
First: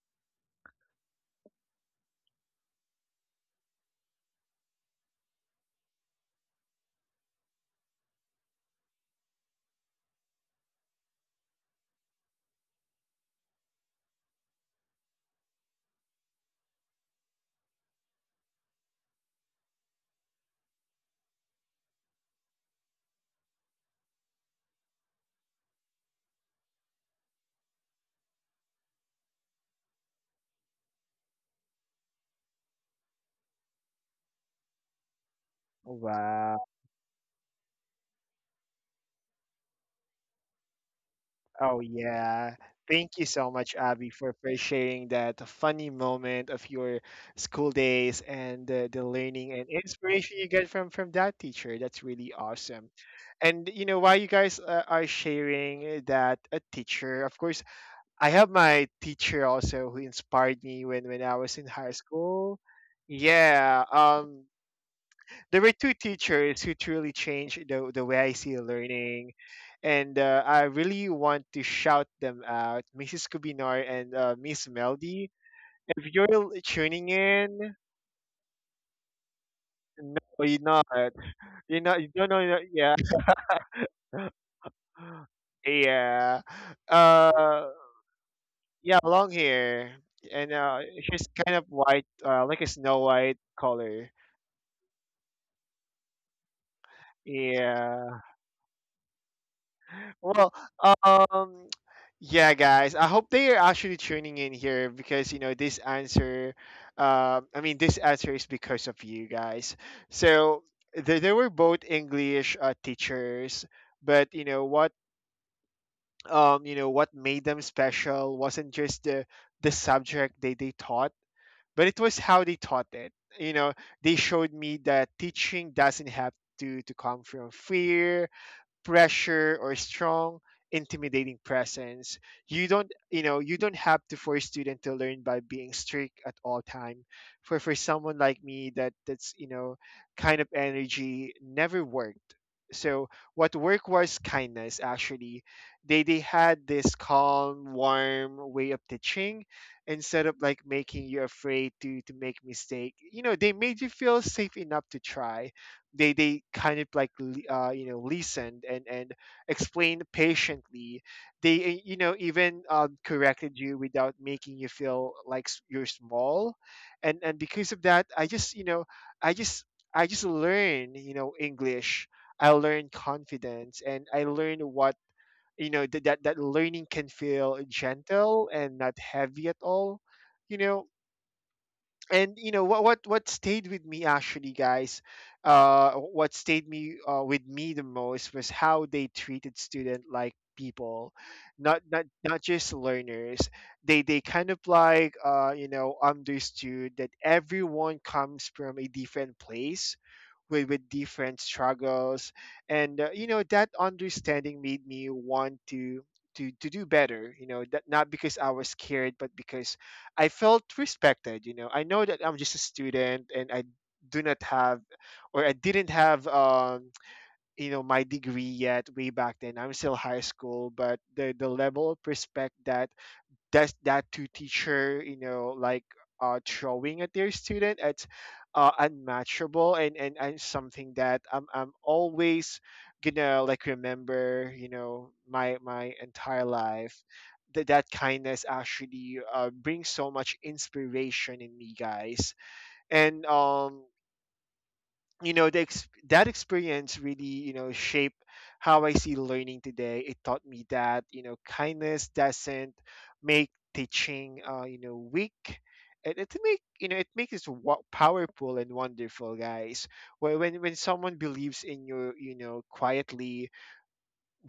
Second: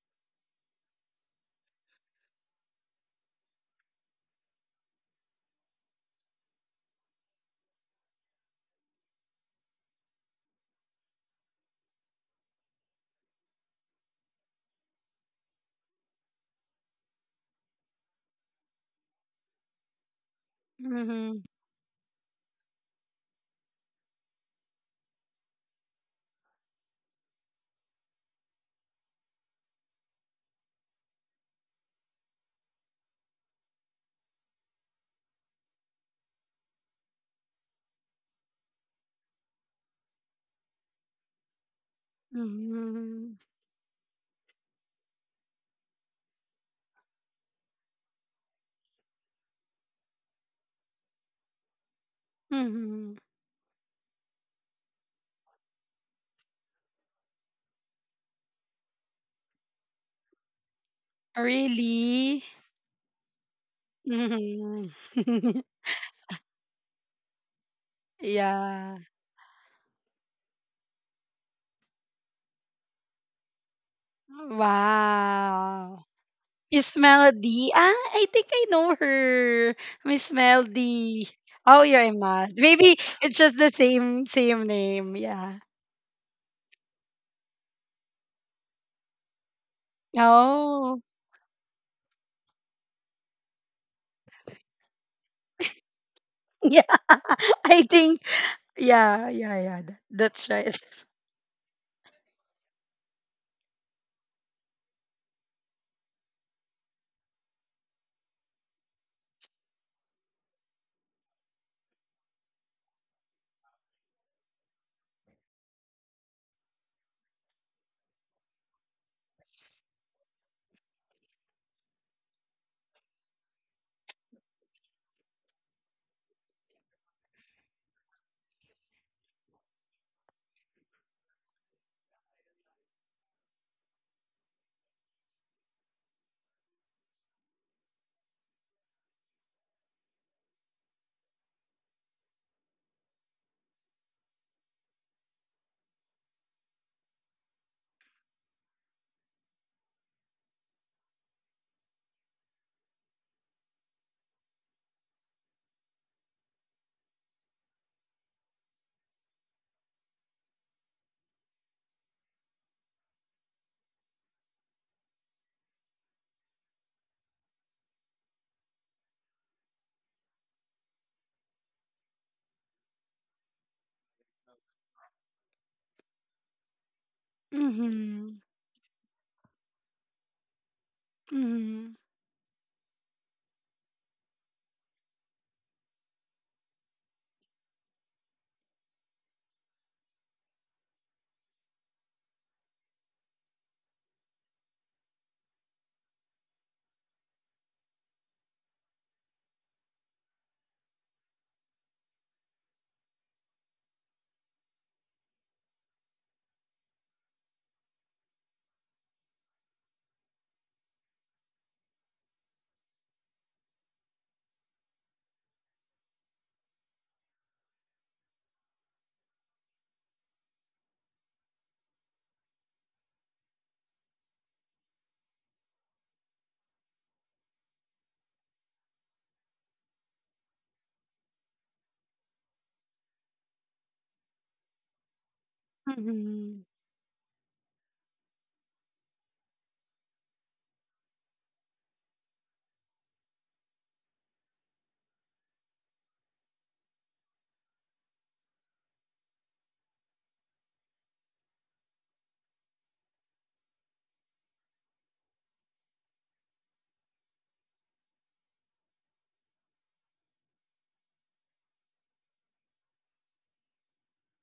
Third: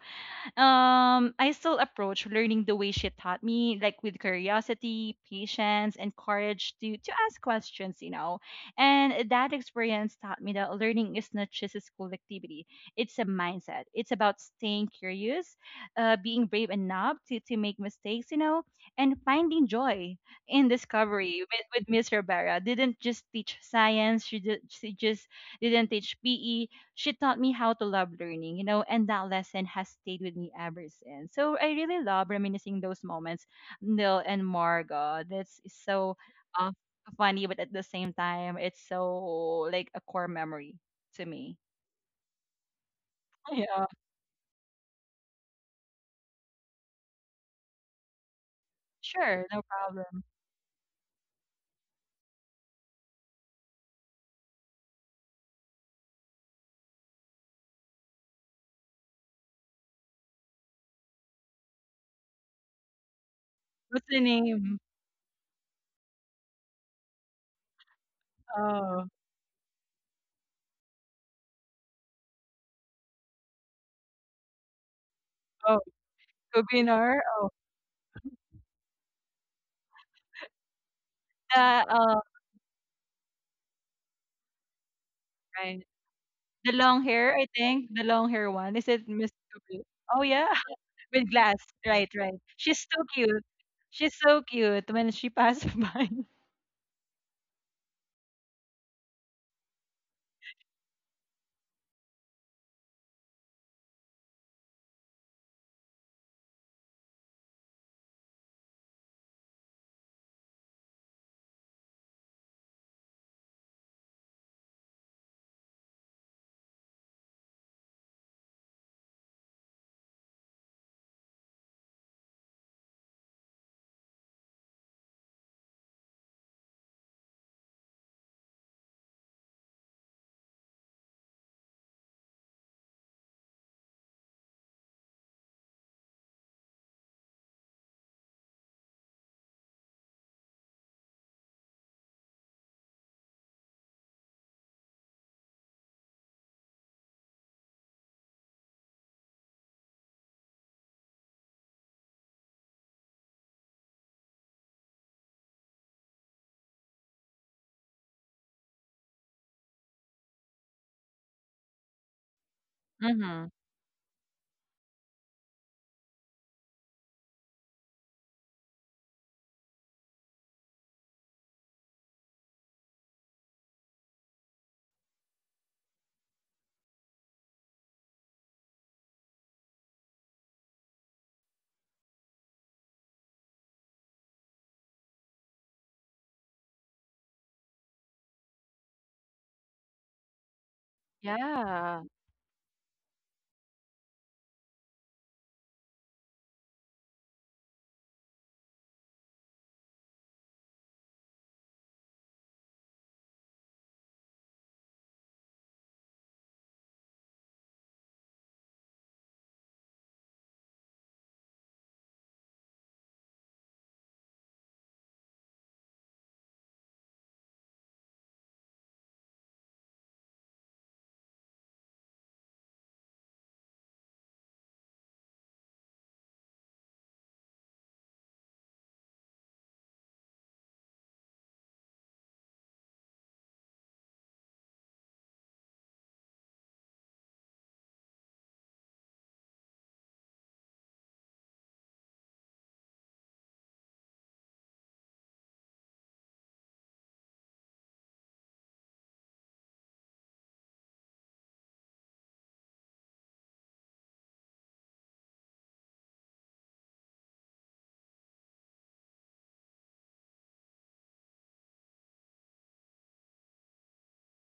um, I still approach learning the way she taught me, like with curiosity, patience, and courage to to ask questions, you know. And that experience taught me that learning is not just a school activity; it's a mindset. It's about staying curious, uh, being brave enough to to make mistakes, you know, and finding joy in discovery.
Mm-hmm.
With, with Miss Rivera, didn't just teach science; she did, she just didn't teach P E, she taught me how to love learning, you know, and that lesson has stayed with me ever since. So I really love reminiscing those moments, Neil and Margot. That's so
Wow.
uh, funny, but at the same time, it's so like a core memory to me.
Oh, yeah. Thank you
Mm-hmm.
so much,
Yeah,
Abby, for, for sharing that funny moment of your school days and the, the
sure,
learning
no
and
problem.
inspiration you get from, from that teacher. That's really awesome.
Mm-hmm.
And, you know, while you guys uh, are sharing that a teacher, of course, I have my teacher also who inspired me when, when I was in high
Really?
school. Yeah.
What's the
Um,
name?
Mhm.
there were two teachers who truly changed the, the way I see
Oh,
Yeah.
learning, and uh, I really want to shout them out, Missus Kubinar and uh, Miss Meldy.
oh,
If
Wow.
you're l-
Miss
tuning
Kubinar. Oh,
in,
Melody. Ah, I think I know her.
no,
Miss
you're not.
Melody.
the
You're
Oh,
not. You
you're
uh,
don't know. You're
mad.
not- Yeah,
Maybe it's just the same same name. Yeah.
right,
yeah.
the long hair. I
Uh,
think the long hair one. Is
yeah,
it
long
Miss Kubi?
hair,
Oh yeah.
and uh,
Oh.
she's
With glass.
kind of white,
Right, right.
uh, like a
She's
Snow
so
White
cute.
color.
She's so cute when she passed by.
Yeah, I
Yeah.
think. Yeah, yeah, yeah. That,
Well,
that's right.
um, yeah, guys. I hope they are actually tuning in here because you know this answer. Uh, I mean, this answer is because of you guys. So they, they were both English uh, teachers, but you know what? Um, you know what made them special wasn't just the the subject they they taught, but it was how they taught it. You know, they showed me that teaching doesn't have to to come from fear, pressure, or strong intimidating presence. You don't, you know, you don't have to force student to learn by being strict at all time. for for someone like me, that, that's, you know, kind of energy never worked. So what worked was kindness, actually. they they had this calm warm way of teaching. Instead of like making you afraid to to make mistake, you know, they made you feel safe enough to try. they they kind of like li- uh, you know listened and and explained patiently. They, uh, you know, even um,
Mm-hmm.
corrected you without making you feel like s- you're small. and and because of that, I just, you know, I just, I just learn, you know, English. I learned confidence and I learned what, you know, that, that, that learning can feel
Mhm.
gentle and not heavy at all, you know.
Mhm.
And you know what what what stayed with me actually, guys, uh what stayed me, uh, with me the most was how they treated student like people, not,
Yeah,
not, not just learners. they they kind of like uh you know understood that everyone comes from a different place, with, with different struggles. And uh, you know that understanding made me want to, to, to do better, you know, that not because I was scared but because I felt respected. You know, I know that I'm just a student and I do not have, or I didn't have, um you know, my degree yet way back then, I'm still high school. But the the level of respect that does that to teacher, you know, like uh, throwing at their student, it's uh, unmatchable, and, and and something that I'm, I'm always gonna like remember, you know, my my entire
Mhm.
life. That, that kindness actually uh, brings so much inspiration in me, guys. And um you know the ex- that experience really, you know, shaped how I see learning today. It taught me that, you know, kindness doesn't make teaching, uh, you know, weak. it, it make, you know, it makes it wo- powerful and wonderful guys. when, when when someone believes in you, you know, quietly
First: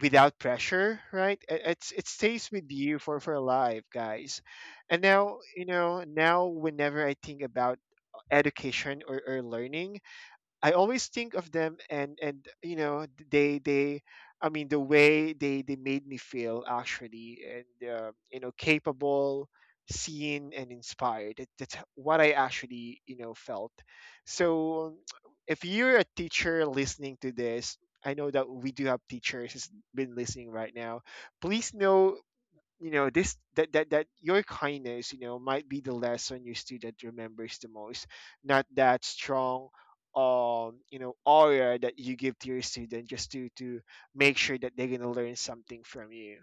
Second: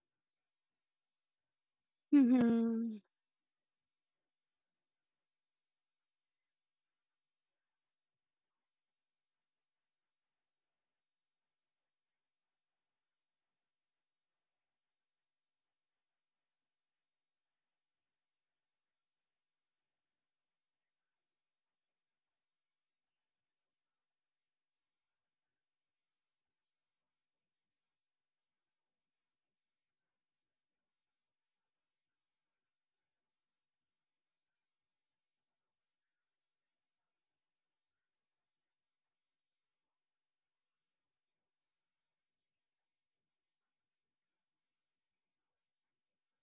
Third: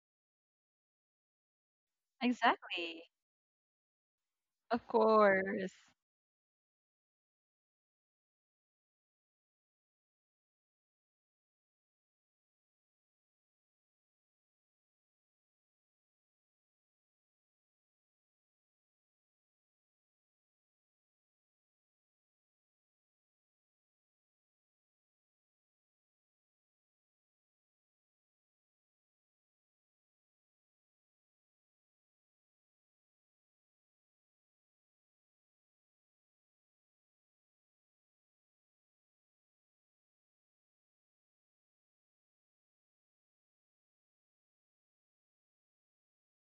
without pressure, right, it, it's it stays with you
Mhm.
exactly.
for for life, guys.
Of
And now, you
course.
know, now whenever I think about education, or, or learning, I always think of them. and and you know, they they I mean the way they they made me feel actually, and uh, you know, capable, seen, and inspired, that, that's what I actually you know felt. So if you're a teacher listening to this, I know that we do have teachers who's been listening right now, please know, you know this, that, that, that your kindness, you know, might be the lesson your student remembers the most. Not that strong, um you know, aura that you give to your student just to to make sure that they're going to learn something from you.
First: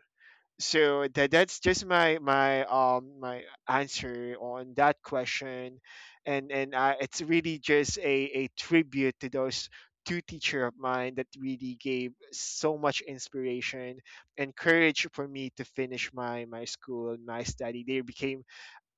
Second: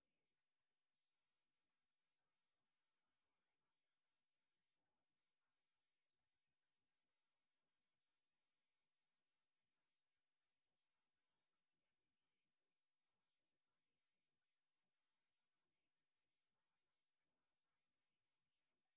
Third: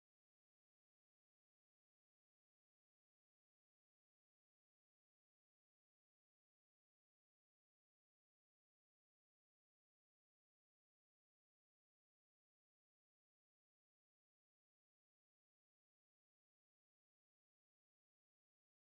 So that, that's just my, my, um my answer on that question. and and I, it's really just a a tribute to those two teacher of mine that really gave so much inspiration and courage for me to finish my, my school and my study. They became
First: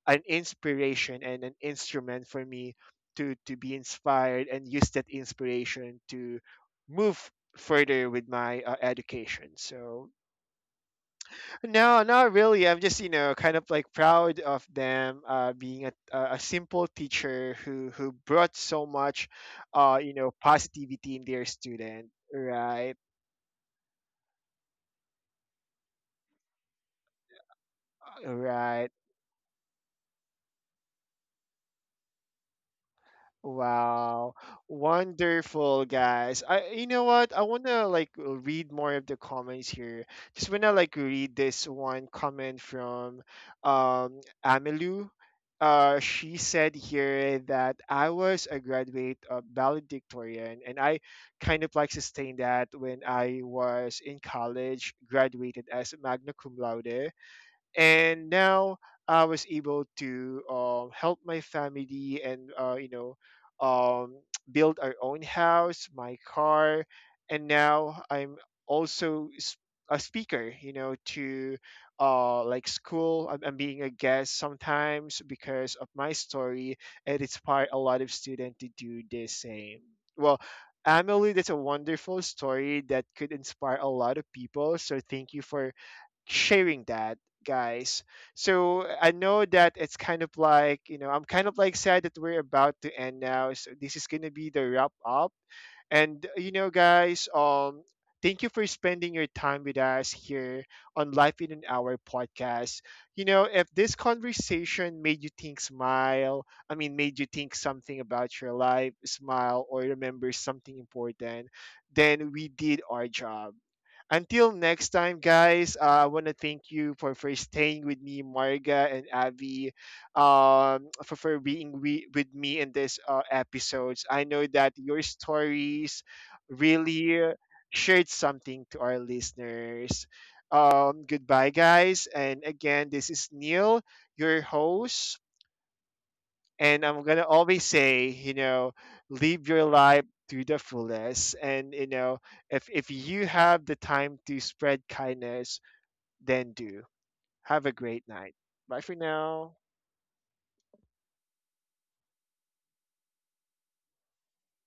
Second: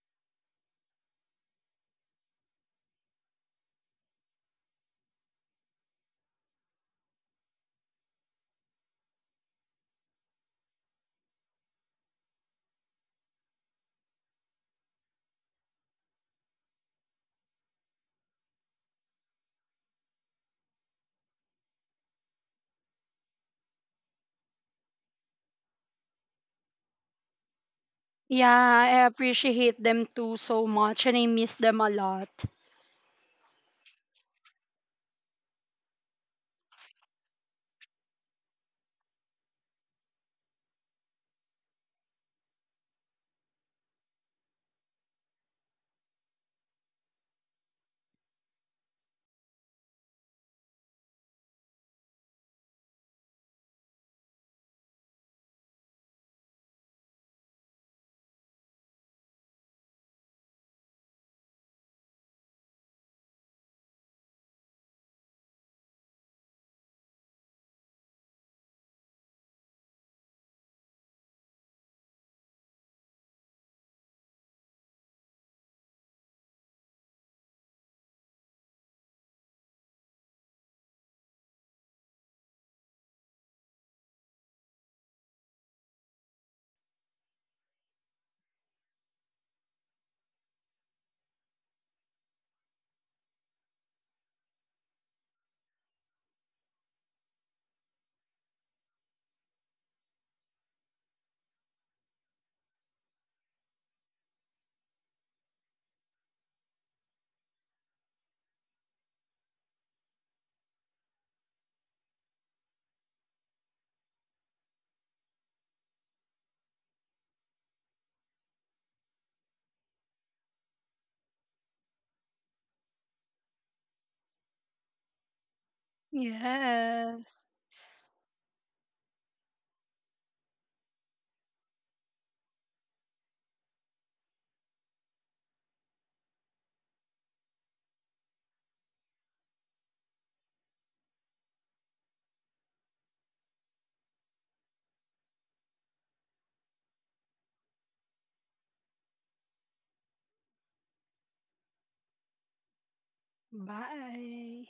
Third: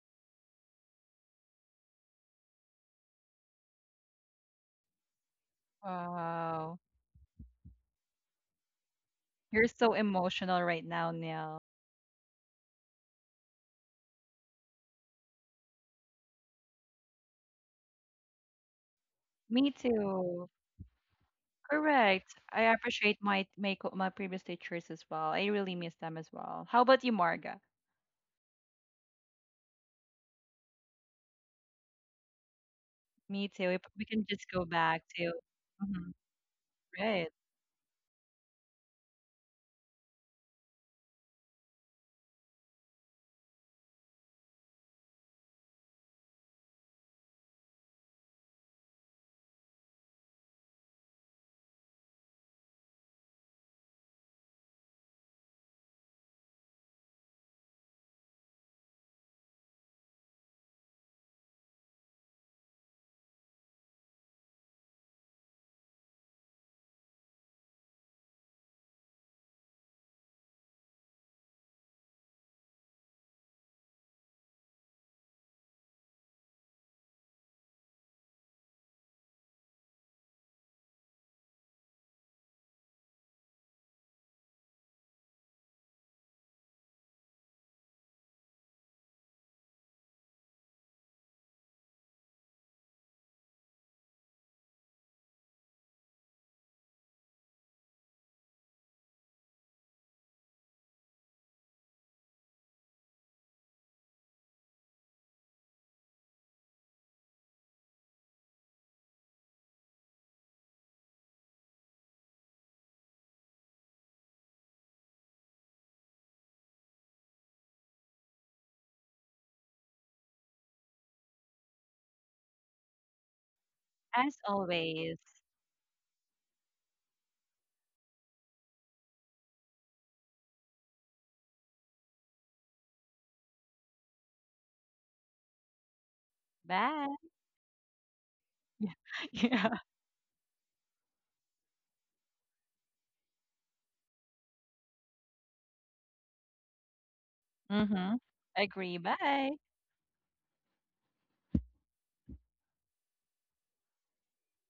an inspiration and an instrument for me to to be inspired and use that inspiration to
Wow.
move further with my uh, education.
You're so
So
emotional right now, Neil.
no, not really. I'm just, you know, kind of like proud of them, uh, being a, a a simple teacher who who brought so much,
Me
uh, you know,
too.
positivity in their student.
Correct. I
Right,
appreciate my my co- my previous teachers as well. I really miss them as well. How about you, Marga?
Yeah,
right.
I appreciate them too so much and I miss them a lot.
Me too. If we can
Wow.
just go back to
Wonderful,
mhm,
guys. I, you know
right.
what? I want to like read more of the comments here. Just want to like read this one comment from um Amelu. Uh, she said here that I was a graduate of valedictorian and I kind of like sustained that when I was in college, graduated as magna cum laude. And now I was able to um, help my family and uh, you know, um, build our own house, my car, and now I'm also s- a speaker. You know, to uh, like school, I'm, I'm being a guest sometimes because of my story, and it's inspired a lot of students to do the same. Well. Emily, that's a wonderful story that could inspire a lot of people. So thank you for sharing that, guys. So I know that it's kind of like, you know, I'm kind of like sad that we're about to end now, so this is gonna be the wrap up. And you know, guys, um thank you for spending your time with us here on Life in an Hour Podcast. You know, if this conversation made you think, smile, I mean made you think something about your life, smile or remember something important, then we did our job. Until next time, guys, uh, I want to thank you for, for staying with me, Marga and Avi, um, for, for being we, with me in this uh, episodes. I
As
know that your
always.
stories really
Yes.
shared something to our listeners. Um, goodbye, guys. And again, this is Neil, your host. And I'm
Bye.
gonna always say, you know, live your
Yeah.
life to the fullest. And you know, if if you have the time to spread kindness, then do. Have a great
Mm-hmm.
night. Bye
Agree.
for
Bye.
now.
Bye.